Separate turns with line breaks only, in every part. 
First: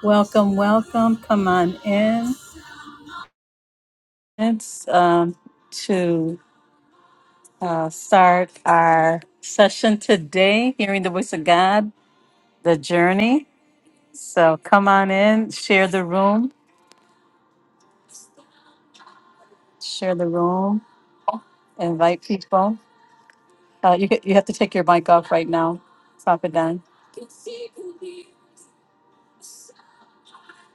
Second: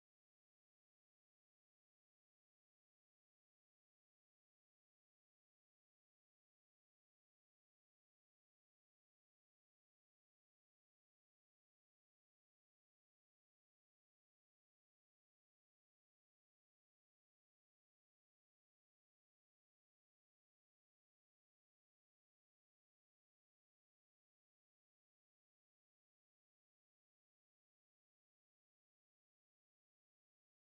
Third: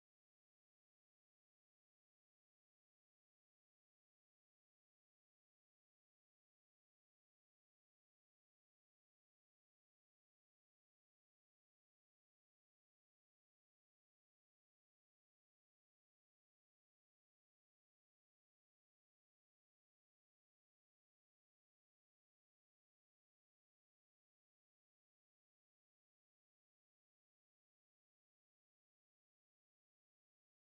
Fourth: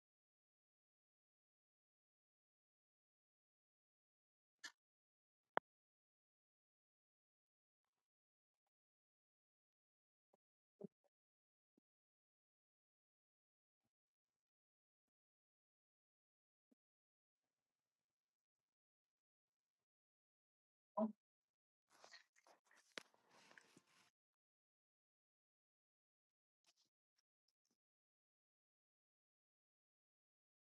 Welcome, welcome. Come on in. It's um, to uh, start our session today, Hearing the Voice of God, the journey. So come on in, share the room, share the room, invite people. Uh, you, you have to take your mic off right now. Pop it down.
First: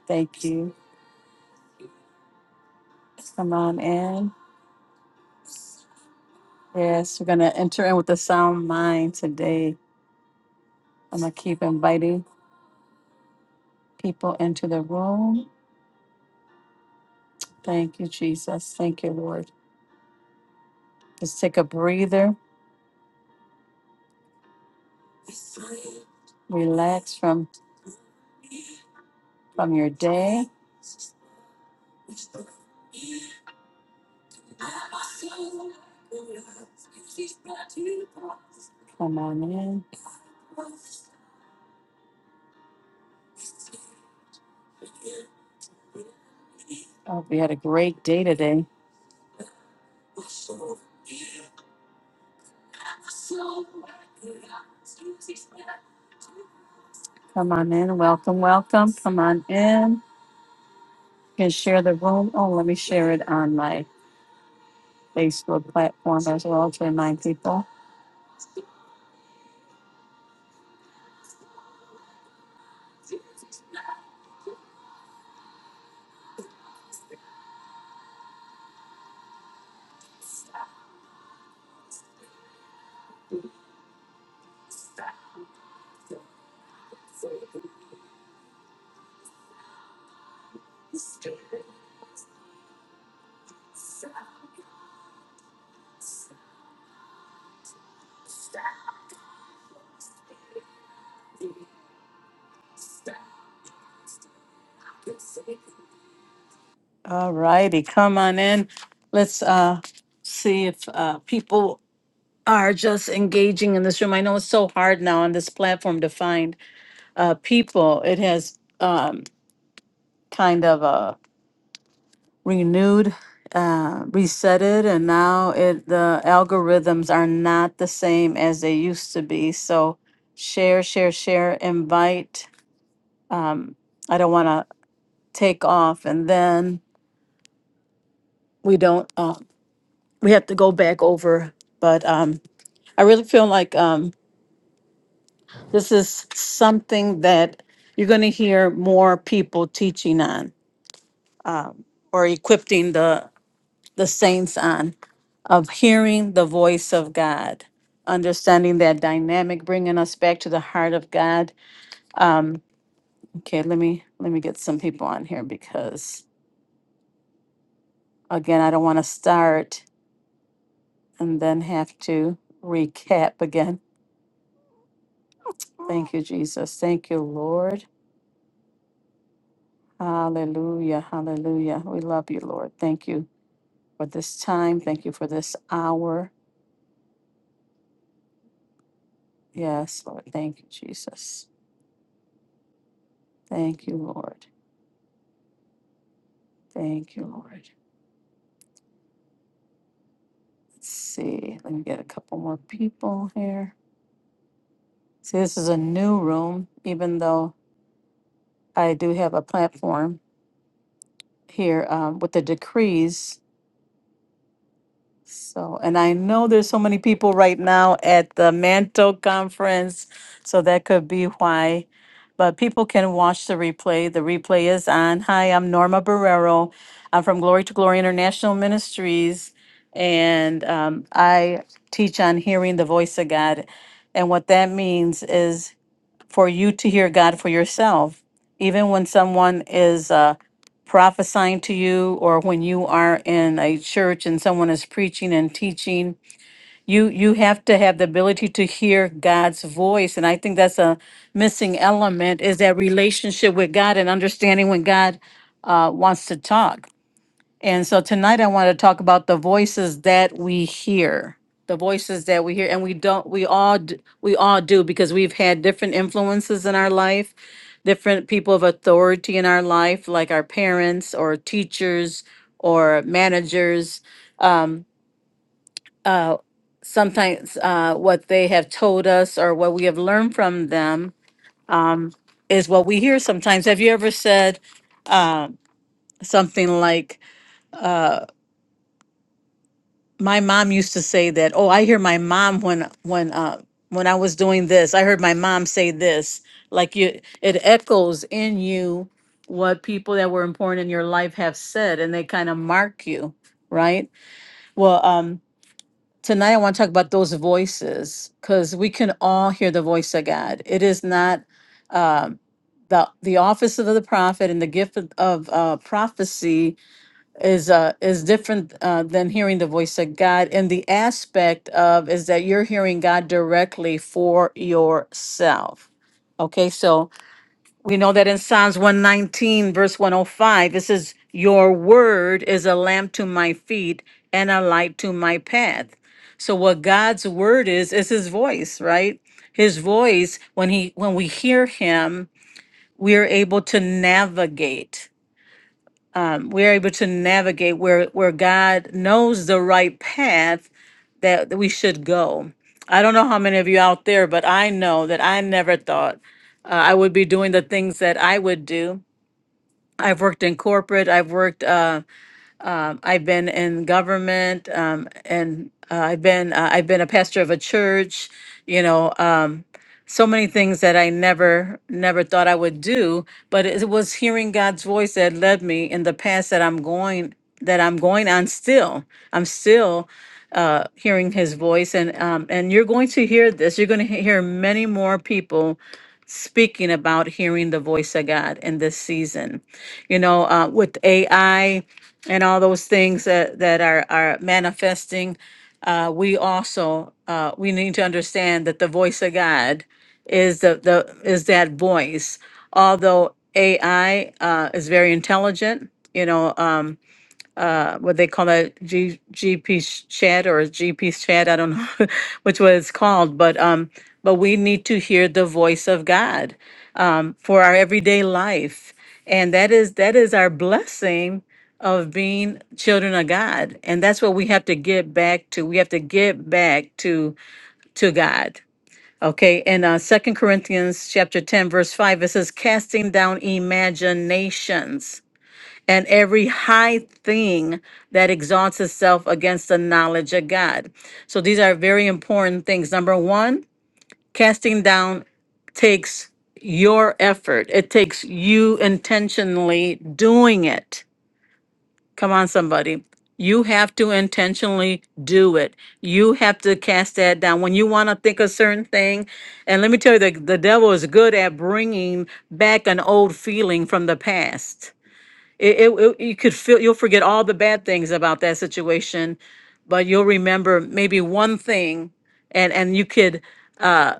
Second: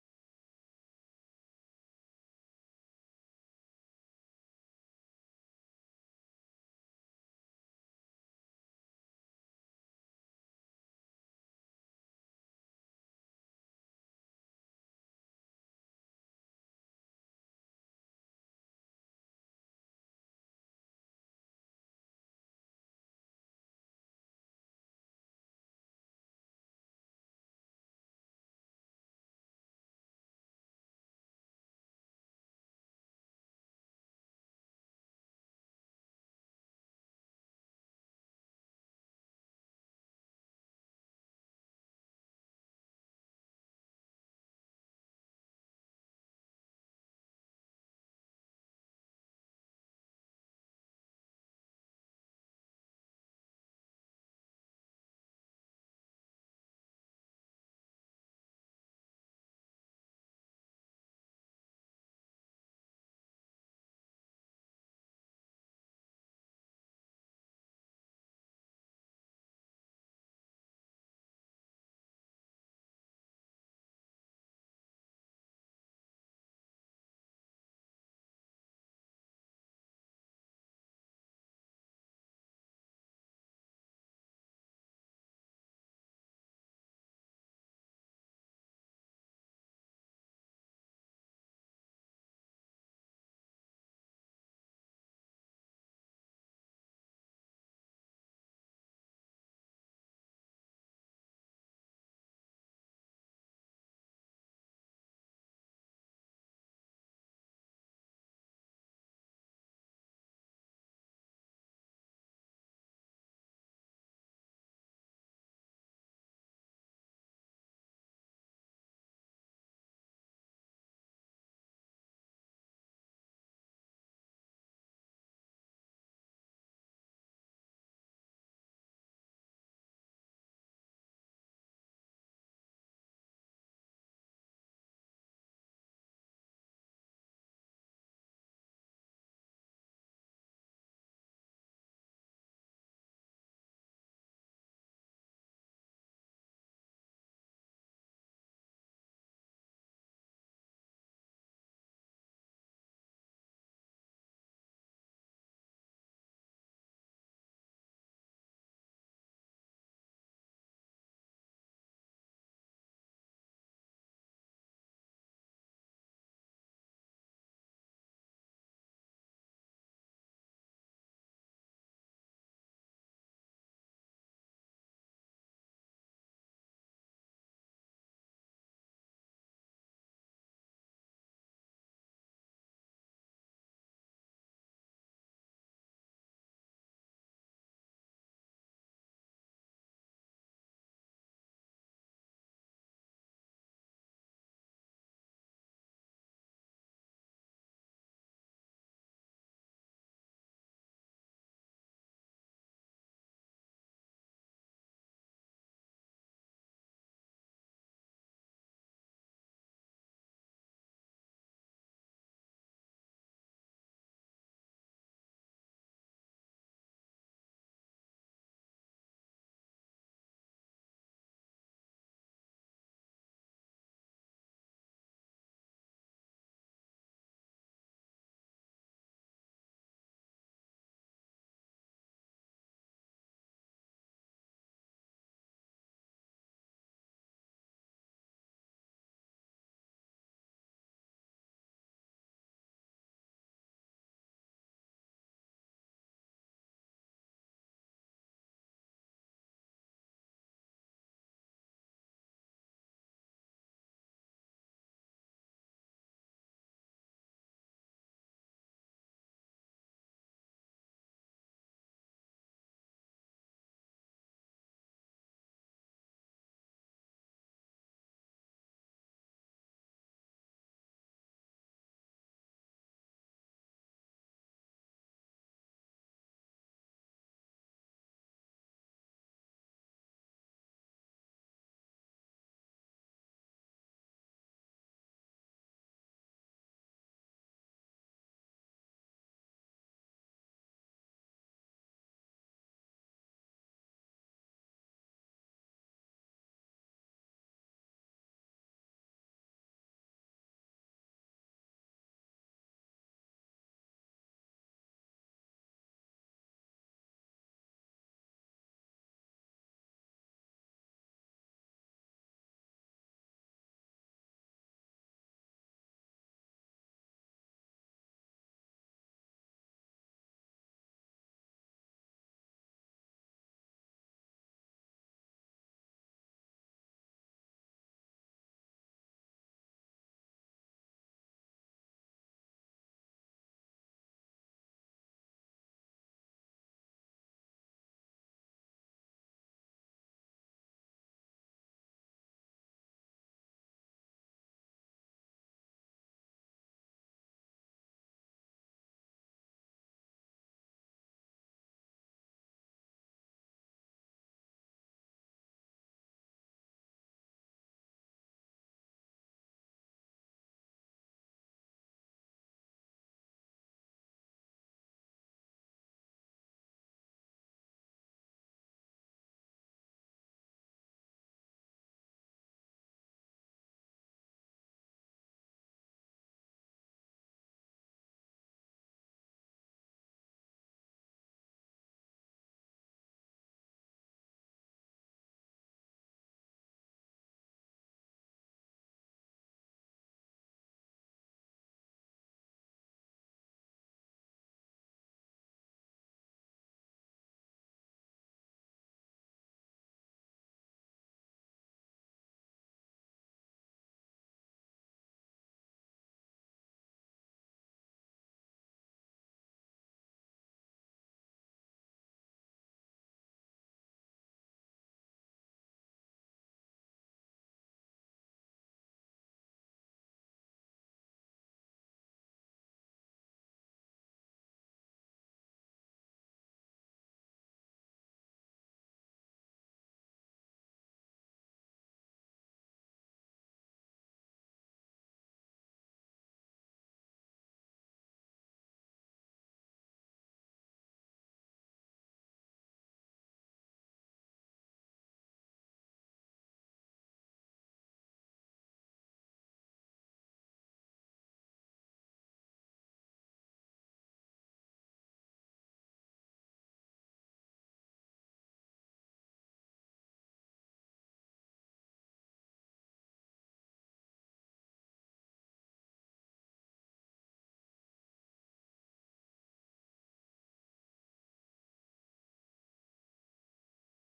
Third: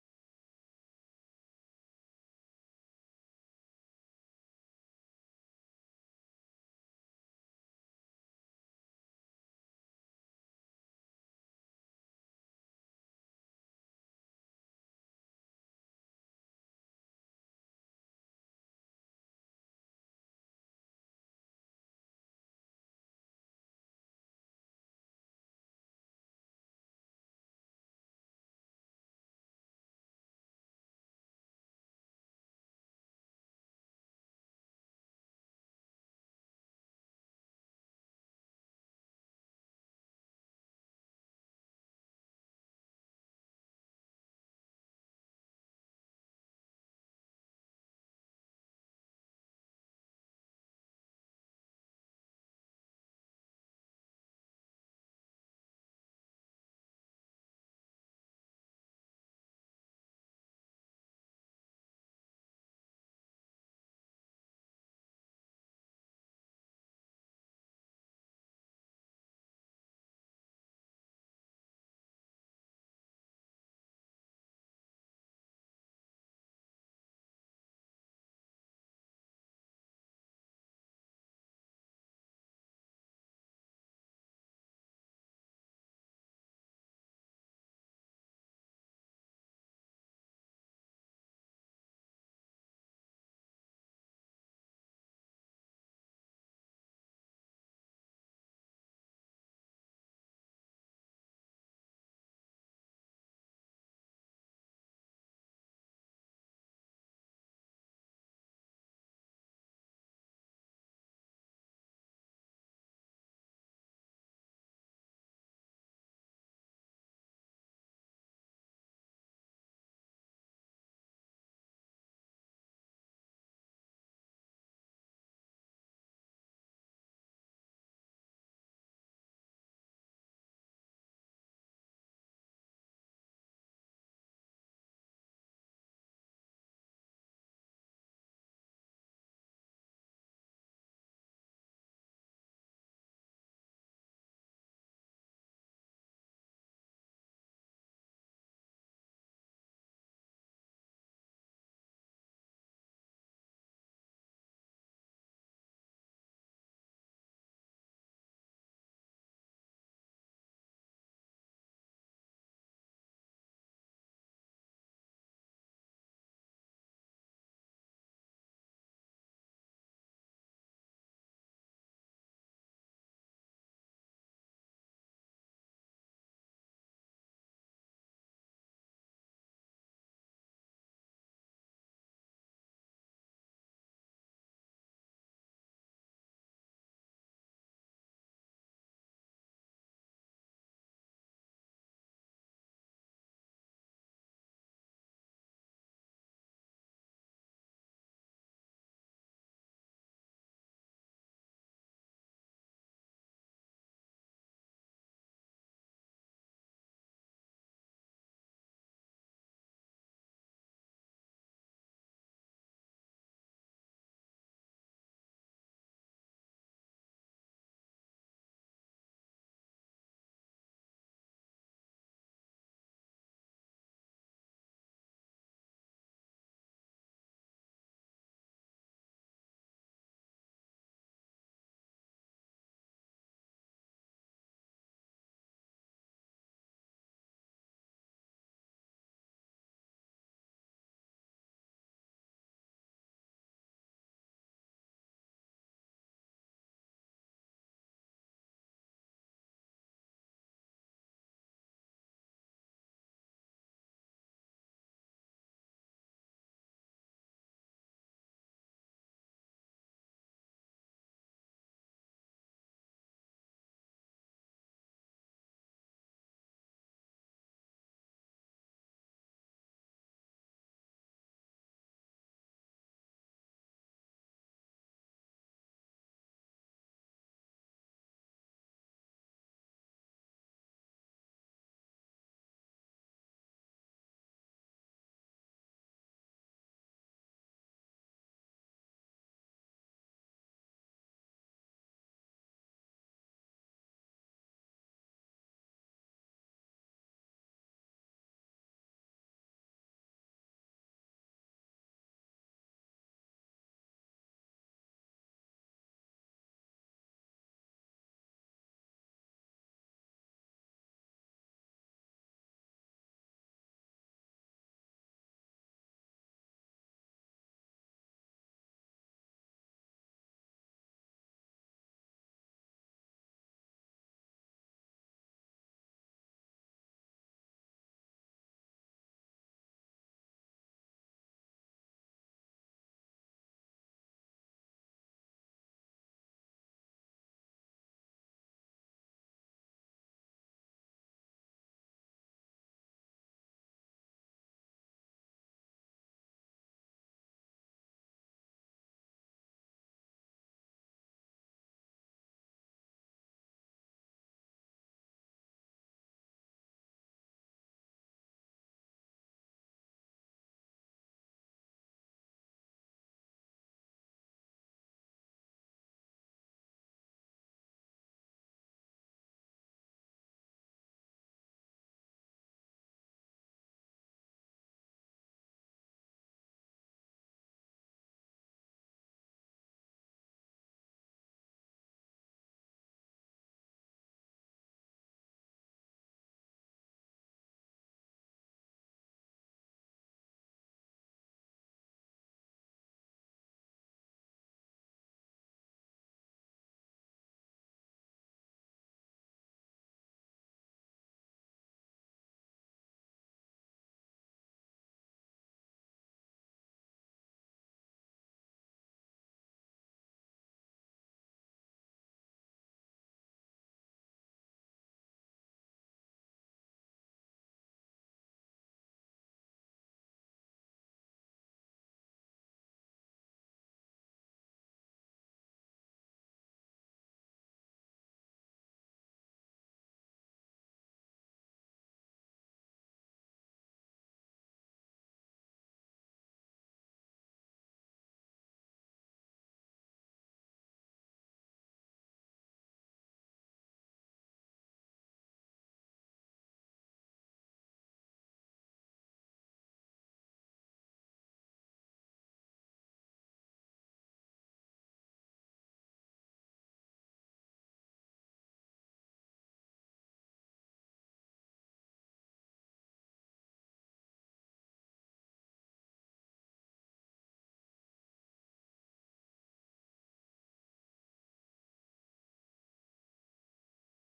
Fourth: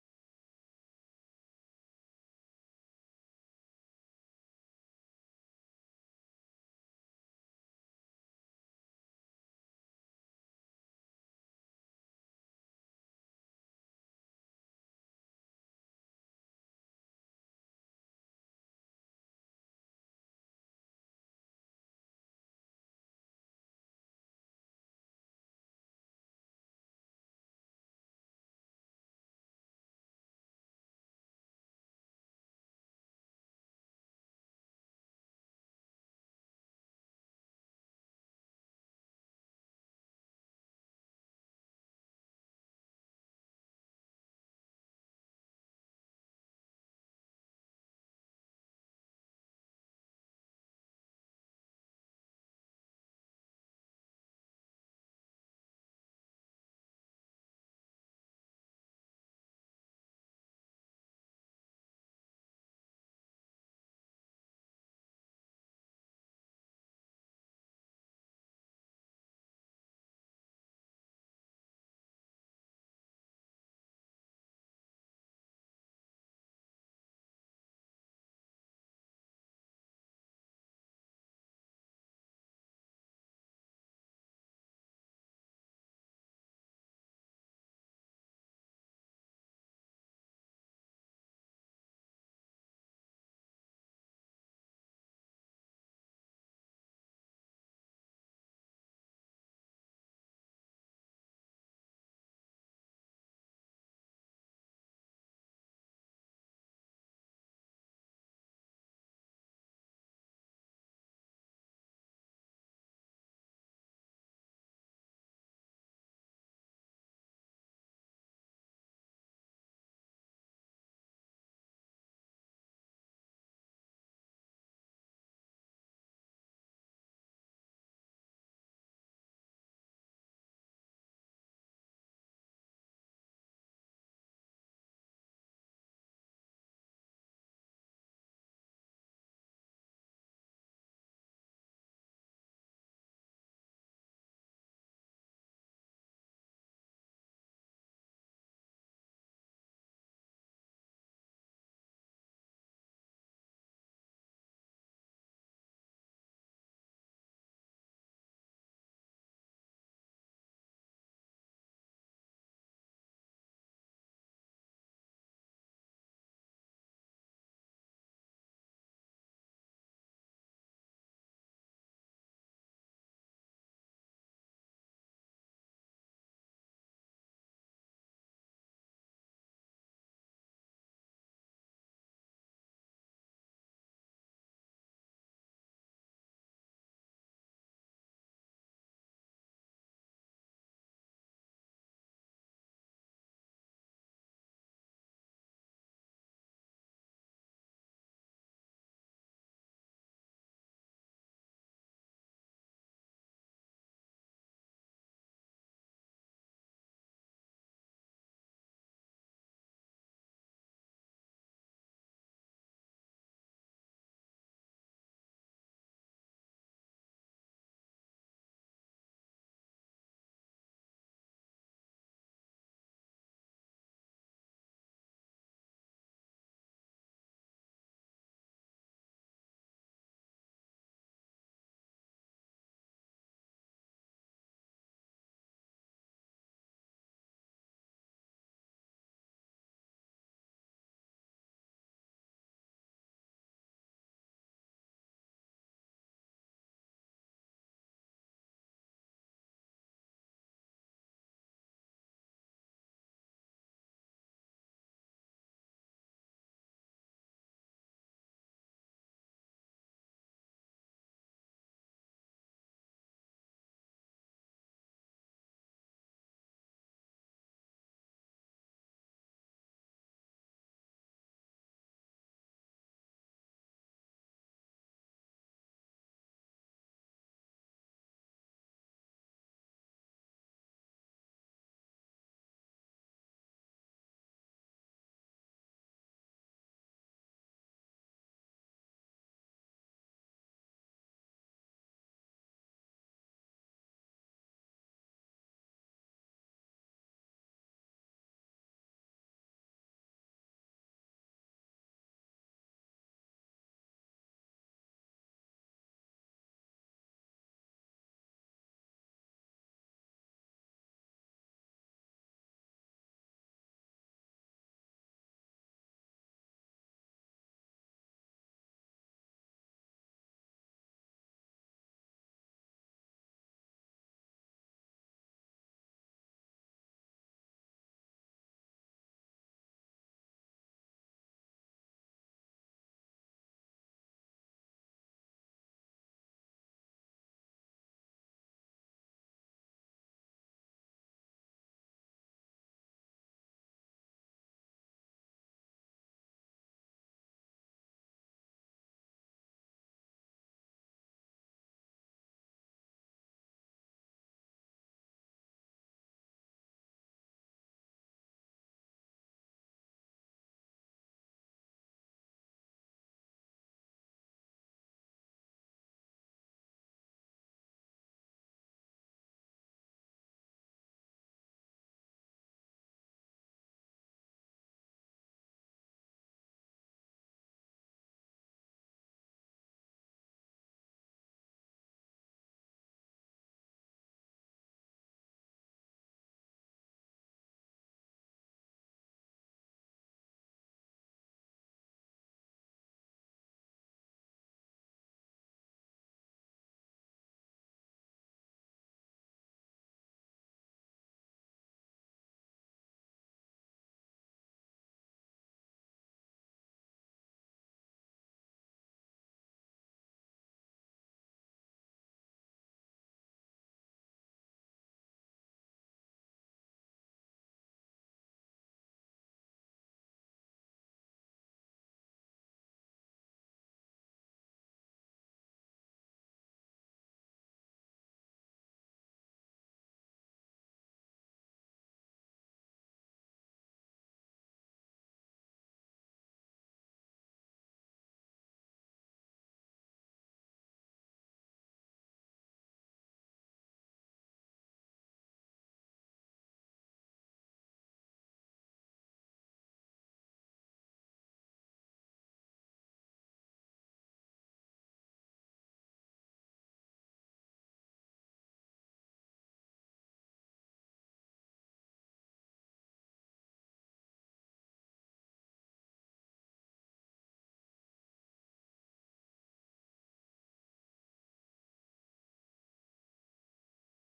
thank you. Come on in. Yes, we're going to enter in with a sound mind today. I'm going to keep inviting people into the room. Thank you, Jesus. Thank you, Lord. Just take a breather, relax from from your day. Come on in. I hope you had a great day today. Come on in. Welcome, welcome. Come on in. You can share the room. Oh, let me share it on my Facebook platform as well to remind people. All righty, come on in. Let's uh see if uh people are just engaging in this room. I know it's so hard now on this platform to find uh people. It has. um. kind of uh, renewed, uh, resetted, and now it the algorithms are not the same as they used to be. So share, share, share, invite. Um, I don't want to take off, and then we don't. Uh, we have to go back over. But um, I really feel like um, this is something that you're going to hear more people teaching on um, or equipping the the saints on of hearing the voice of God, understanding that dynamic, bringing us back to the heart of God. Um, okay, let me let me get some people on here because again, I don't want to start and then have to recap again. Thank you, Jesus. Thank you, Lord. Hallelujah. Hallelujah. We love you, Lord. Thank you for this time. Thank you for this hour. Yes, Lord. Thank you, Jesus. Thank you, Lord. Thank you, Lord. Let's see, let me get a couple more people here. See, this is a new room, even though I do have a platform here um, with the decrees. So, and I know there's so many people right now at the Manto conference, so that could be why. But people can watch the replay. The replay is on. Hi, I'm Norma Barrero. I'm from Glory to Glory International Ministries, and um, I teach on hearing the voice of God. And what that means is for you to hear God for yourself, even when someone is uh, prophesying to you, or when you are in a church and someone is preaching and teaching. You you have to have the ability to hear God's voice, and I think that's a missing element is that relationship with God and understanding when God uh, wants to talk. And so tonight I want to talk about the voices that we hear. The voices that we hear and we don't we all d- we all do because we've had different influences in our life, different people of authority in our life like our parents or teachers or managers um uh sometimes uh what they have told us or what we have learned from them um is what we hear sometimes. Have you ever said um something like uh, my mom used to say that oh i hear my mom when when uh when i was doing this i heard my mom say this like you it echoes in you what people that were important in your life have said and they kind of mark you right well um tonight i want to talk about those voices because we can all hear the voice of god it is not um the the office of the prophet and the gift of, of uh, prophecy is uh is different uh, than hearing the voice of God and the aspect of is that you're hearing God directly for yourself. Okay, so we know that in Psalms 119 verse 105 it says your word is a lamp to my feet and a light to my path. So what God's word is is his voice, right? His voice when he when we hear him, we are able to navigate um, we're able to navigate where where God knows the right path that, that we should go. I don't know how many of you out there, but I know that I never thought uh, I would be doing the things that I would do. I've worked in corporate. I've worked. Uh, um, I've been in government, um, and uh, I've been uh, I've been a pastor of a church. You know, um, so many things that I never never thought I would do, but it was hearing God's voice that led me in the path that I'm going that I'm going on. Still, I'm still uh, hearing His voice, and um, and you're going to hear this. You're going to hear many more people speaking about hearing the voice of God in this season. You know, uh, with AI and all those things that, that are, are manifesting, uh, we also uh, we need to understand that the voice of God is the, the is that voice. Although AI uh, is very intelligent, you know. Um, uh, what they call that G, GP shed or GP chat? I don't know which was called, but, um, but we need to hear the voice of God, um, for our everyday life. And that is, that is our blessing of being children of God. And that's what we have to get back to. We have to get back to, to God. Okay, in uh, 2 Corinthians chapter 10, verse 5, it says, casting down imaginations and every high thing that exalts itself against the knowledge of God. So these are very important things. Number one, casting down takes your effort, it takes you intentionally doing it. Come on, somebody. You have to intentionally do it. You have to cast that down. When you want to think a certain thing, and let me tell you, the, the devil is good at bringing back an old feeling from the past it, it, it- you could feel you'll forget all the bad things about that situation, but you'll remember maybe one thing, and and you could. uh,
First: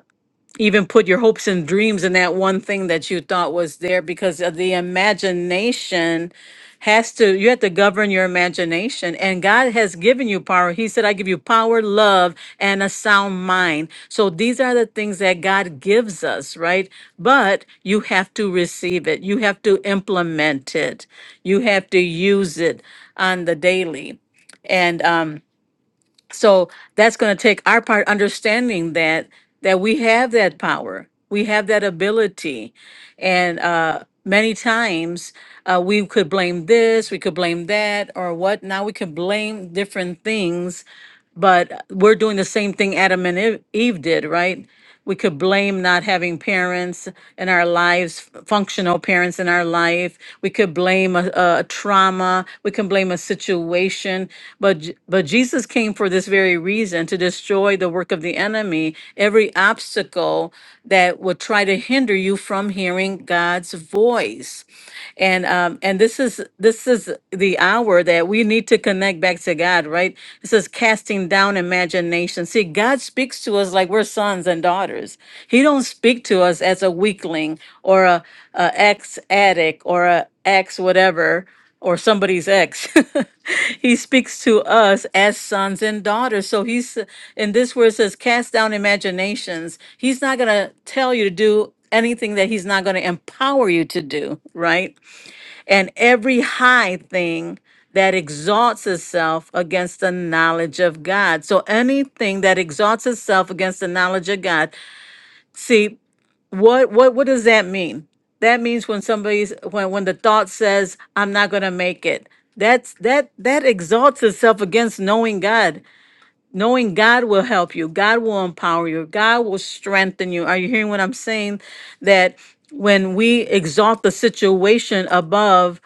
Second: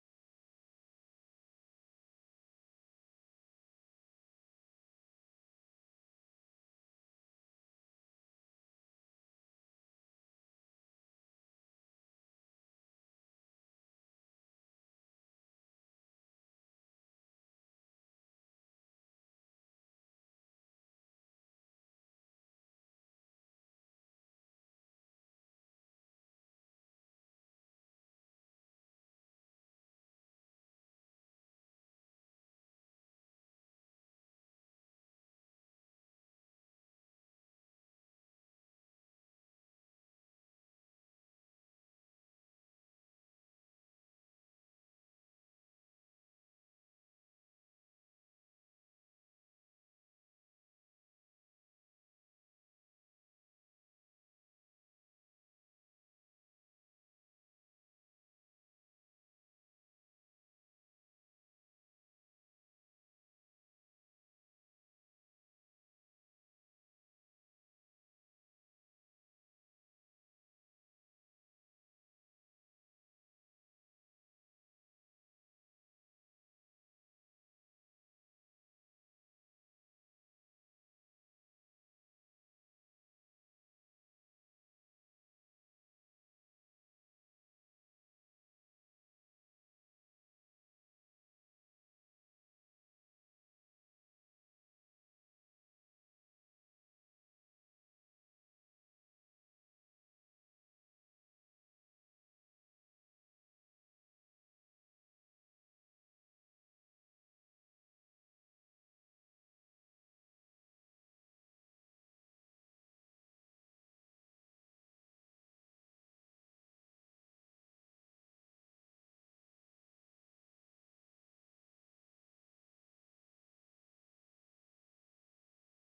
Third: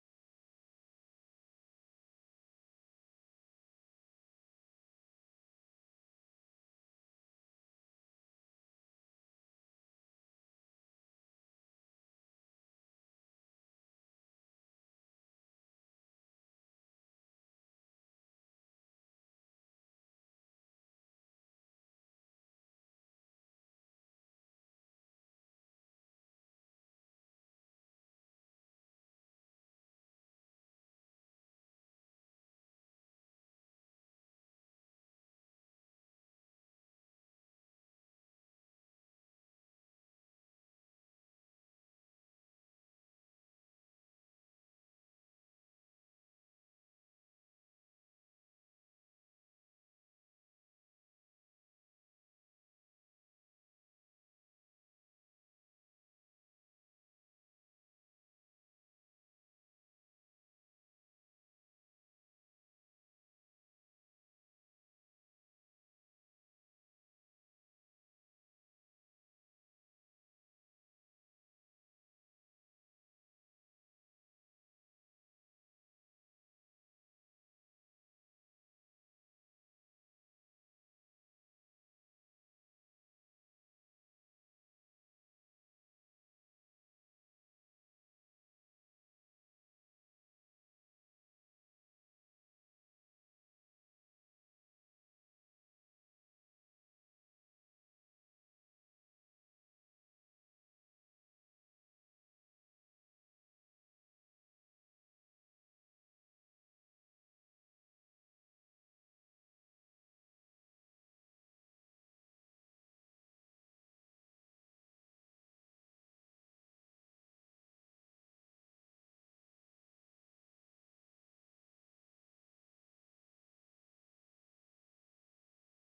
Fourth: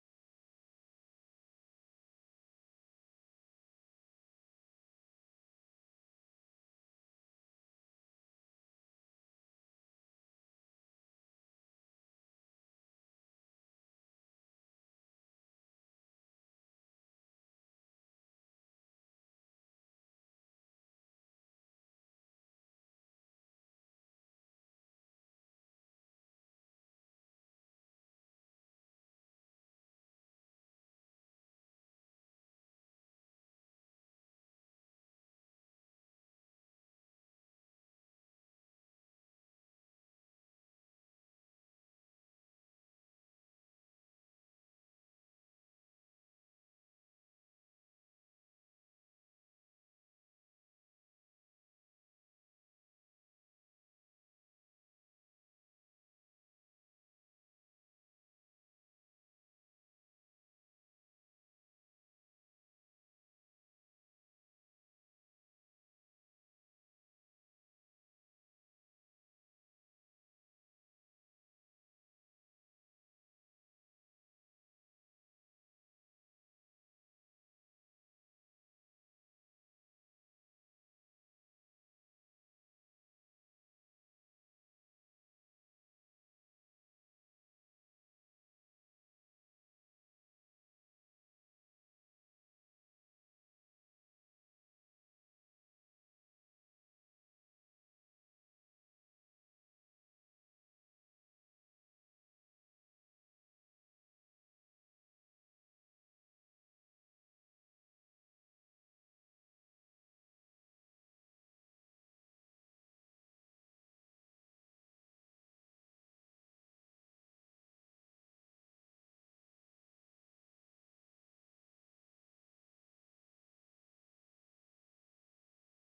even put your hopes and dreams in that one thing that you thought was there because of the imagination has to you have to govern your imagination and God has given you power. He said I give you power, love and a sound mind. So these are the things that God gives us, right? But you have to receive it. You have to implement it. You have to use it on the daily. And um so that's going to take our part understanding that that we have that power, we have that ability, and uh, many times uh, we could blame this, we could blame that, or what. Now we can blame different things but we're doing the same thing Adam and Eve Eve did, right? We could blame not having parents in our lives, f- functional parents in our life. We could blame a, a trauma. We can blame a situation. But J- but Jesus came for this very reason to destroy the work of the enemy, every obstacle that would try to hinder you from hearing God's voice and um and this is this is the hour that that. We need to connect back to God, right? It says casting down imagination. See, God speaks to us like we're sons and daughters. He don't speak to us as a weakling or a, a ex addict or a ex whatever or somebody's ex. he speaks to us as sons and daughters. So he's in this where it says cast down imaginations. He's not going to tell you to do anything that he's not going to empower you to do, right? and every high thing that exalts itself against the knowledge of God. So anything that exalts itself against the knowledge of God. See, what what what does that mean? That means when somebody's when when the thought says, I'm not gonna make it. That's that that exalts itself against knowing God knowing God will help you, God will empower you, God will strengthen you. Are you hearing what I'm saying? That when we exalt the situation above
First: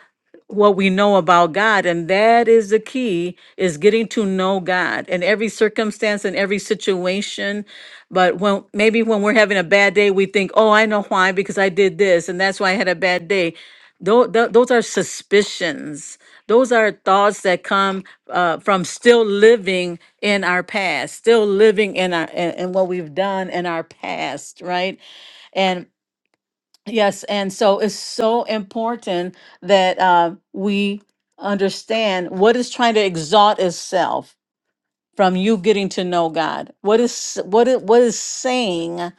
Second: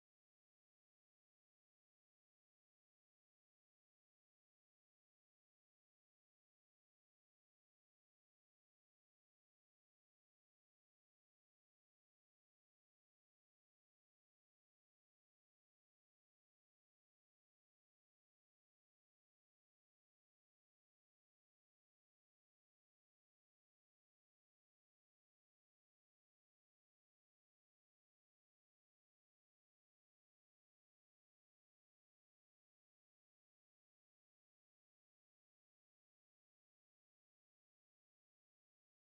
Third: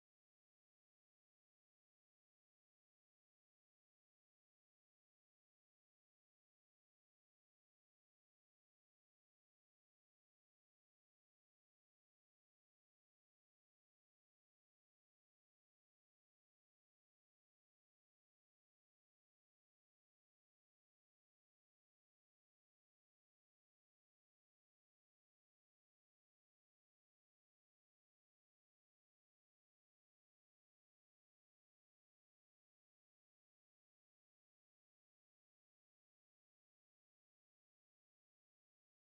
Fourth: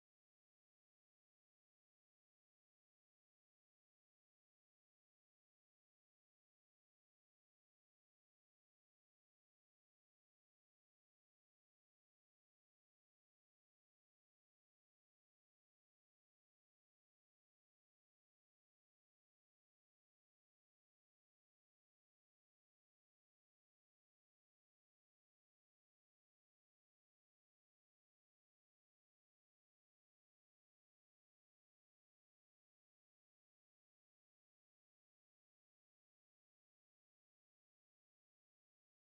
what we know about God, and that is the key is getting to know God in every circumstance and every situation. But when maybe when we're having a bad day, we think, Oh, I know why, because I did this, and that's why I had a bad day. Those, those are suspicions. Those are thoughts that come uh, from still living in our past, still living in our in, in what we've done in our past, right? And yes, and so it's so important that uh, we understand what is trying to exalt itself from you getting to know God. What is what is what is saying?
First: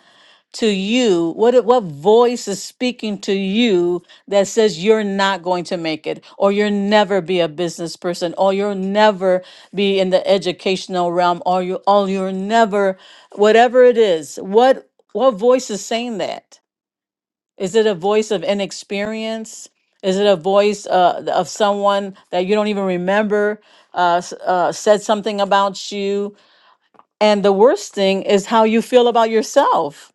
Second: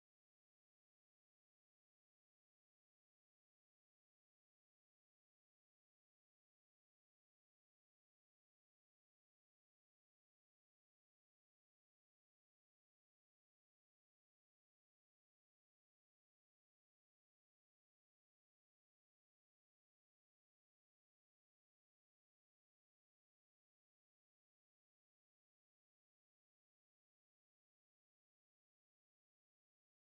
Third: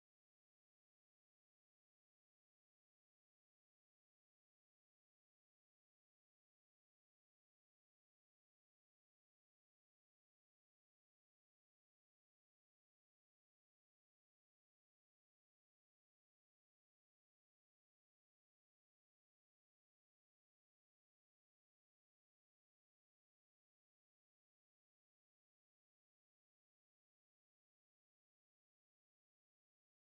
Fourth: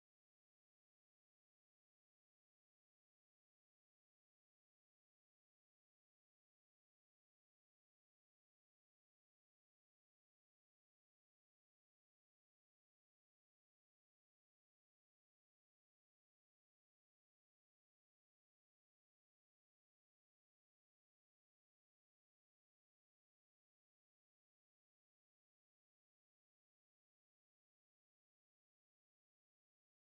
to you? What what voice is speaking to you that says you're not going to make it or you'll never be a business person or you'll never be in the educational realm or you or you're never whatever it is. What what voice is saying that? Is it a voice of inexperience? Is it a voice uh, of someone that you don't even remember uh, s- uh, said something about you? And the worst thing is how you feel about yourself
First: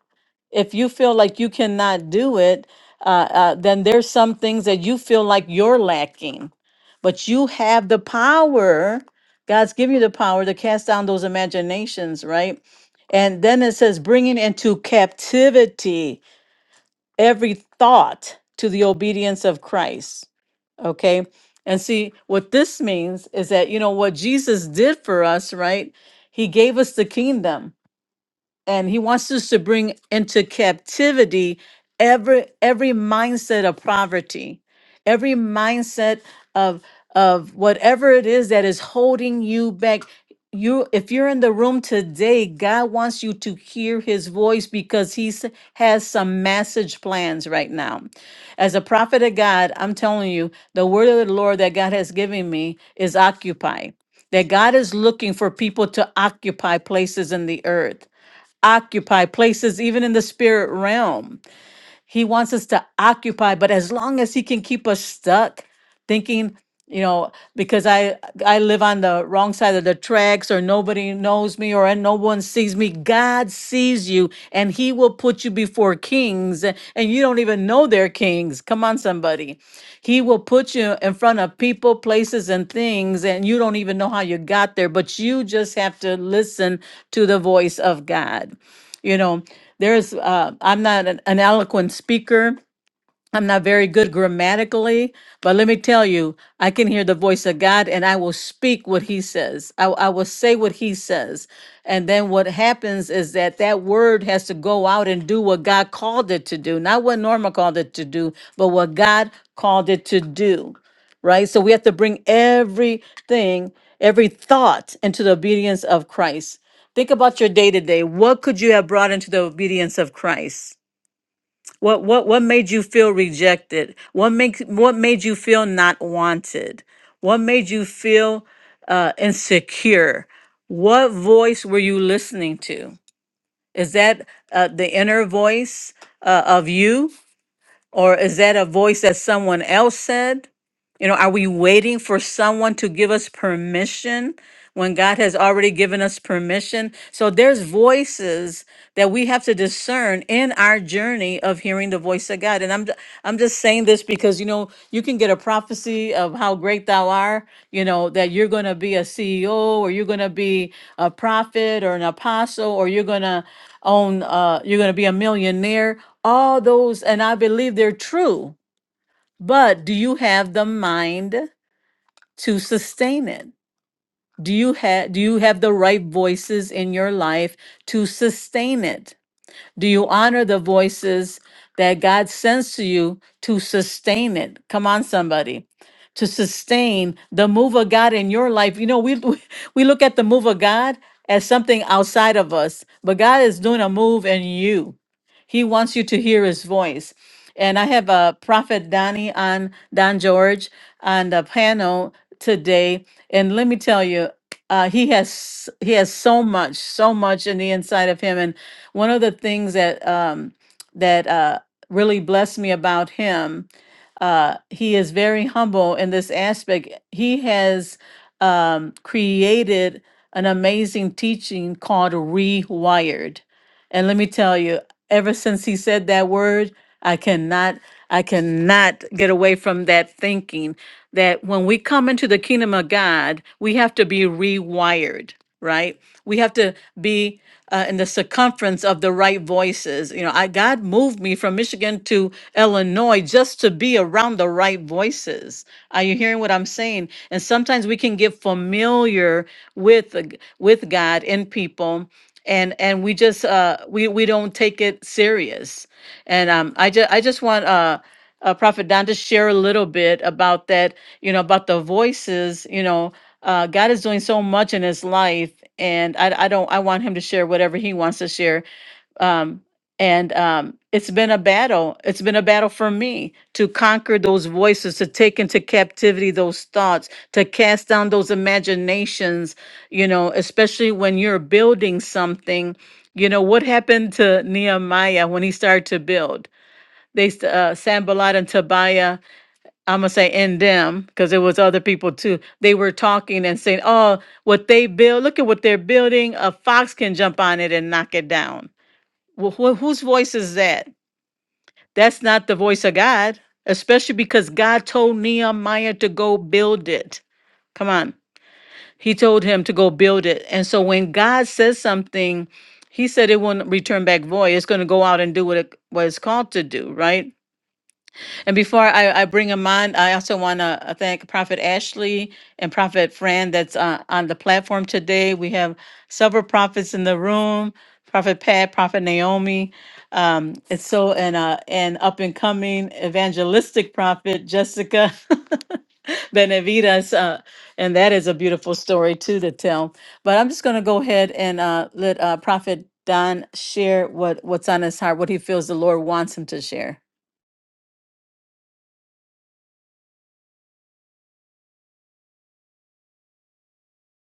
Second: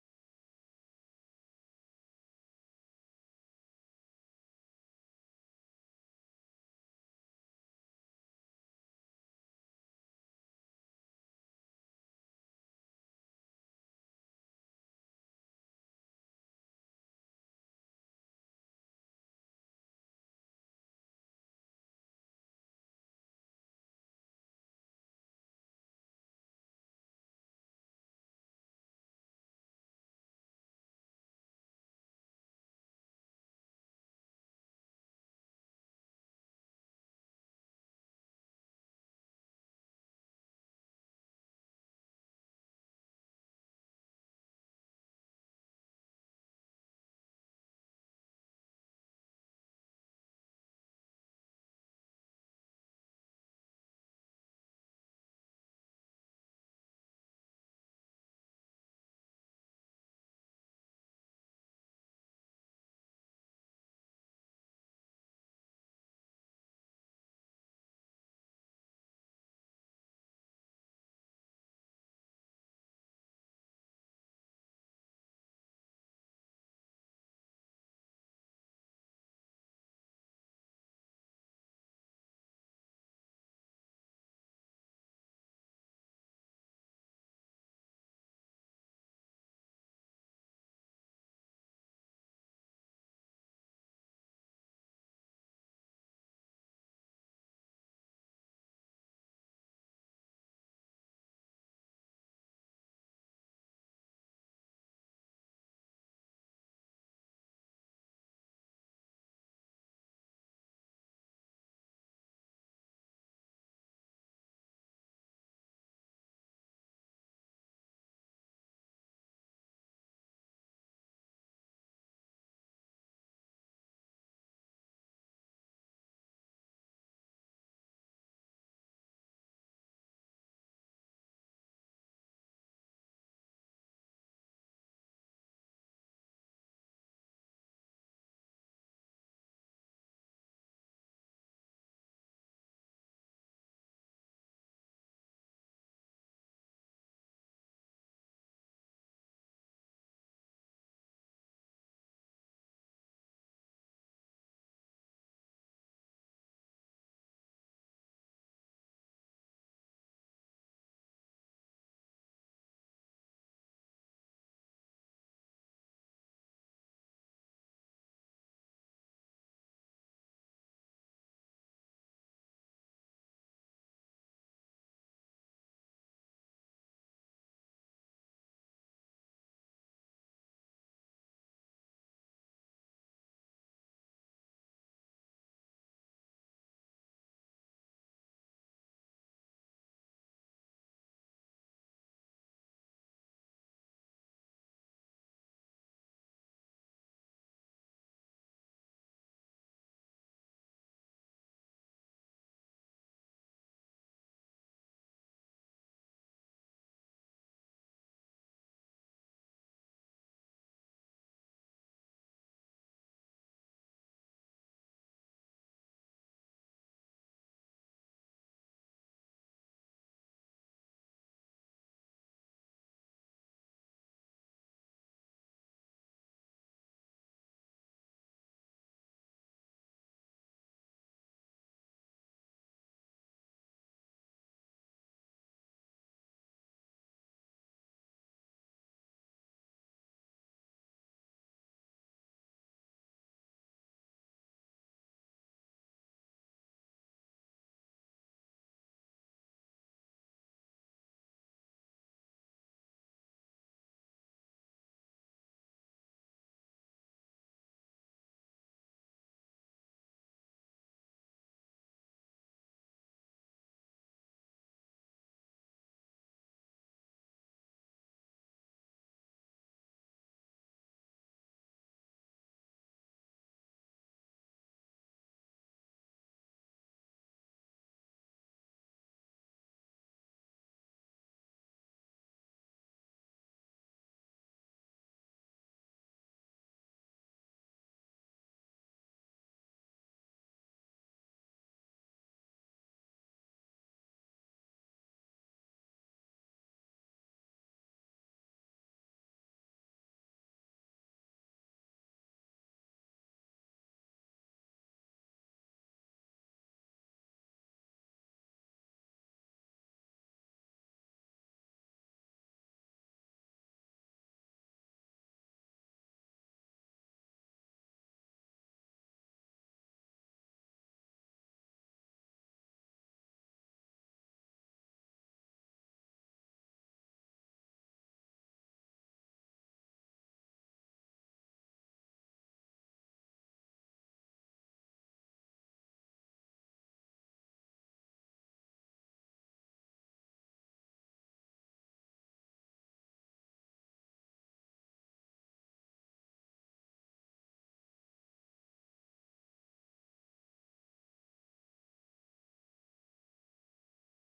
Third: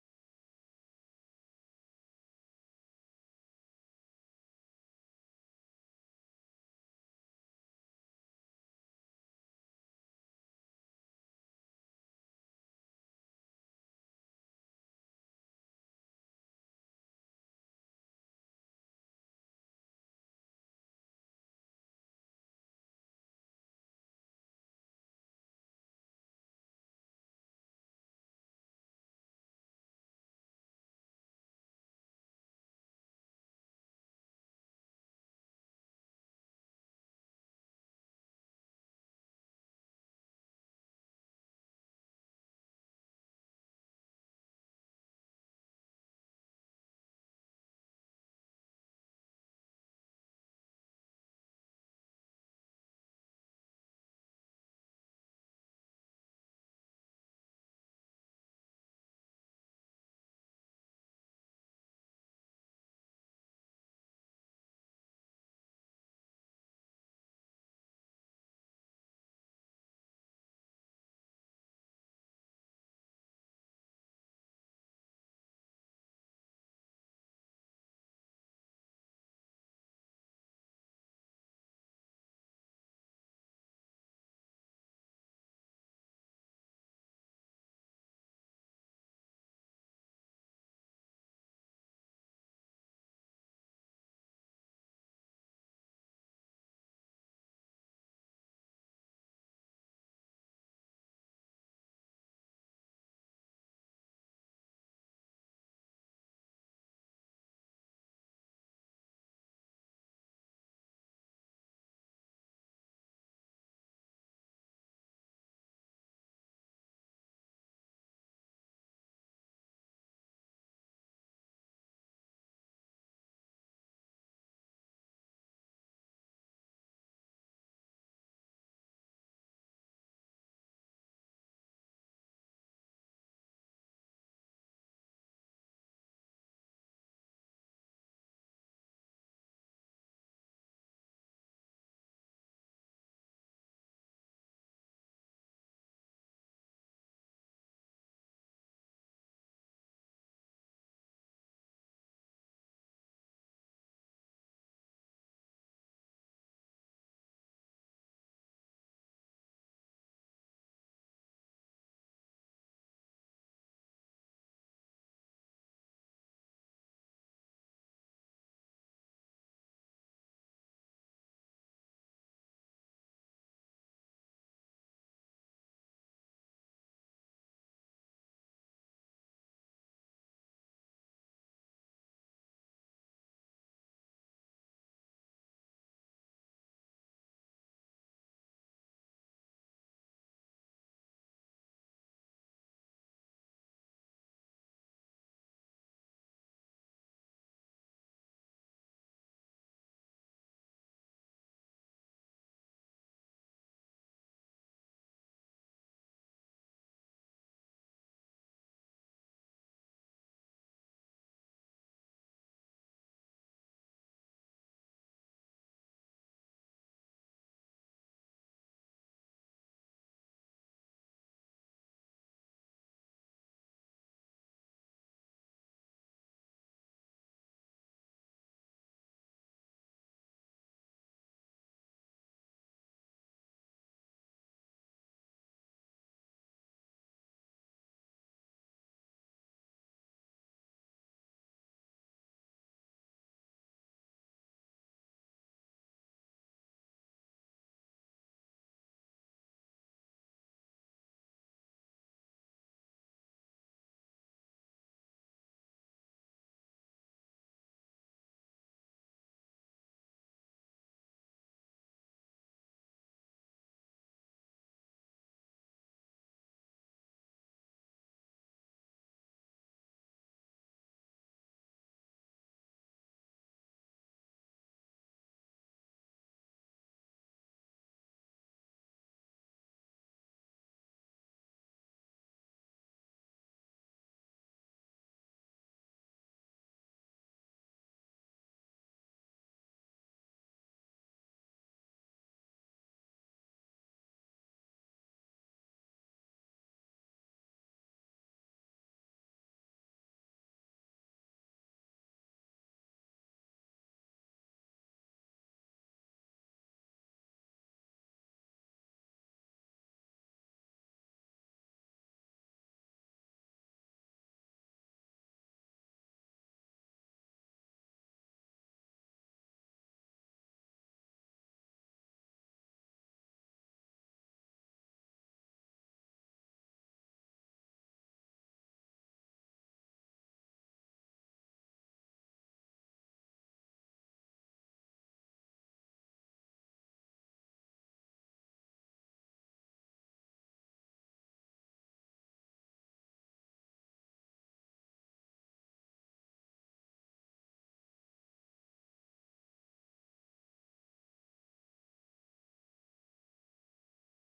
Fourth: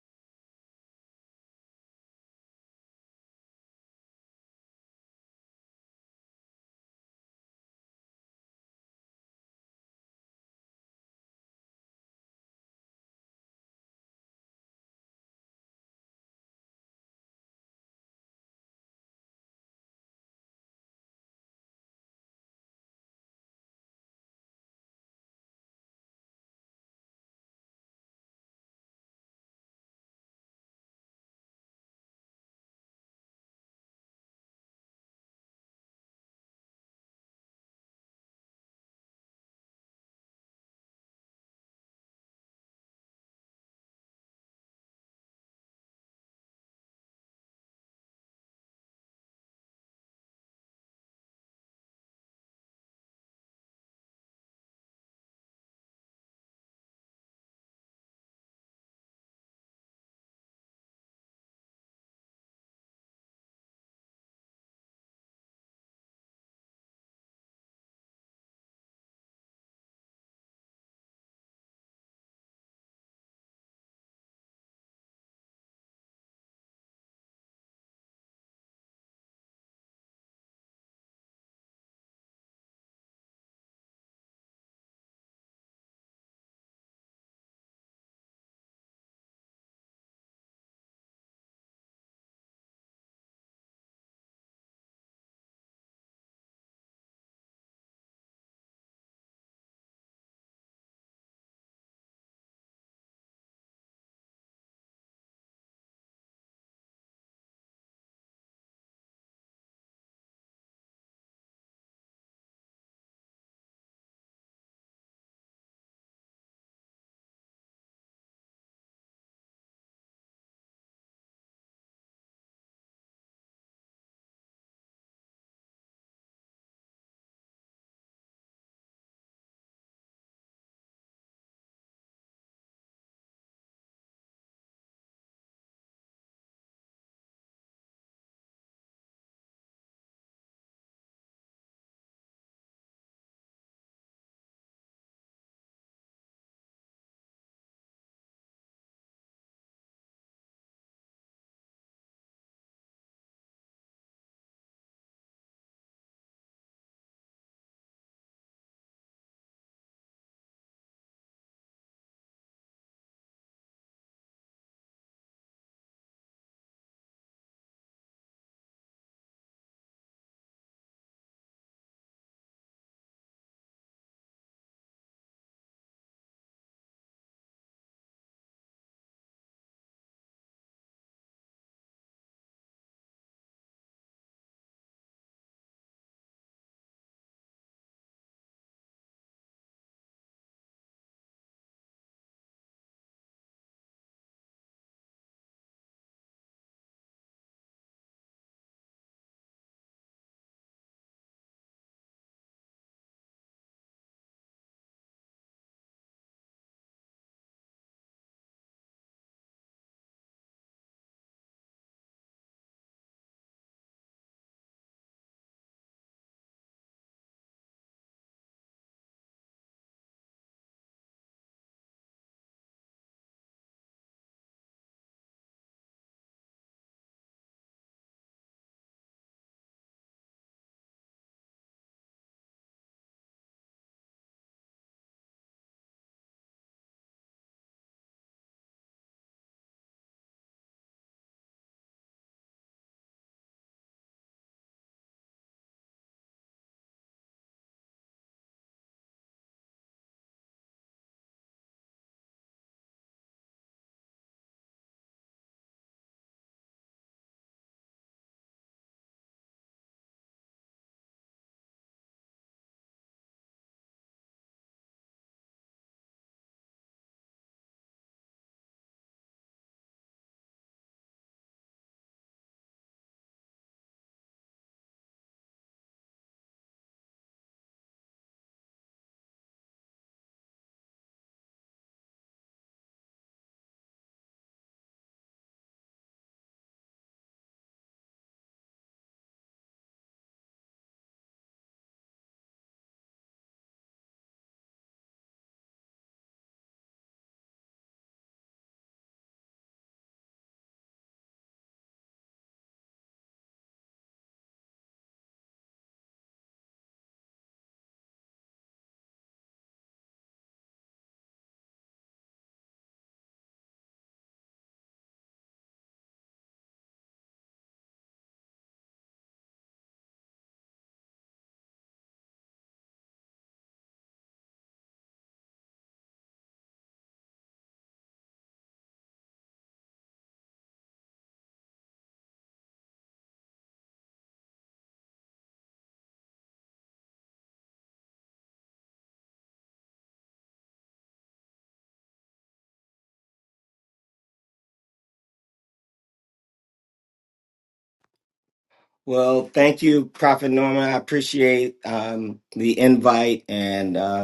if you feel like you cannot do it, uh, uh, then there's some things that you feel like you're lacking, but you have the power. God's given you the power to cast down those imaginations, right? And then it says, bringing into captivity every thought to the obedience of Christ. Okay. And see, what this means is that, you know, what Jesus did for us, right? He gave us the kingdom and he wants us to bring into captivity every every mindset of poverty every mindset of of whatever it is that is holding you back you if you're in the room today god wants you to hear his voice because he s- has some message plans right now as a prophet of god i'm telling you the word of the lord that god has given me is occupy that god is looking for people to occupy places in the earth occupy places even in the spirit realm. He wants us to occupy, but as long as he can keep us stuck thinking, you know, because I I live on the wrong side of the tracks or nobody knows me or no one sees me. God sees you and he will put you before kings and you don't even know they're kings. Come on somebody. He will put you in front of people, places and things and you don't even know how you got there, but you just have to listen to the voice of God. You know, there's, uh, I'm not an an eloquent speaker. I'm not very good grammatically, but let me tell you, I can hear the voice of God and I will speak what he says. I, I will say what he says. And then what happens is that that word has to go out and do what God called it to do, not what Norma called it to do, but what God called it to do, right? So we have to bring everything, every thought into the obedience of Christ. Think about your day to day. What could you have brought into the obedience of Christ? What what what made you feel rejected? What makes what made you feel not wanted? What made you feel uh, insecure? What voice were you listening to? Is that uh, the inner voice uh, of you? Or is that a voice that someone else said? You know, are we waiting for someone to give us permission when God has already given us permission? So there's voices that we have to discern in our journey of hearing the voice of God. And I'm ju- I'm just saying this because you know, you can get a prophecy of how great thou art, you know, that you're going to be a CEO or you're going to be a prophet or an apostle or you're going to on uh you're going to be a millionaire all those and i believe they're true but do you have the mind to sustain it do you have do you have the right voices in your life to sustain it do you honor the voices that God sends to you to sustain it? Come on, somebody. To sustain the move of God in your life. You know, we we we look at the move of God as something outside of us, but God is doing a move in you. He wants you to hear his voice. And I have a prophet Donnie on Don George on the panel today. And let me tell you, uh, he has he has so much so much in the inside of him and one of the things that um, that uh, really blessed me about him uh, he is very humble in this aspect he has um, created an amazing teaching called rewired and let me tell you, ever since he said that word, I cannot, I cannot get away from that thinking that when we come into the kingdom of God, we have to be rewired right? We have to be uh, in the circumference of the right voices. You know, I God moved me from Michigan to Illinois just to be around the right voices. Are you hearing what I'm saying? And sometimes we can get familiar with the g- with God and people. And, and we just uh, we, we don't take it serious and um, I, just I just want uh, uh, Prophet Don to share a little bit about that, you know, about the voices, you know, uh, God is doing so much in his life and I, I don't, I want him to share whatever he wants to share um, and um, it's been a battle. It's been a battle for me to conquer those voices, to take into captivity those thoughts, to cast down those imaginations. You know, especially when you're building something. You know what happened to Nehemiah when he started to build? They s- uh, Sanballat and Tobiah. I'm gonna say in them because it was other people too. They were talking and saying, "Oh, what they build. Look at what they're building. A fox can jump on it and knock it down." Well, wh- whose voice is that? That's not the voice of God, especially because God told Nehemiah to go build it. Come on. He told him to go build it. And so when God says something, he said it won't return back void. It's going to go out and do what, it, what it's called to do, right? And before I, I bring him on, I also want to thank Prophet Ashley and Prophet Fran that's uh, on the platform today. We have several prophets in the room, Prophet Pat, Prophet Naomi. Um, it's so and uh, and up and coming evangelistic prophet Jessica Benavides, uh, and that is a beautiful story too to tell. But I'm just going to go ahead and uh, let uh, Prophet Don share what what's on his heart, what he feels the Lord wants him to share.
Well, thank you, Prophet Norman. I appreciate um, the invite and. uh,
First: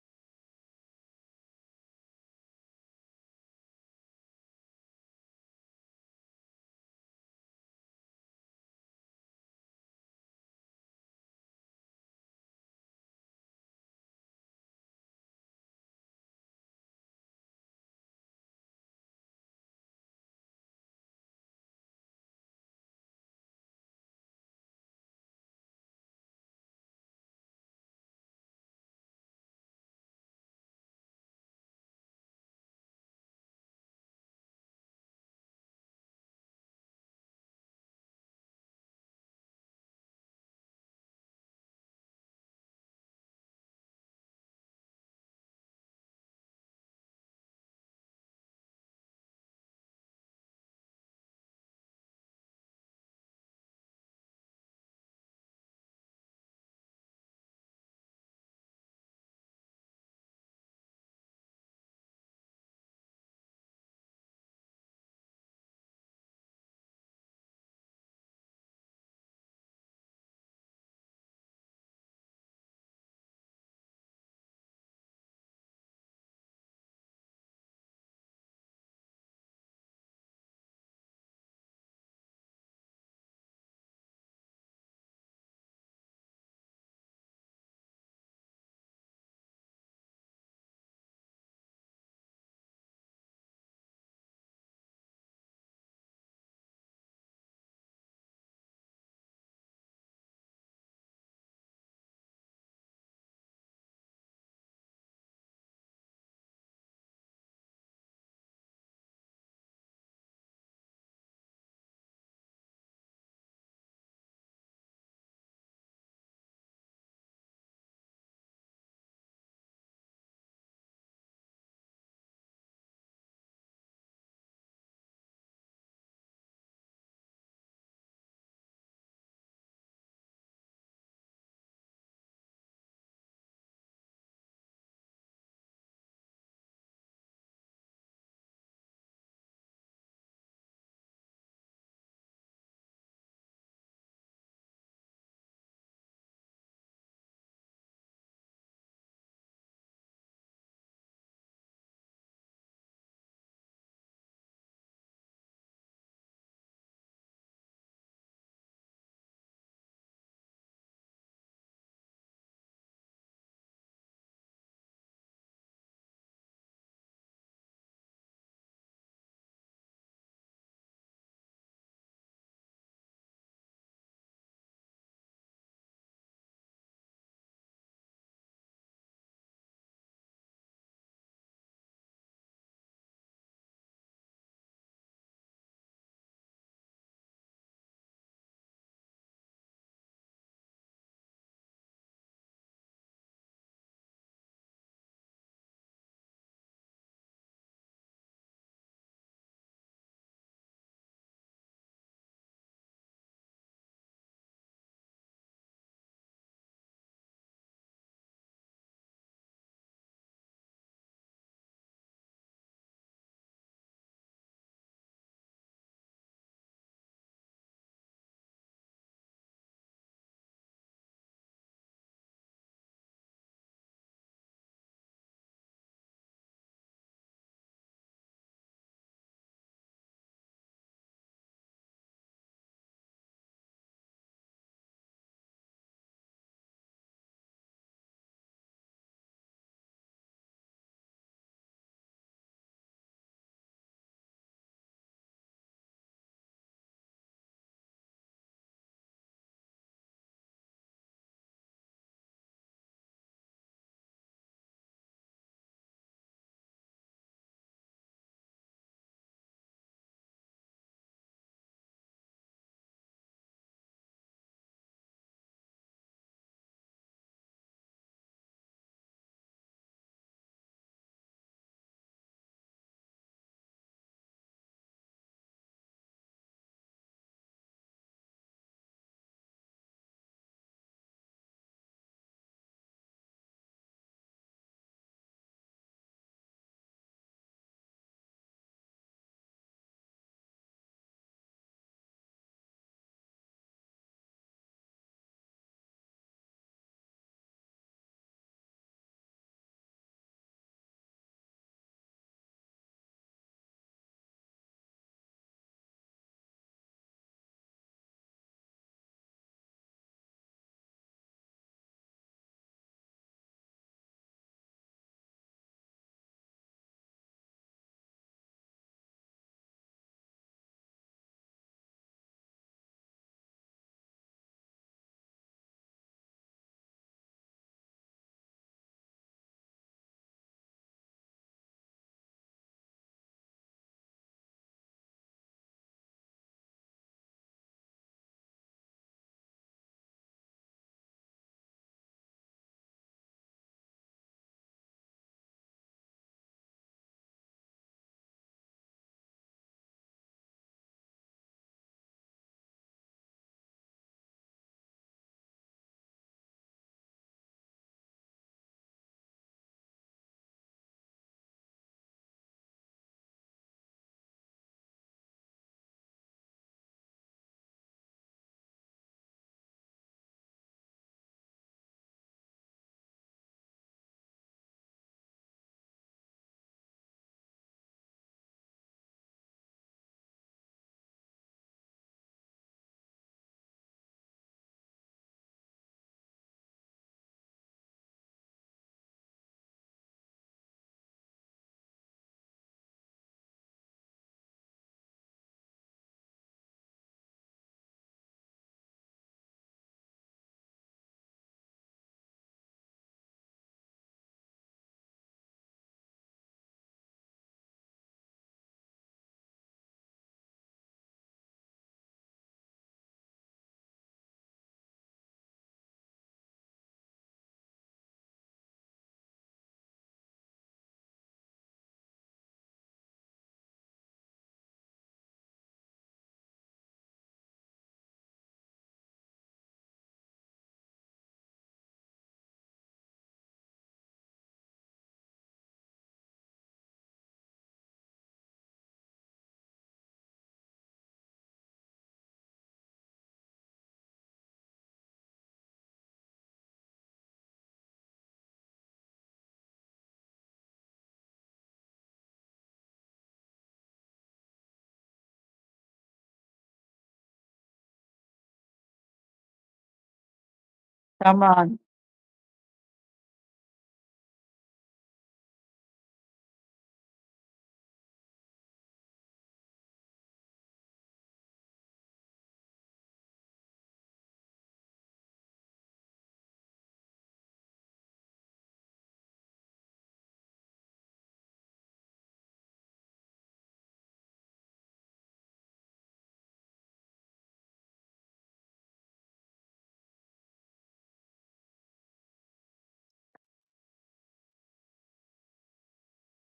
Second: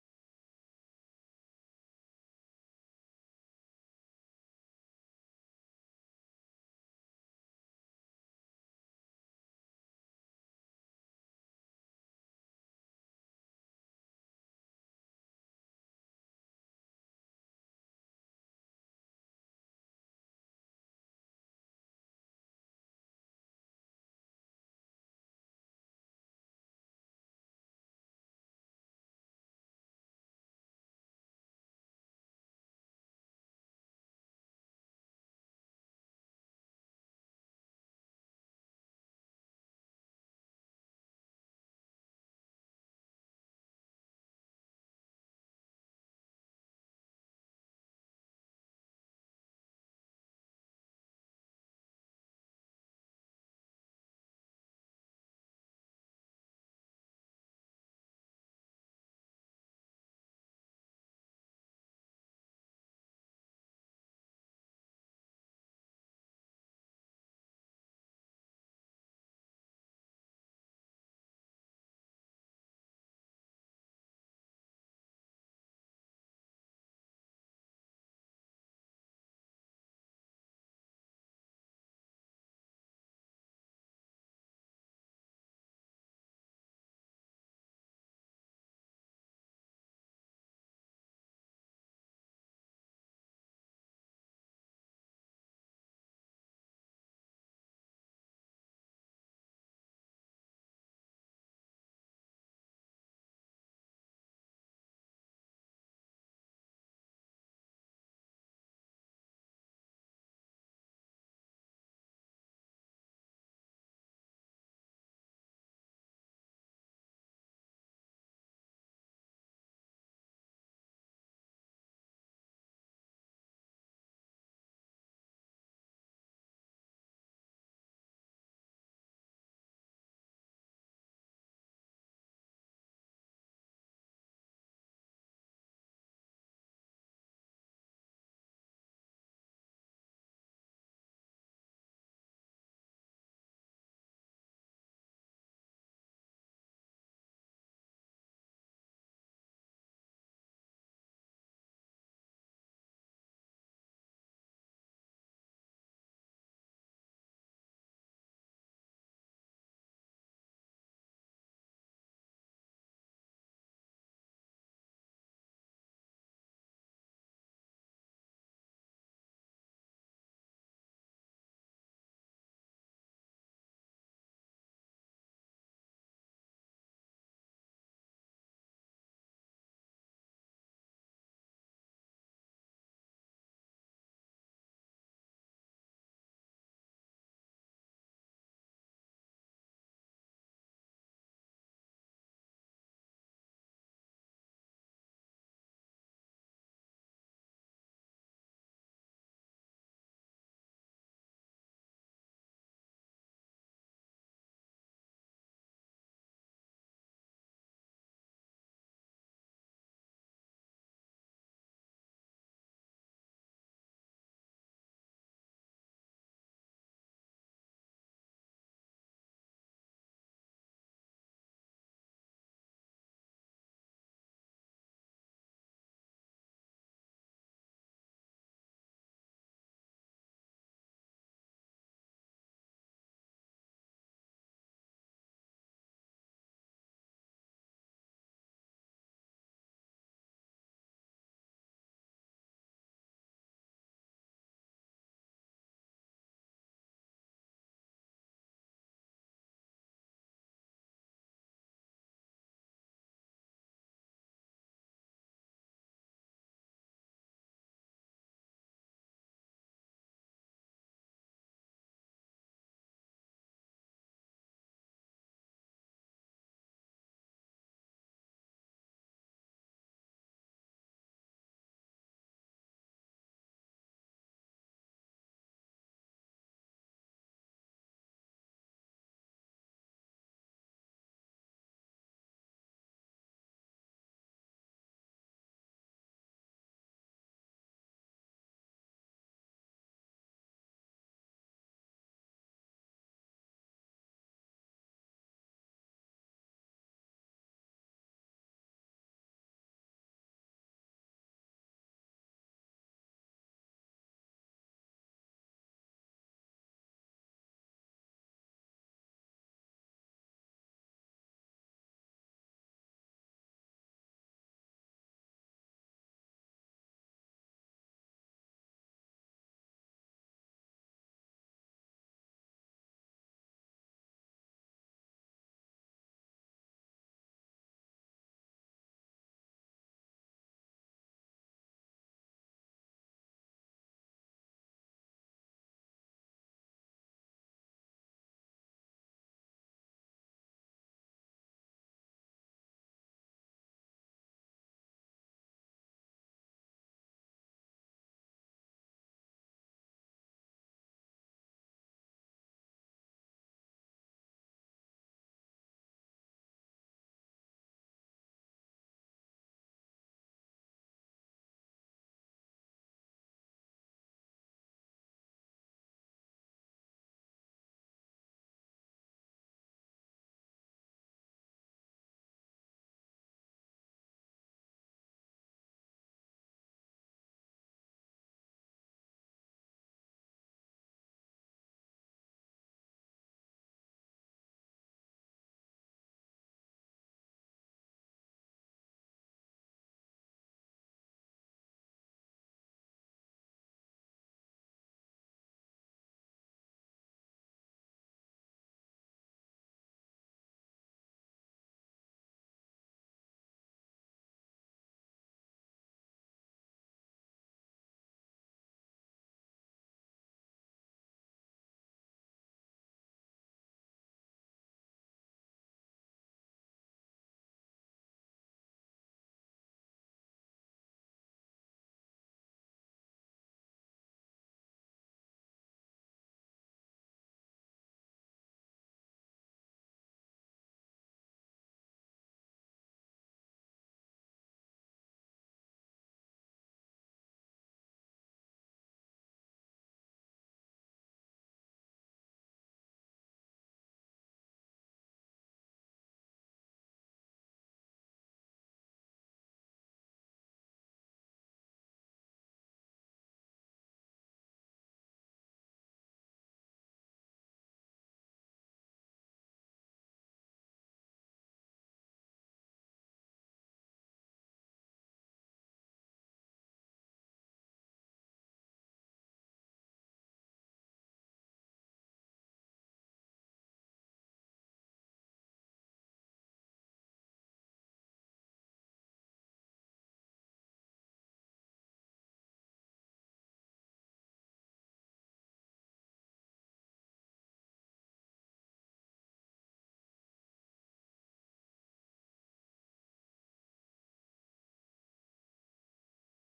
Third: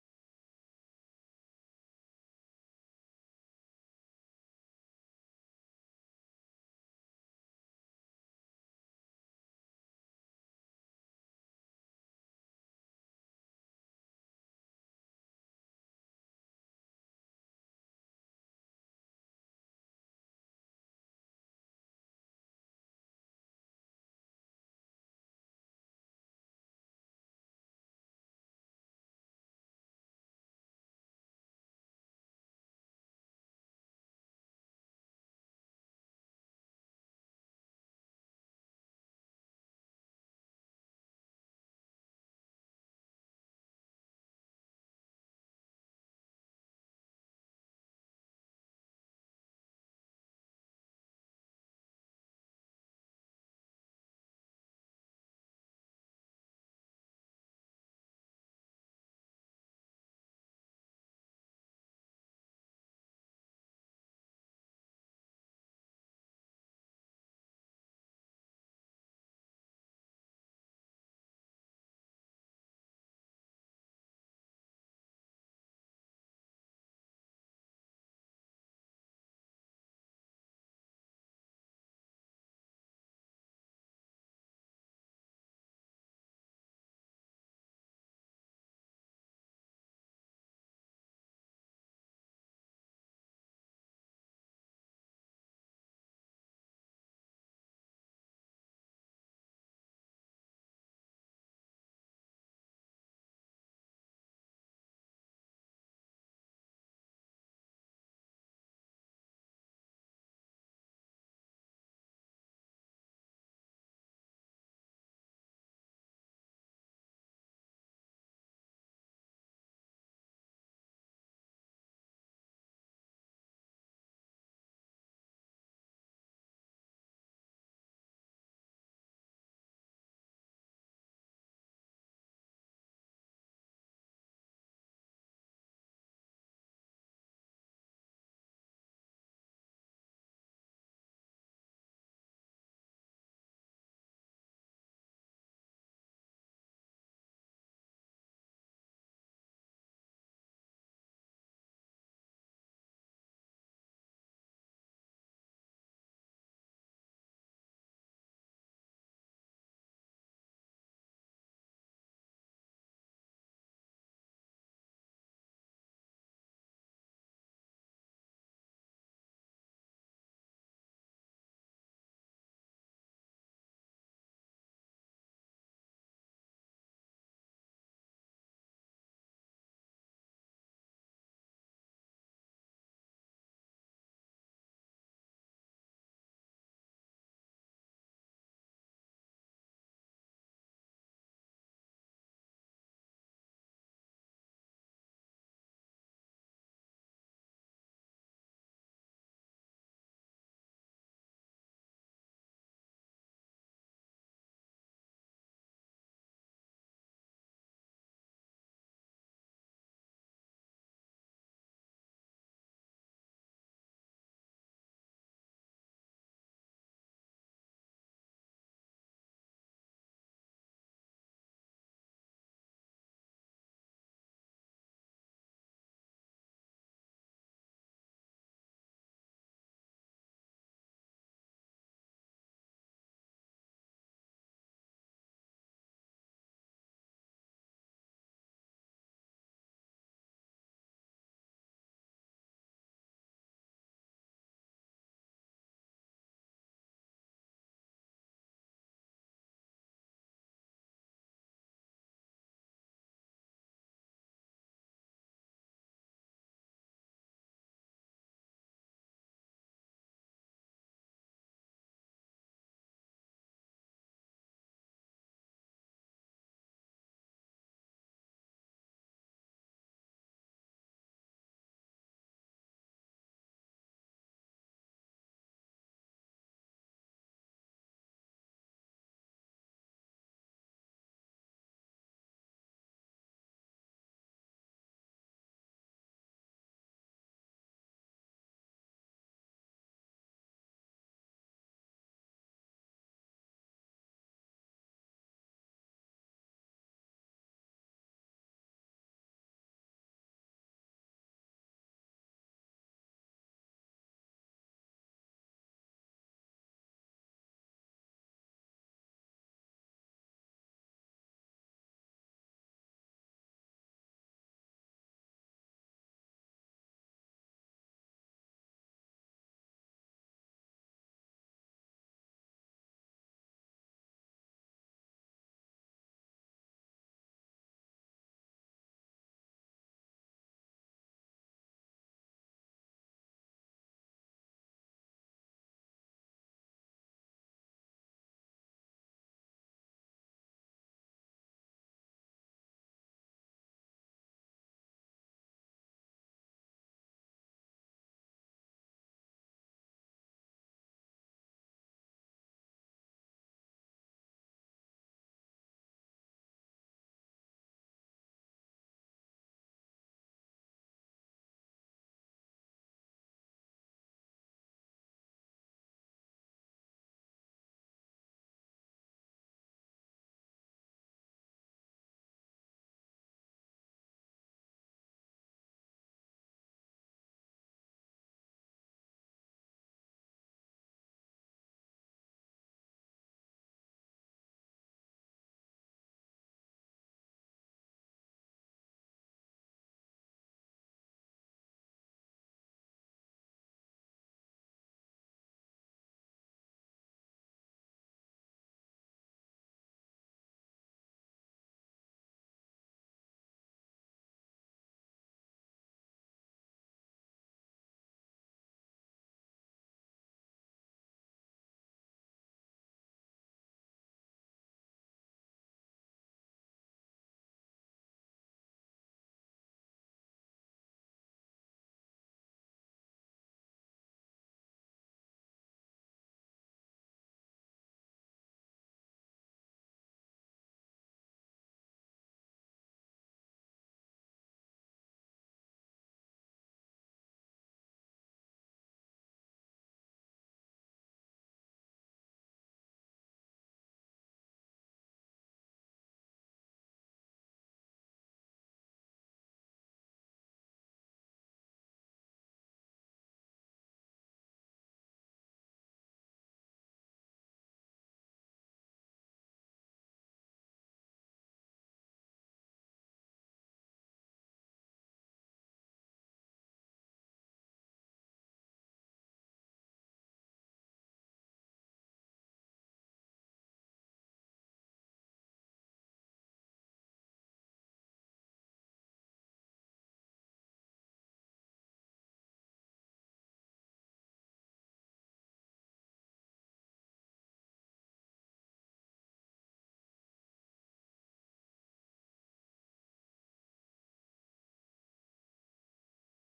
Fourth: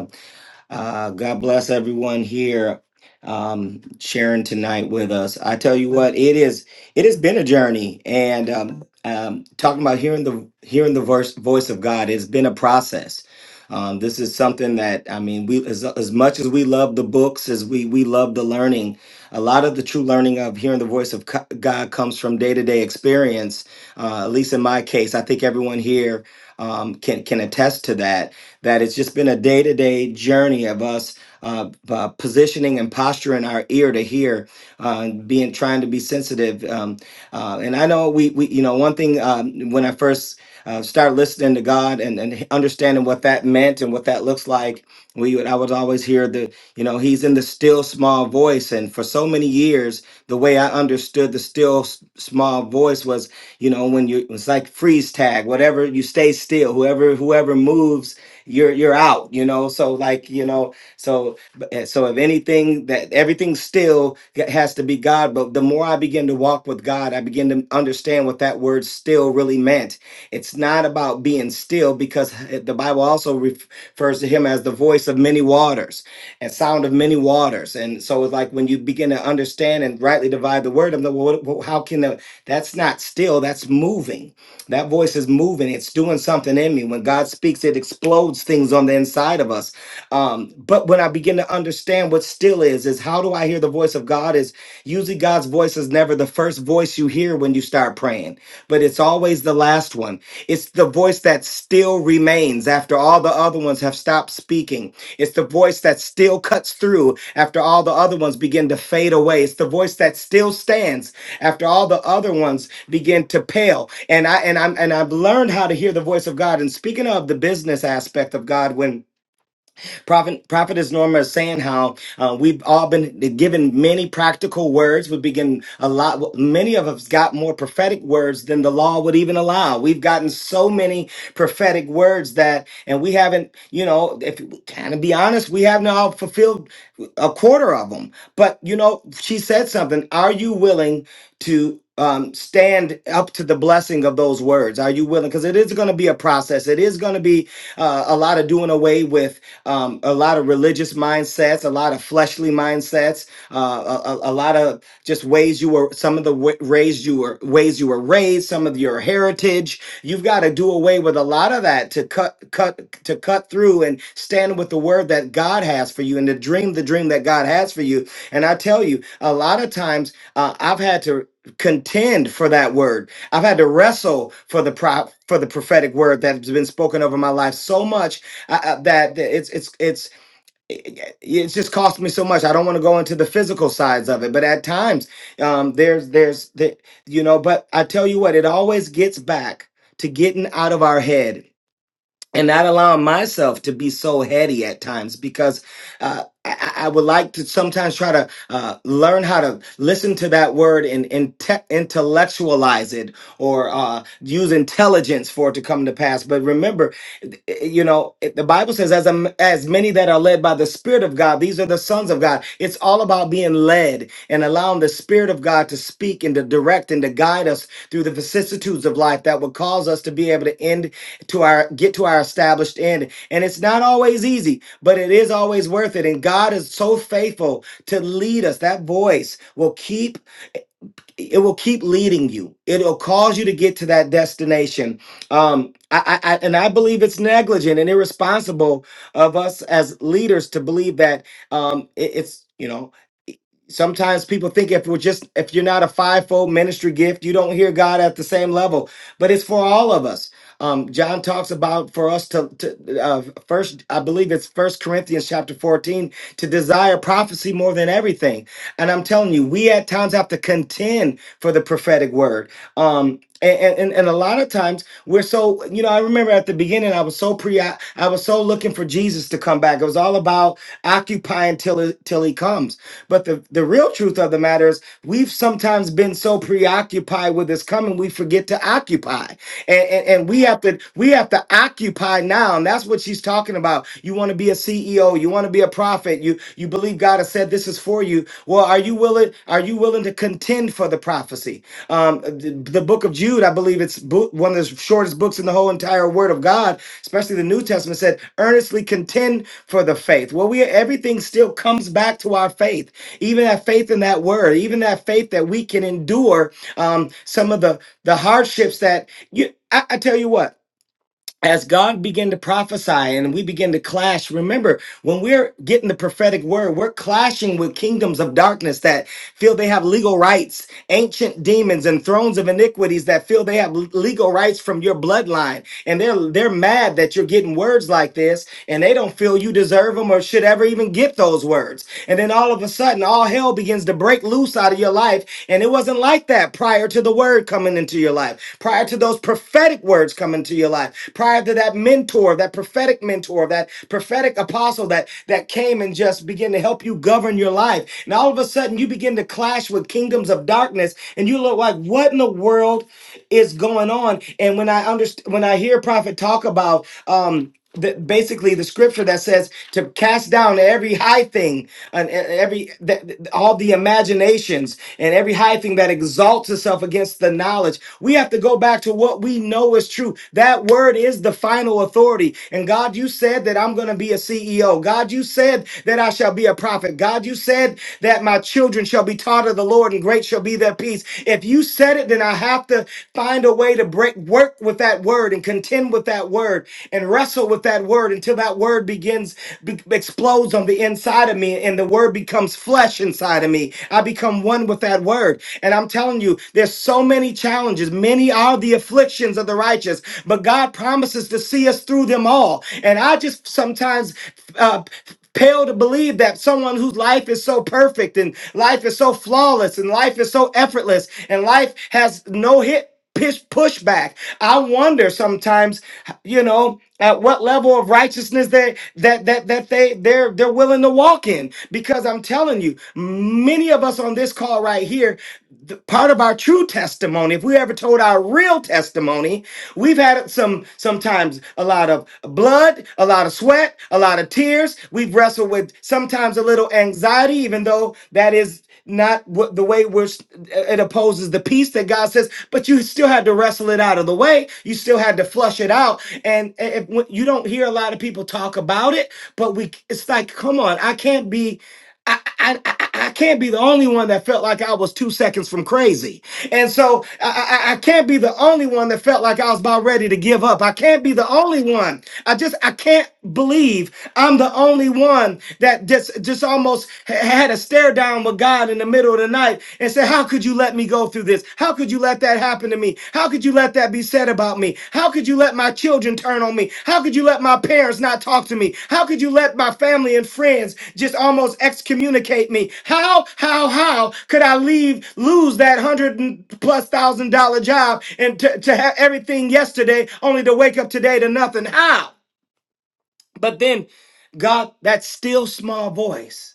uh, God bless everyone here um, sharing tonight with us. I tell you what, it is. It has been a journey, and um, um, talking about hearing the hearing the verse, voice of God. It's been a process. Um, this is something that I mean, we as, as much as we love the books, as we we love the learning. A lot of the true learning of hearing the voice of co- God comes from day to day experience. Uh, at least in my case, I think everyone here um, can can attest to that that it's just been a day to day journey of us uh, uh, positioning and posturing our ear to hear, uh, being trying to be sensitive. Um, uh, and I know we, we, you know, one thing um, when I first uh, started listening to God and, and understanding what that meant and what that looks like, we would, I would always hear the, you know, He's in the still small voice. And for so many years, the way I understood the still s- small voice was, you know, when you it's like freeze tag, whatever you stay still, whoever whoever moves you're you're out you know so like you know so but- so if anything that everything still g- has to be god but the more i begin to walk with god i begin to understand what that word still really meant it's not about being still because eh, the bible also ref- refers to him as the voice of many waters and sound of many waters and so it's like when you begin to understand and rightly divide the word i'm like well, what- how can the, that's not still that's moving that voice is moving. It's doing something in me. When God speaks, it explodes things on the inside of us. Um, but when I begin to understand what still is, is how do I hear the voice of God? Is usually God's voice is never the first voice you hear when you start praying, but it's always the last one. It's the voice that still remains after all the other ones have stopped speaking. It's the voice that still cuts through after all the other ones begin to fade away. It's the voice that still stands after all the other ones begin to pale. And I and I'm and I've learned how to hear the voice of God. And speaking of the business aspect of God, when Prophet, Prophetess Norma is saying how uh, we've all been given many practical words. We've given a lot. well, Many of us got more prophetic words than the law would even allow. We've gotten so many prophetic words that, and we haven't, you know, if kind of be honest, we have now fulfilled a quarter of them. But you know, she said something. Are you willing to um, stand up to the blessing of those words? Are you willing? Because it is going to be a process. It is going to be uh, a lot of doing away with um, a lot of religious mindsets, a lot of fleshly mindsets, uh, a, a a lot of just ways you were, some of the wa- ways you were, ways you were raised, some of your heritage. You've got to do away with a lot of that to cut, cut, to cut through and stand with the word that God has for you and to dream the dream that God has for you. And I tell you, a lot of times uh, I've had to contend for that word. I've had to wrestle for the prop for the prophetic word that's been spoken over my life so much I, I, that that it's it's it's it- it's just cost me so much. I don't want to go into the physical sides of it, but at times, um, there's there's the you know. But I tell you what, it always gets back to getting out of our head and not allowing myself to be so heady at times because uh, I, I would like to sometimes try to uh, learn how to listen to that word and, and te- intellectualize it or uh, use intelligence for it to come to pass. But remember, eh, you know, eh, the Bible says, as, a, as many that are led by the Spirit of God, these are the sons of God. It's all about being led and allowing the Spirit of God to speak and to direct and to guide us through the vicissitudes of life that will cause us to be able to end to our get to our established end and it's not always easy but it is always worth it and god is so faithful to lead us that voice will keep it will keep leading you it'll cause you to get to that destination um i i I- and i believe it's negligent and irresponsible of us as leaders to believe that um it- it's you know sometimes people think if we're just if you're not a fivefold ministry gift you don't hear god at the same level but it's for all of us um, john talks about for us to, to uh, first i believe it's first corinthians chapter 14 to desire prophecy more than everything and i'm telling you we at times have to contend for the prophetic word um, and, and, and and a lot of times we're so you know i remember at the beginning i was so pre i I was so looking for jesus to come back it was all about occupy until it, till he comes. But the, the real truth of the matter is we've sometimes been so preoccupied with his coming, we forget to occupy. And, and, and we have to we have to occupy now. And that's what she's talking about. You want to be a CEO, you want to be a prophet, you you believe God has said this is for you. Well, are you willing, are you willing to contend for the prophecy? Um, the, the book of Jude, I believe it's bo- one of the shortest books in the whole entire word of God, especially the New Testament said, earnestly contend for the faith. Well, we everything still comes back to our faith, even that faith in that word, even that faith that we can endure um, some of the the hardships that you. I, I tell you what. As God began to prophesy and we begin to clash, remember when we're getting the prophetic word, we're clashing with kingdoms of darkness that feel they have legal rights ancient demons and thrones of iniquities that feel they have legal rights from your bloodline. And they're they're mad that you're getting words like this and they don't feel you deserve them or should ever even get those words. And then all of a sudden all hell begins to break loose out of your life and it wasn't like that prior to the word coming into your life. Prior to those prophetic words coming to your life. Prior to that mentor, that prophetic mentor, that prophetic apostle that that came and just began to help you you govern your life. And all of a sudden, you begin to clash with kingdoms of darkness, and you look like, what in the world is going on? And when I understand, when I hear prophet talk about, um, the, basically the scripture that says to cast down every high thing and e- every that- all the imaginations and every high thing that exalts itself against the knowledge we have to go back to what we know is true that word is the final authority and god you said said that I'm going to be a CEO. God, you said that I shall be a prophet. God, you said that my children shall be taught of the Lord and great shall be their peace. If you said it, then I have to find a way to break, work with that word and contend with that word and wrestle with that word until that word begins, be, explodes on the inside of me and the word becomes flesh inside of me. I become one with that word. And I'm telling you, there's so many challenges. Many are the afflictions of afflictions of the righteous, but God promises to see us through them all. And I just sometimes uh, pale to believe that someone whose life is so perfect and life is so flawless and life is so effortless and life has no hit push pushback. I wonder sometimes, you know, at what level of righteousness they that that that they they're they're willing to walk in. Because I'm telling you, many of us on this call right here the part of our true testimony if we ever told our real testimony we've had some sometimes a lot of blood a lot of sweat a lot of tears we've wrestled with sometimes a little anxiety even though that is not what the way we're s- uh, it opposes the peace that god says but you still had to wrestle it out of the way you still had to flush it out and if, you don't hear a lot of people talk about it but we it's like come on i can't be I, I, I, I can't be the only one that felt like I was two seconds from crazy. And so I, I, I can't be the only one that felt like I was about ready to give up. I can't be the
Come
only
on.
one. I just, I can't believe I'm the only one that just, just almost ha- had a stare down with God in the middle of the night and said, how could you let me go through this? How could you let let that happen to me? How could you let that be said about me? How could you let my children turn on me? How could you let my parents not talk to me? How could you let my family and friends just almost excommunicate me? How, how, how could I leave, lose that hundred and plus thousand dollar job and to, to have everything yesterday only to wake up today to nothing? How? But then God, that still small voice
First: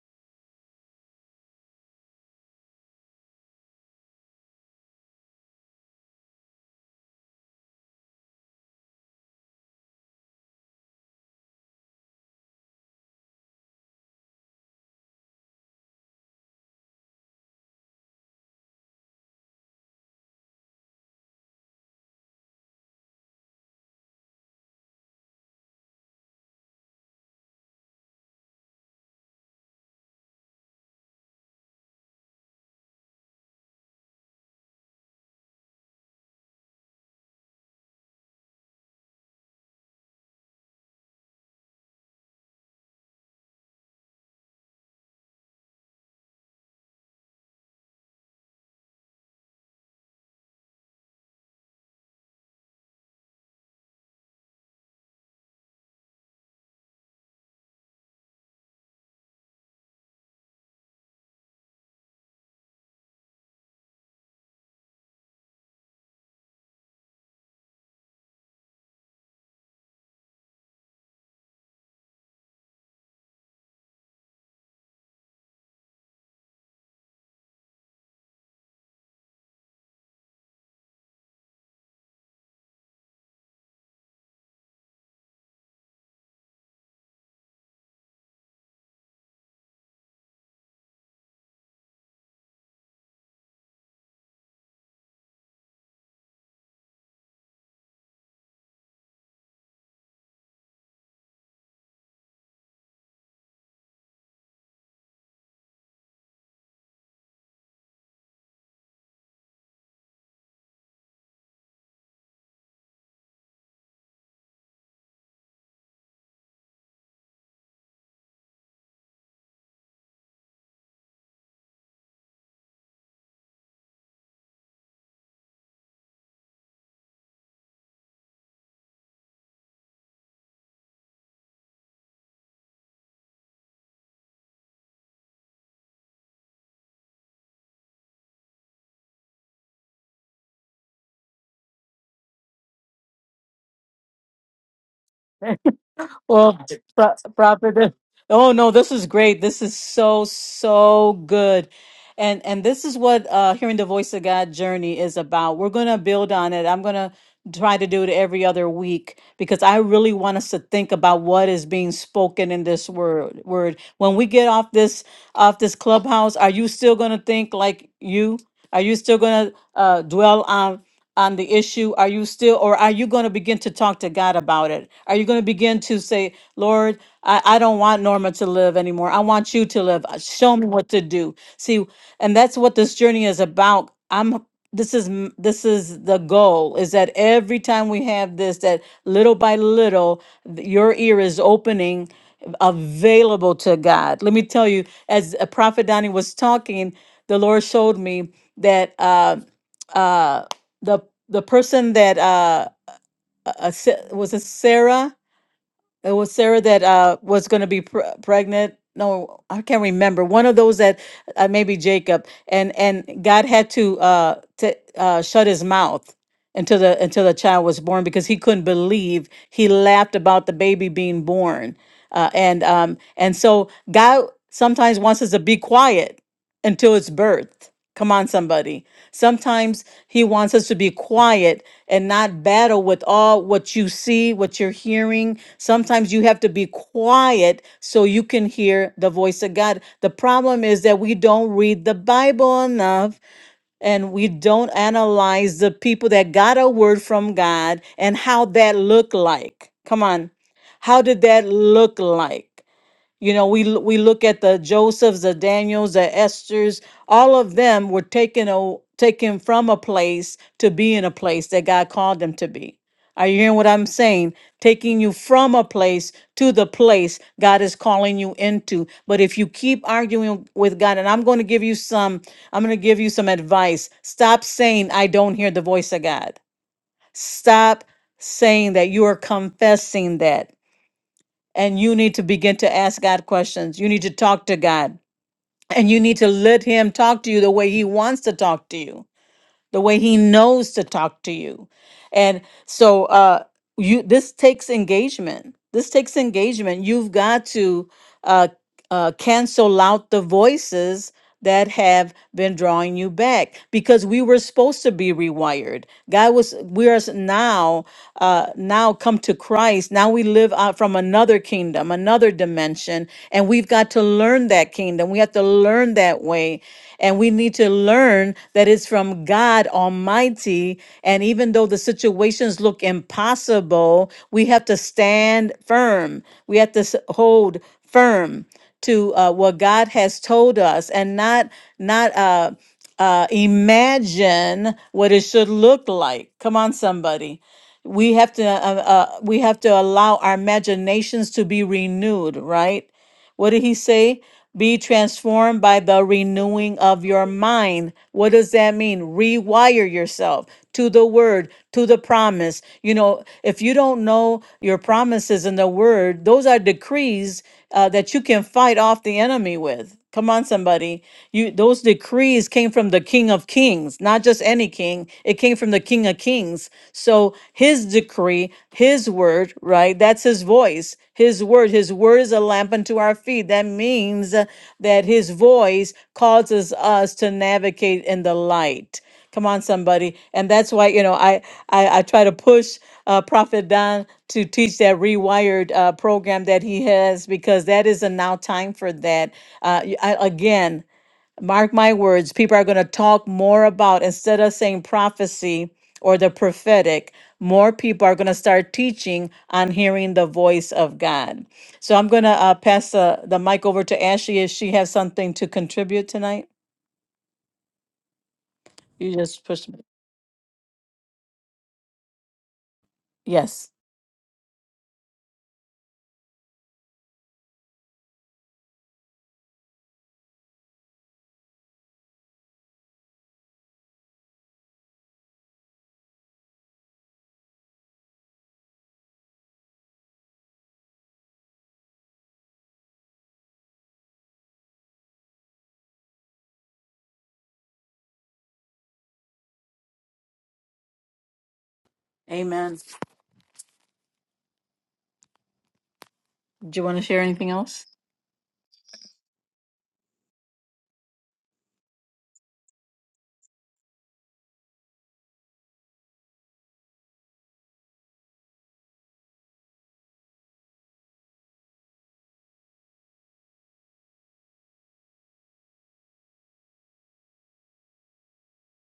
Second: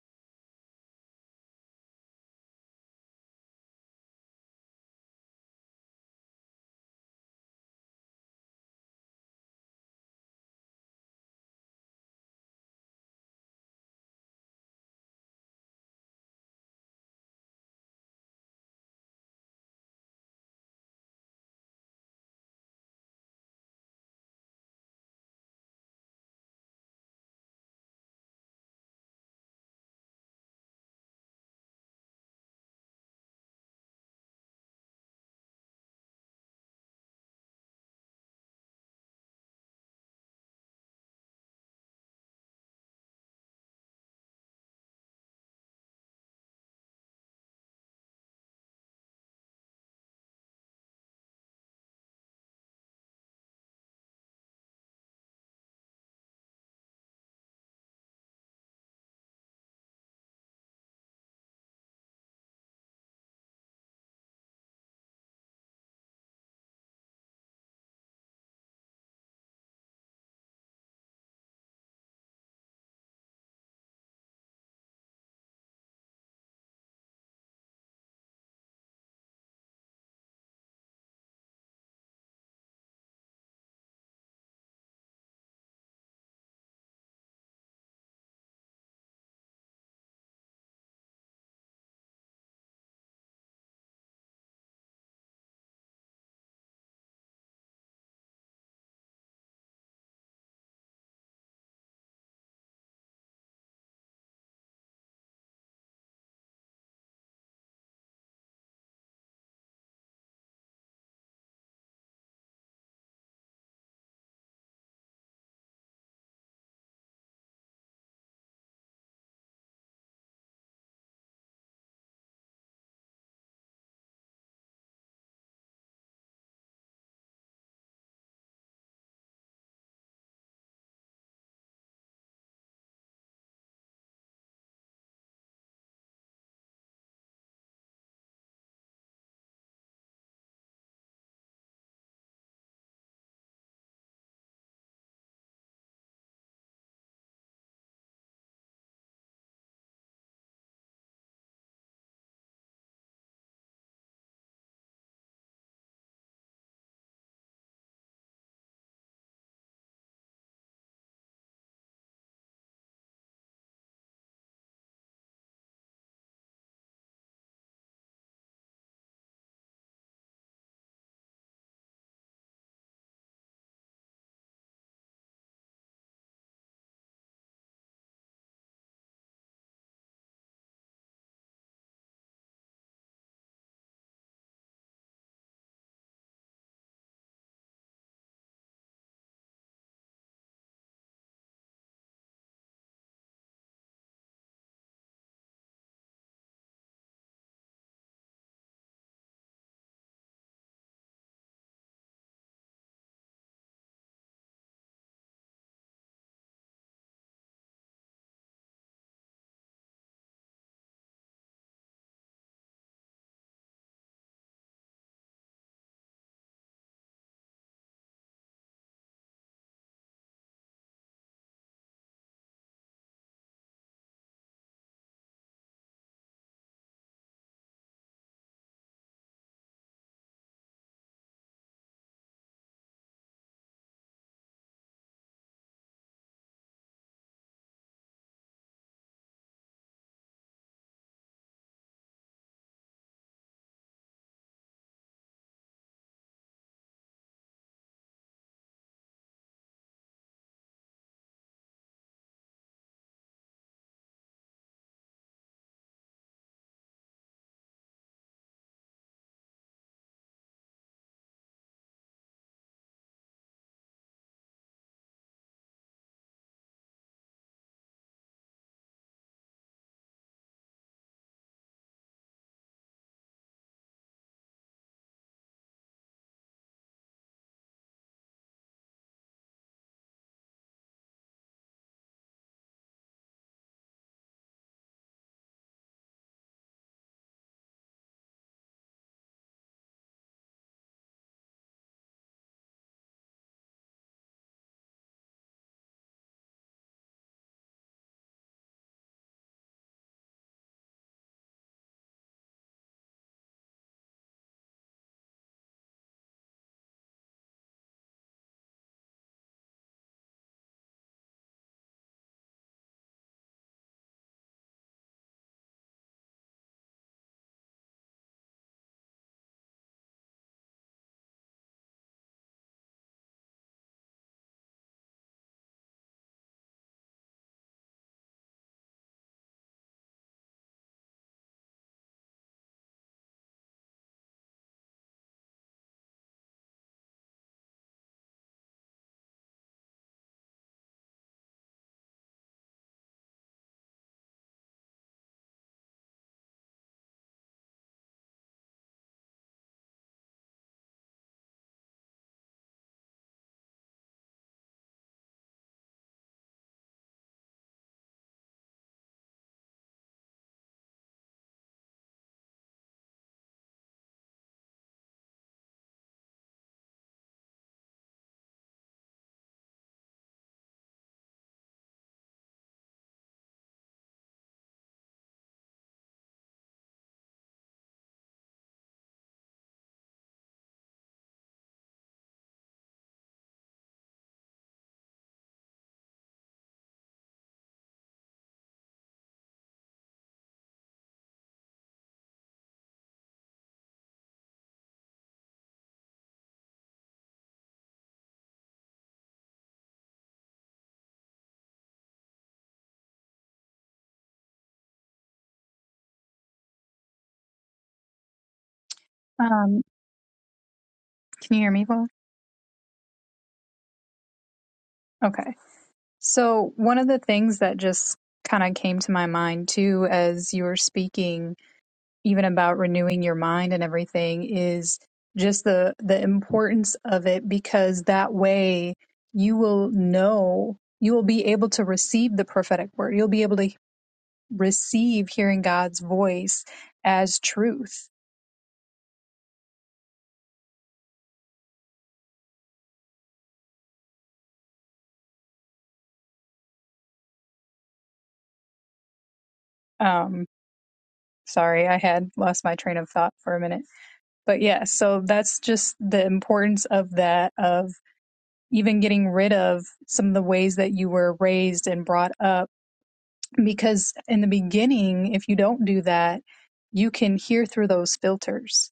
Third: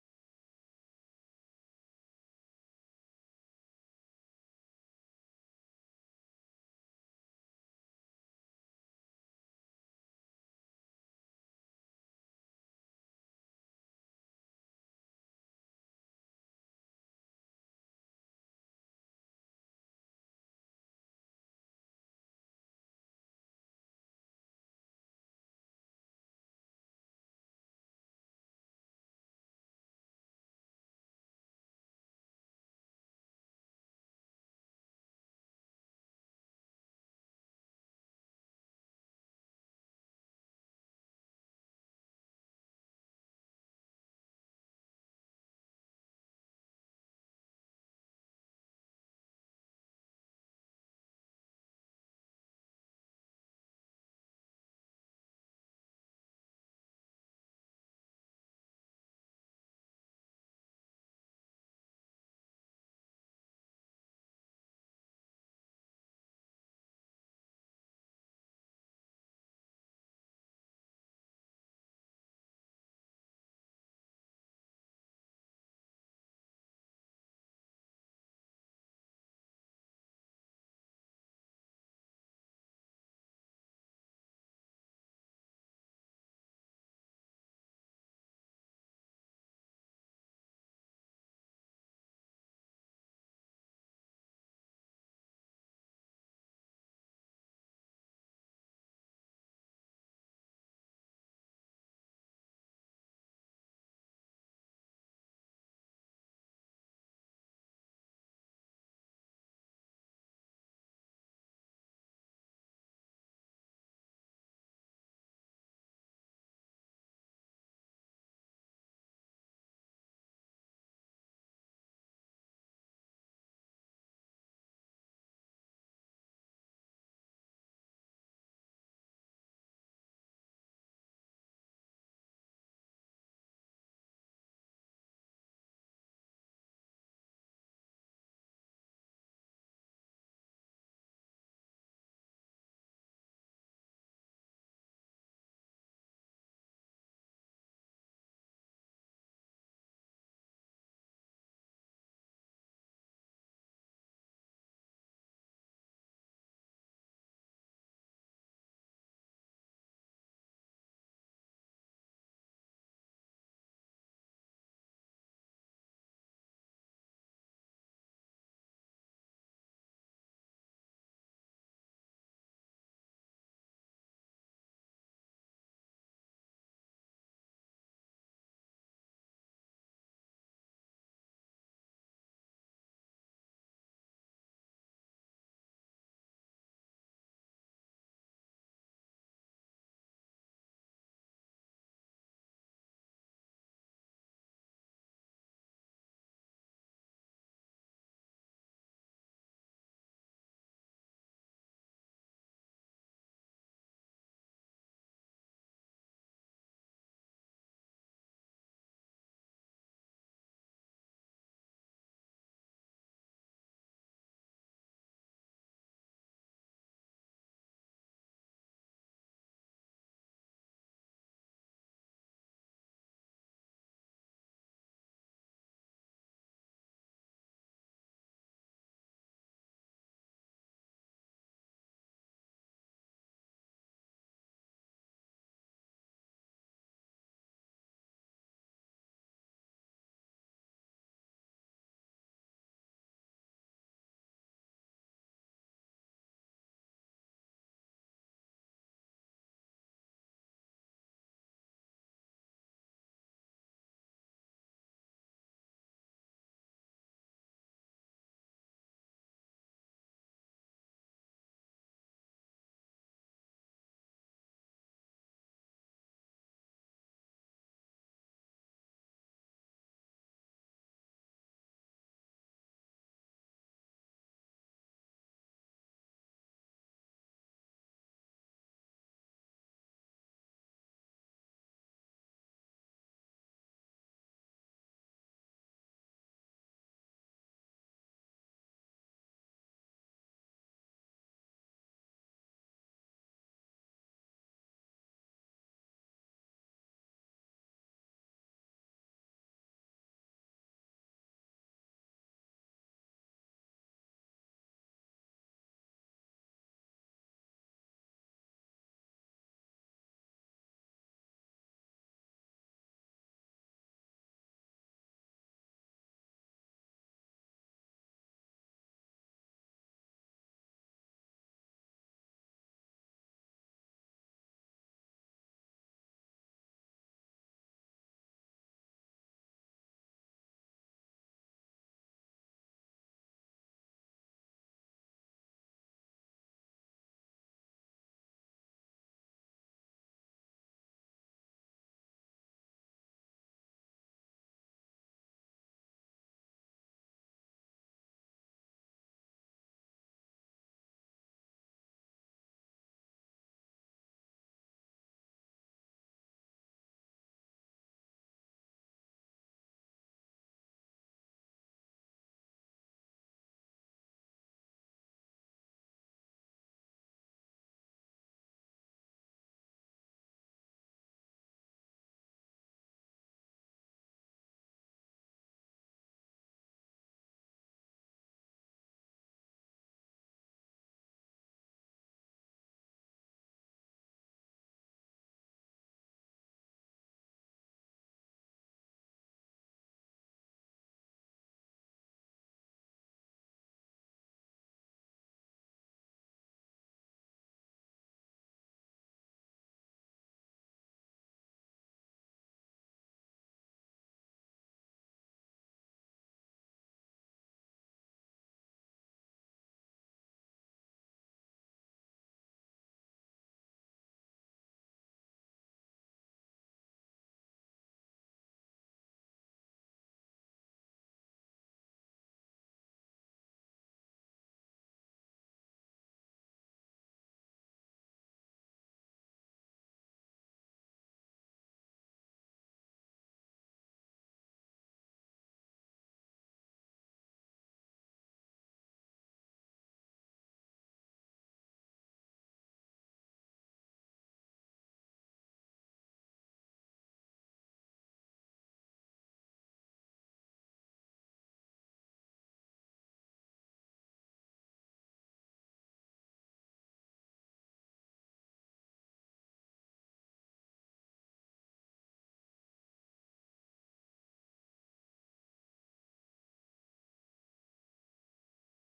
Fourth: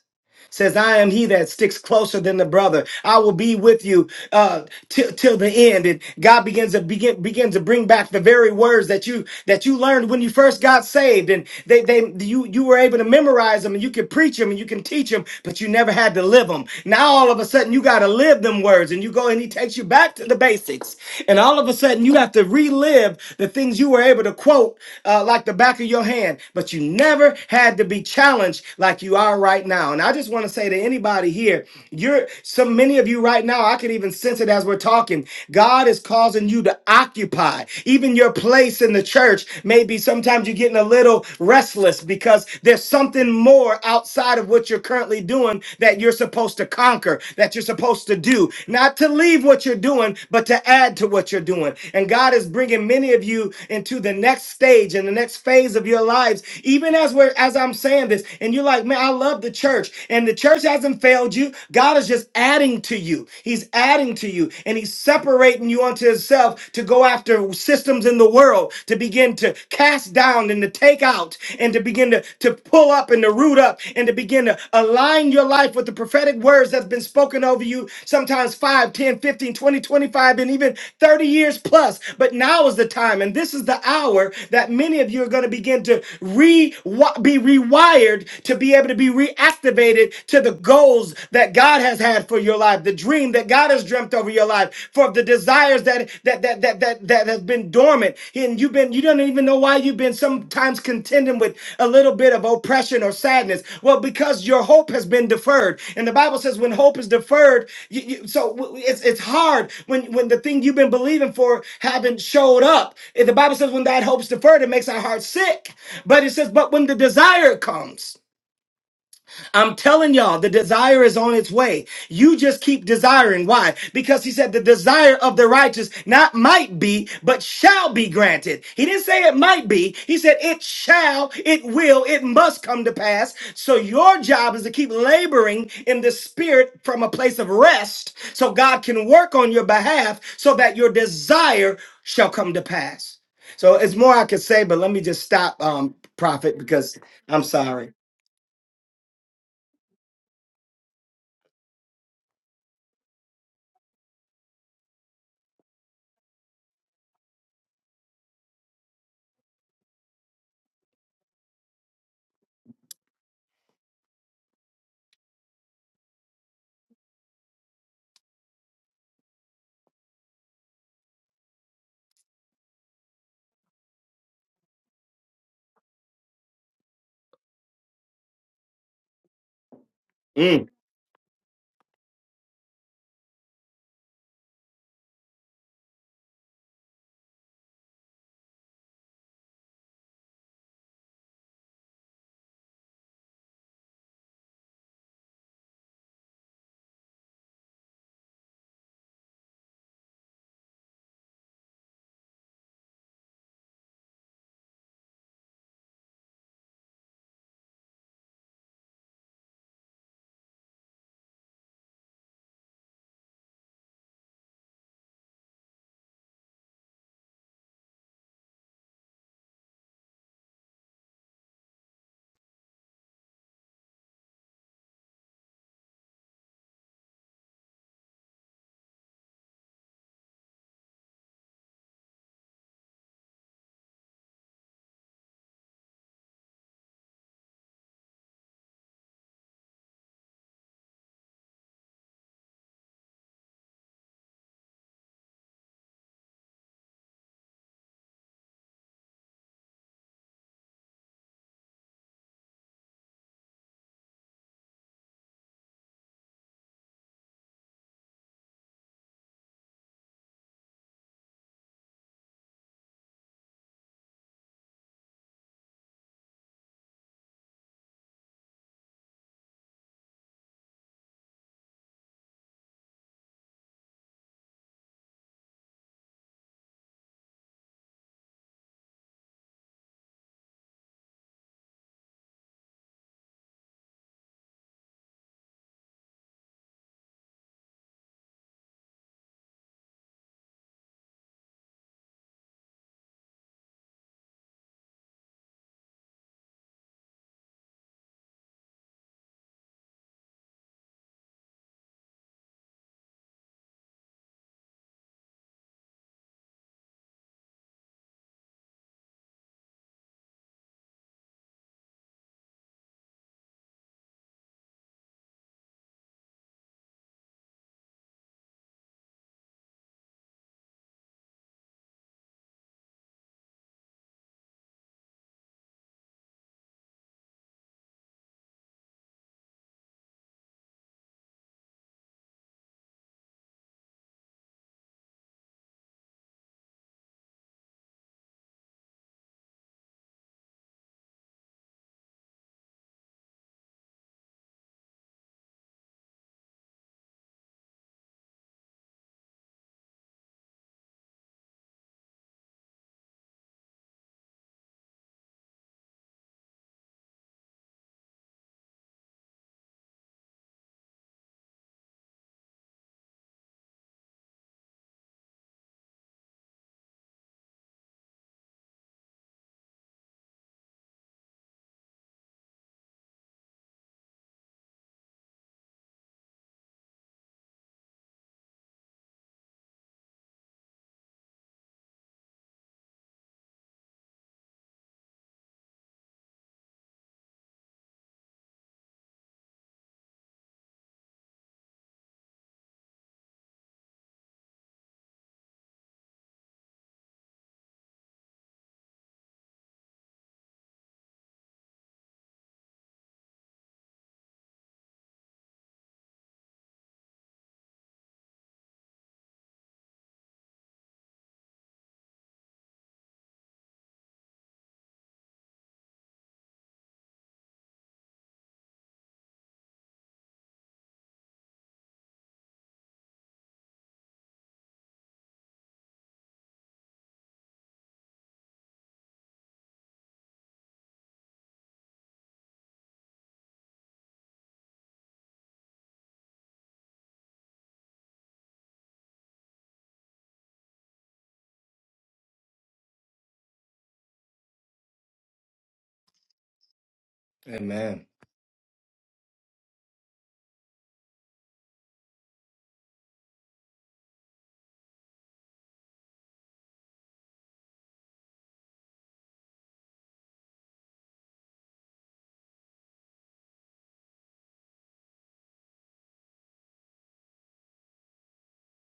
says, I am he that sticks closer than the brother. I will be with you uh, till till the end. And God begins to begin begin to bring back the very words that you that you learned when you first got saved. And they they you you were able to memorize them and you could preach them and you can teach them, but you never had to live them. Now all of a sudden you gotta live them words and you go and he takes you back to the basics. And all of a sudden you have to relive the things you were able to quote uh, like the back of your hand, but you never had to be challenged like you are right now now. And I just want to say to anybody here, you're so many of you right now, I can even sense it as we're talking. God is causing you to occupy. Even your place in the church, maybe sometimes you're getting a little restless because there's something more outside of what you're currently doing that you're supposed to conquer, that you're supposed to do. Not to leave what you're doing, but to add to what you're doing. And God is bringing many of you into the next stage and the next phase of your lives, even as we're as I'm saying this, and you're like, man, I love of the church. And the church hasn't failed you. God is just adding to you. He's adding to you and he's separating you unto himself to go after systems in the world, to begin to cast down and to take out and to begin to, to pull up and to root up and to begin to align your life with the prophetic words that's been spoken over you sometimes 5, 10, 15, 20, 25, and even 30 years plus. But now is the time and this is the hour that many of you are going to begin to re- be rewired to be able be able to be reactivated to the goals that God has had for your life, the dream that God has dreamt over your life, for the desires that that that that that, that has been dormant. And you've been you don't even know why you've been sometimes contending with a little bit of oppression or sadness. Well, because your hope has been deferred. And the Bible says when hope is deferred, you, you, so w- w- it's it's hard when when the thing you've been believing for haven't showed up. And the Bible says when that hope's deferred, it makes our heart sick. But it says but when the desire comes. I'm telling y'all, the desire is on its way. You just keep desiring. Why? Because he said the desire of the righteous not might be, but shall be granted. He didn't say it might be. He said it shall, it will, it must come to pass. So your job is to keep laboring in the spirit from a place of rest so God can work on your behalf so that your desire shall come to pass. So it's more I could say, but let me just stop, um, prophet,
Well,
because
pro-
I'm sorry.
prophet. Oh no, this is great. This is so so good, and and this is what uh, hearing the voice of God journey is about. We're gonna build on it. I'm gonna try to do it every other week because I really want us to think about what is being spoken in this word. Word. When we get off this off this clubhouse, are you still gonna think like you? Are you still gonna uh, dwell on? on the issue? Are you still, or are you going to begin to talk to God about it? Are you going to begin to say, Lord, I, I don't want Norma to live anymore. I want you to live. Uh, Show
Mm.
me what to do. See, and that's what this journey is about. I'm this is m- this is the goal is that every time we have this that little by little th- your ear is opening available to God. Let me tell you as uh, prophet Donnie was talking, the Lord showed me that uh uh, the the person that uh, uh uh, Sa- was it Sarah? It was Sarah that uh was going to be pr- pregnant. No, I can't remember. One of those that uh, maybe Jacob and and God had to uh to uh shut his mouth until the until the child was born because he couldn't believe he laughed about the baby being born. Uh, and um and so God sometimes wants us to be quiet until it's birthed. Come on, somebody. Sometimes he wants us to be quiet and not battle with all what you see, what you're hearing. Sometimes you have to be quiet so you can hear the voice of God. The problem is that we don't read the Bible enough and we don't analyze the people that got a word from God and how that looked like. Come on. How did that look like? You know, we l- we look at the Josephs, the Daniels, the Esther's. All of them were taken a, taken from a place to be in a place that God called them to be. Are you hearing what I'm saying? Taking you from a place to the place God is calling you into. But if you keep arguing with God, and I'm going to give you some, I'm going to give you some advice. Stop saying I don't hear the voice of God. Stop saying that you are confessing that and you need to begin to ask God questions. You need to talk to God and you need to let Him talk to you the way He wants to talk to you, the way He knows to talk to you. And so, uh, you this takes engagement. This takes engagement. You've got to. Uh, uh, cancel out the voices that have been drawing you back because we were supposed to be rewired. God was, we are now, uh, now come to Christ. Now we live out from another kingdom, another dimension, and we've got to learn that kingdom. We have to learn that way. And we need to learn that it's from God Almighty. And even though the situations look impossible, we have to stand firm. We have to s- hold firm to uh, what God has told us and not not uh, uh, imagine what it should look like. Come on, somebody. We have to uh, uh, we have to allow our imaginations to be renewed, right? What did he say? Be transformed by the renewing of your mind. What does that mean? Rewire yourself to the word, to the promise. You know, if you don't know your promises in the word, those are decrees uh, that you can fight off the enemy with. Come on, somebody. You those decrees came from the King of Kings, not just any king. It came from the King of Kings. So so his decree, his word, right? That's his voice, his word. His word is a lamp unto our feet. That means uh, that his voice causes us to navigate in the light. Come on, somebody. And that's why, you know, I, I, I try to push uh, Prophet Don to teach that rewired uh, program that he has because that is a now time for that. Uh, y- I- again, Mark my words, people are going to talk more about, instead of saying prophecy or the prophetic, more people are going to start teaching on hearing the voice of God. So I'm going to uh, pass the, the mic over to Ashley. If she has something to contribute tonight, you just push me.
Um, can you hear me well?
Yes.
Okay. So one of the things that just kind of came to my mind too as you were speaking even about renewing your mind and everything is just the the importance of it because that way you will know you will be able to receive the prophetic word. You'll be able to receive hearing God's voice as truth.
Amen. Do you want-
Amen.
Um sorry, I had lost my train of thought for a minute but yeah, so that's just the importance of that, of even getting rid of some of the ways that you were raised and brought up. Because in the beginning, if you don't do that, you can hear through those filters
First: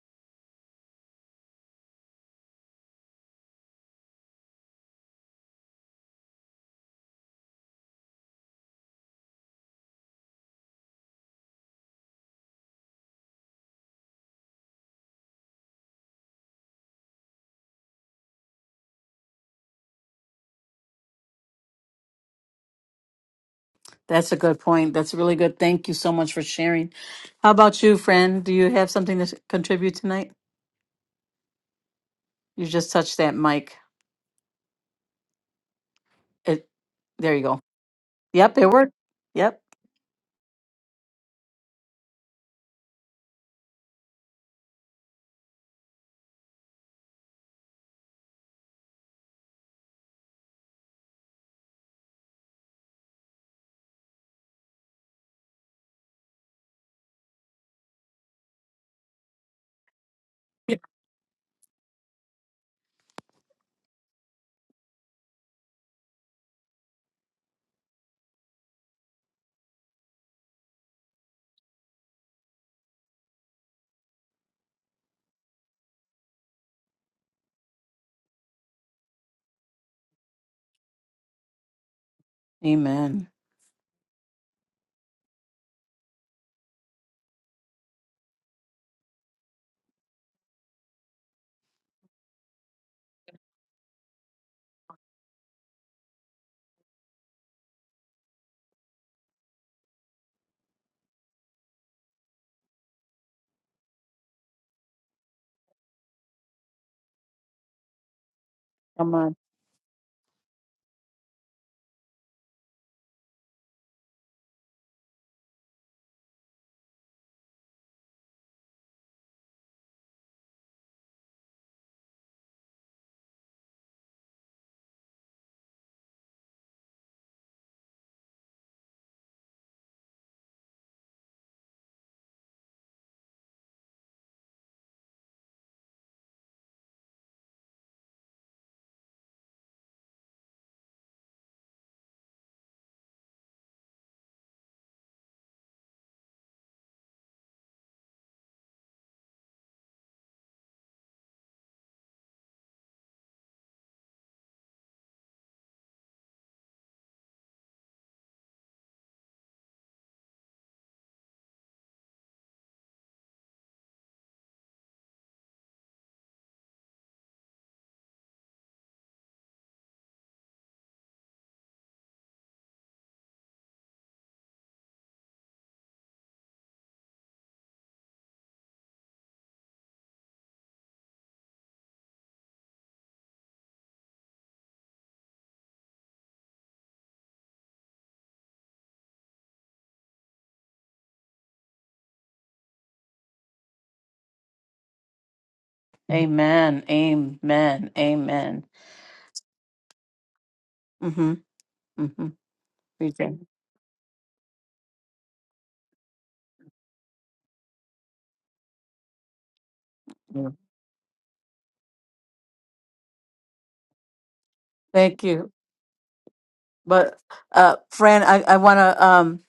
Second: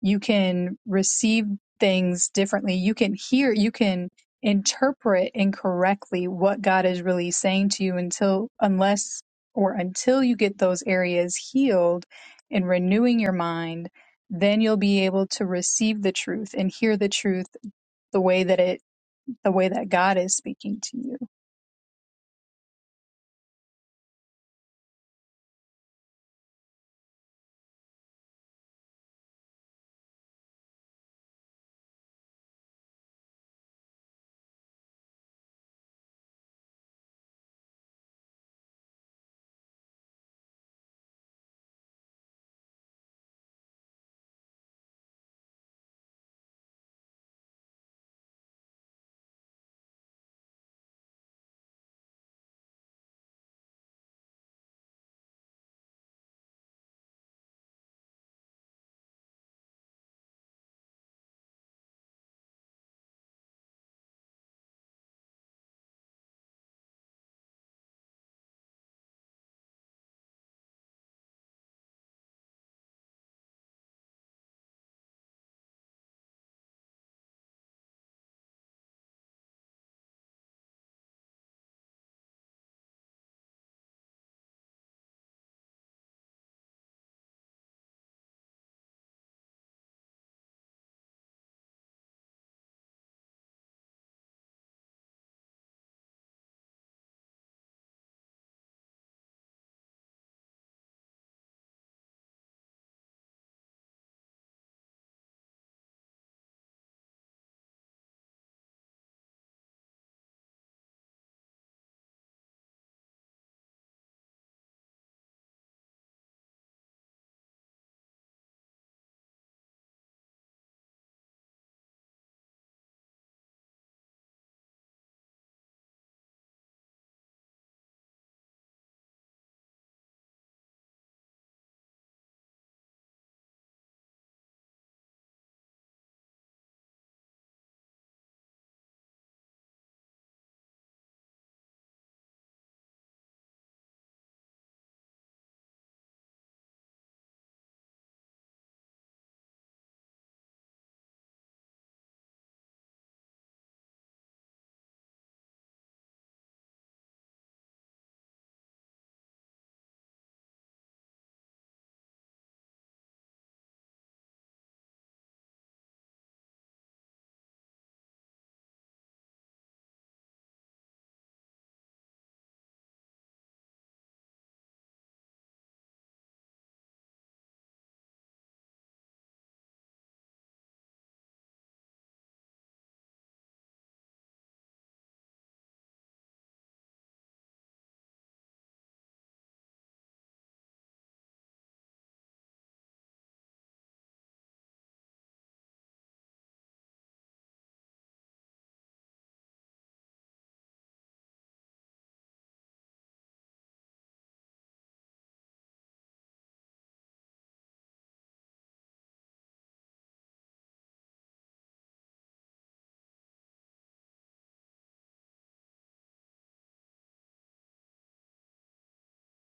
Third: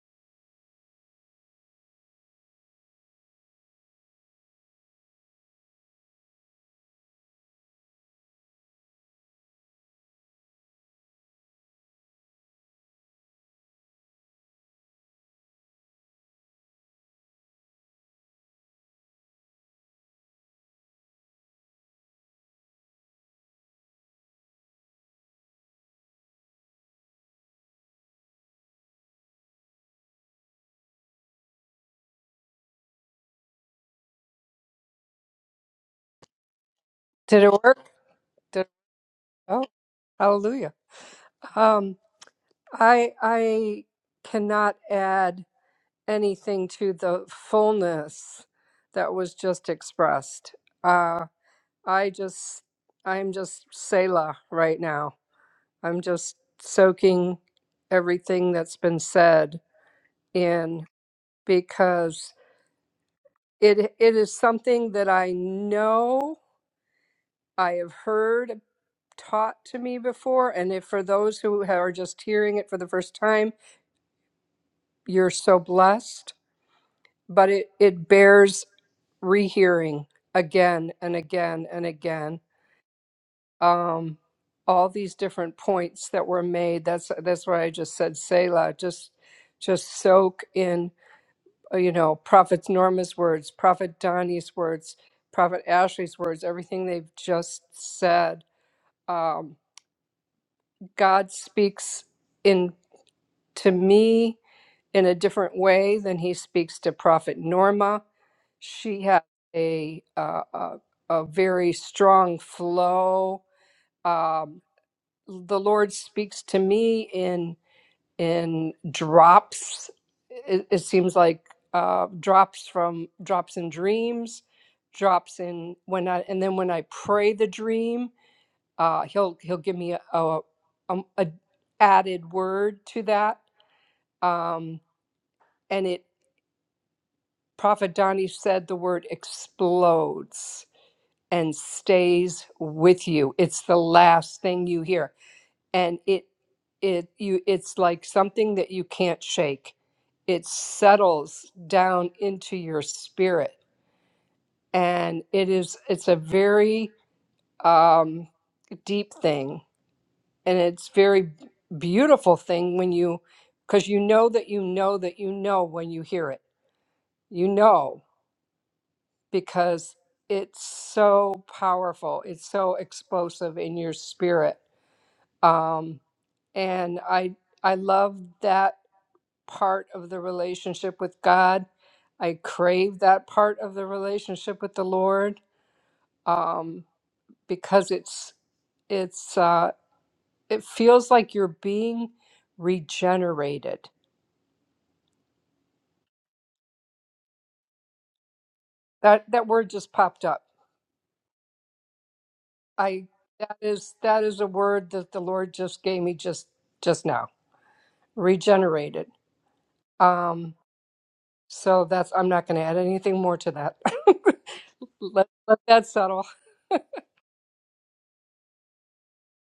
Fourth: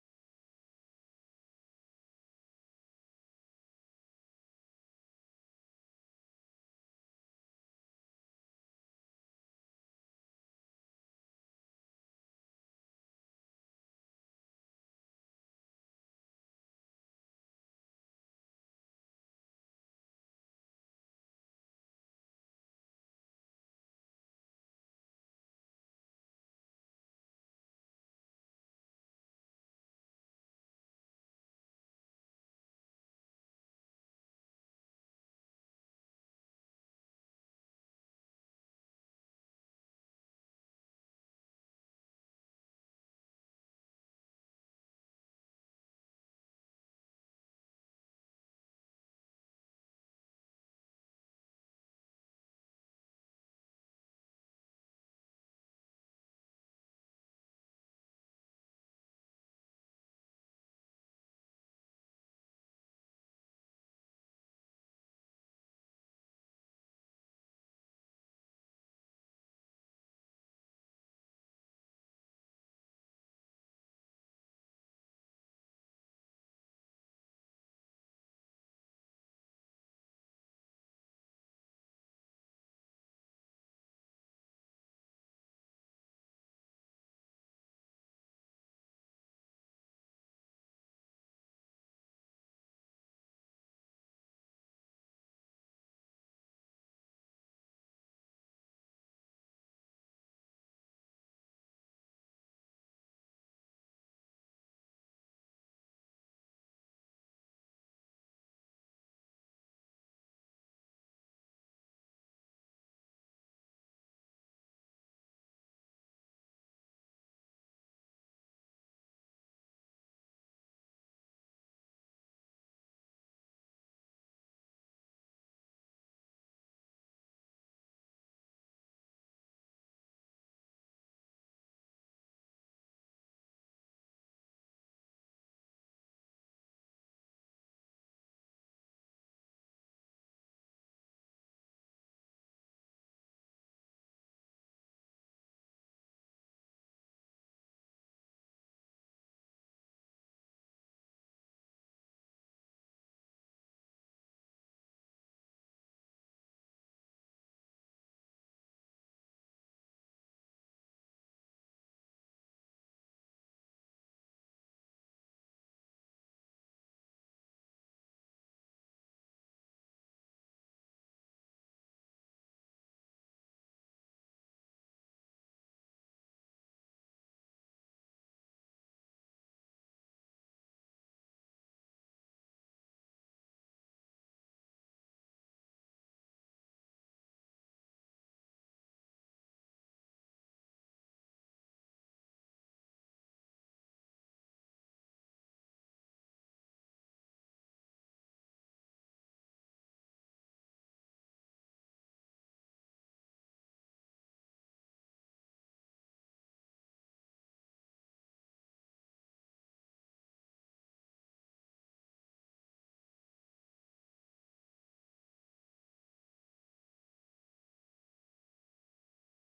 you can receive things differently you can hear you can interpret incorrectly what god is really saying to you until unless or until you get those areas healed and renewing your mind then you'll be able to receive the truth and hear the truth the way that it the way that god is speaking to you
That's a good point. That's really good. Thank you so much for sharing. How about you, friend? Do you have something to s- contribute tonight? You just touched that mic. It, there
Did
you
it
go.
work?
Yep,
Did,
it worked. Yep.
oh, hallelujah. Um, I I cannot add anything to the fullness that was just expressed. Uh, I just I'm just Selah right now. I'm just soaking everything that's been said in because it it is something that I know I have heard taught to me before and if for those who are just hearing it for the first time you're so blessed, but it, it bears rehearing again and again and again.
Amen.
Um, all these different points that were made. That's that's why I just said Selah. Just just soak in uh, you know Prophet Norma's words, Prophet Donnie's words, Prophet Ashley's words. Everything they've just said. Um, God speaks in to me in a different way than he speaks to Prophet Norma. She
Come
has
on.
a uh, a, a very strong flow. Um, the Lord speaks to me in in drops. It, it seems like uh, drops from drops in dreams, drops in when I and then when I pray the dream, uh, he'll he'll give me a, a, um, a added word to that. Um, and it Prophet Donnie said the word explodes and stays with you. It's the last thing you hear. And it it you it's like something that you can't shake. It settles down into your spirit. And it is it's a very um deep thing and it's very b- beautiful thing when you because you know that you know that you know when you hear it. You know because it's so powerful. It's so explosive in your spirit. Um, and I I love that part of the relationship with God. I crave that part of the relationship with the Lord um, because it's it's uh, it feels like you're being regenerated.
Amen. Amen. Amen.
That that word just popped up.
Mm-hmm. Mm-hmm.
I
Preaching.
that is that is a word that the Lord just gave me just just now. Regenerated
Yeah.
Um, so that's I'm not going to add anything more to that.
Thank
let
you.
let that settle.
But uh Fran, I, I wanna um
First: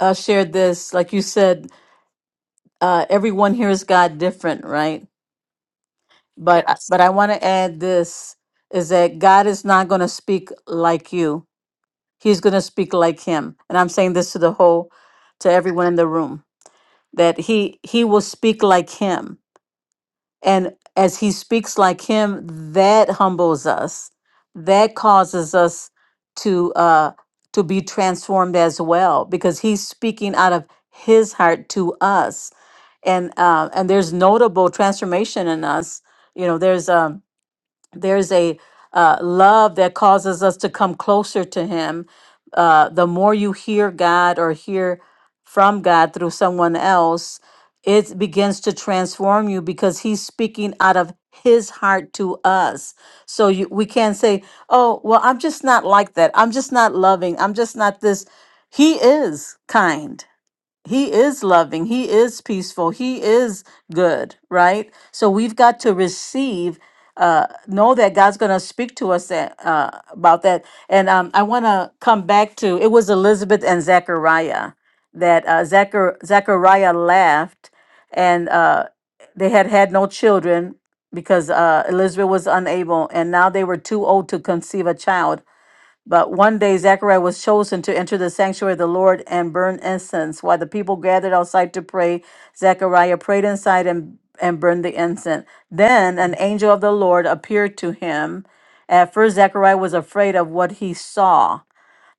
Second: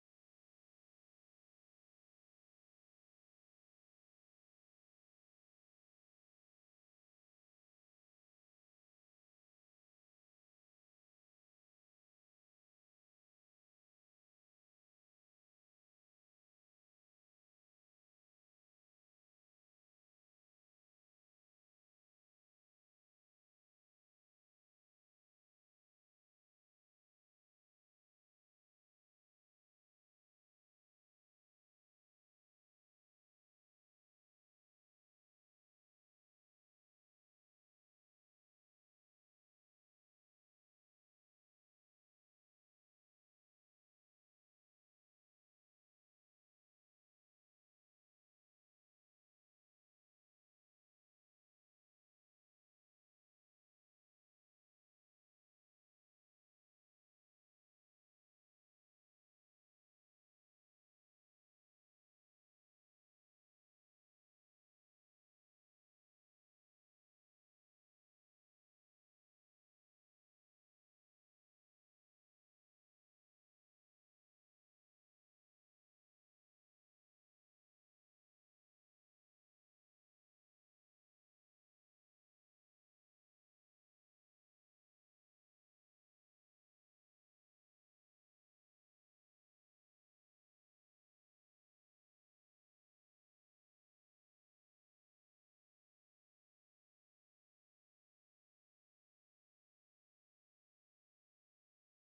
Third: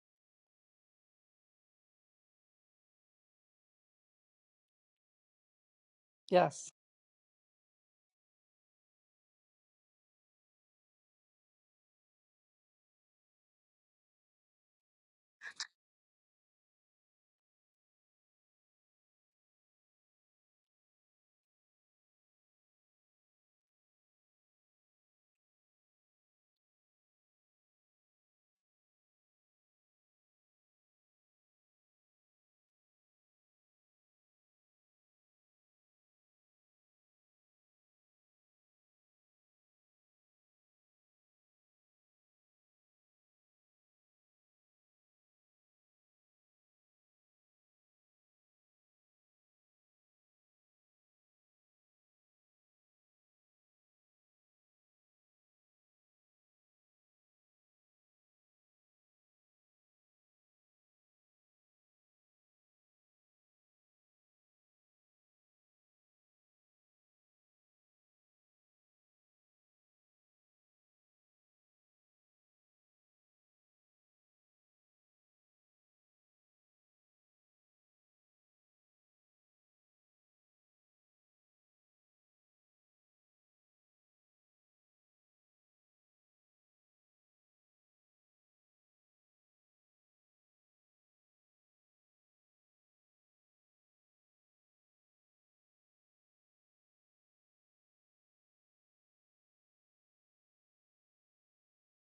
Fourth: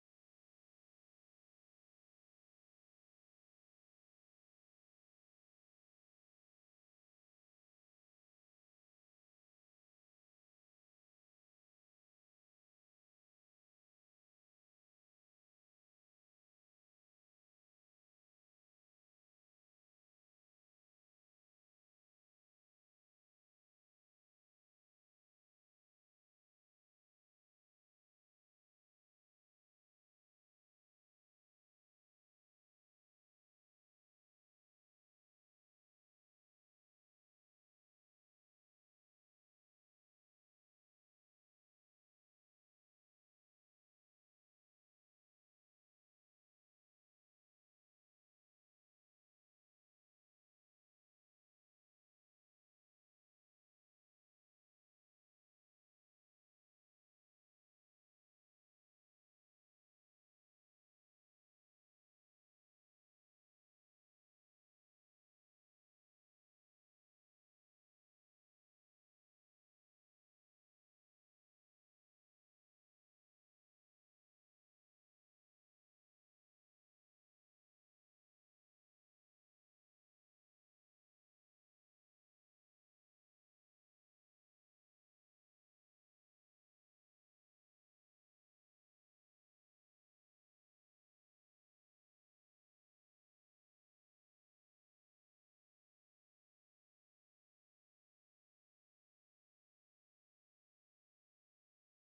uh share this. Like you said, uh everyone hears God different, right?
Yes.
But Yes. but I wanna add this is that God is not gonna speak like you. He's gonna speak like him. And I'm saying this to the whole to everyone in the room that he he will speak like him And as he speaks like him, that humbles us. That causes us to uh, to be transformed as well, because he's speaking out of his heart to us. And uh, and there's notable transformation in us. You know, there's um, there's a uh, love that causes us to come closer to Him. Uh, the more you hear God or hear from God through someone else, it begins to transform you because He's speaking out of His heart to us. So you, we can't say, "Oh, well, I'm just not like that. I'm just not loving. I'm just not this." He is kind. He is loving. He is peaceful. He is good, right? So we've got to receive, uh, know that God's going to speak to us that, uh, about that. And um, I want to come back to it was Elizabeth and Zechariah that uh, Zechar- Zechariah laughed and uh, they had had no children because uh, Elizabeth was unable and now they were too old to conceive a child. But one day Zechariah was chosen to enter the sanctuary of the Lord and burn incense. While the people gathered outside to pray, Zechariah prayed inside and, and burned the incense. Then an angel of the Lord appeared to him. At first, Zechariah was afraid of what he saw.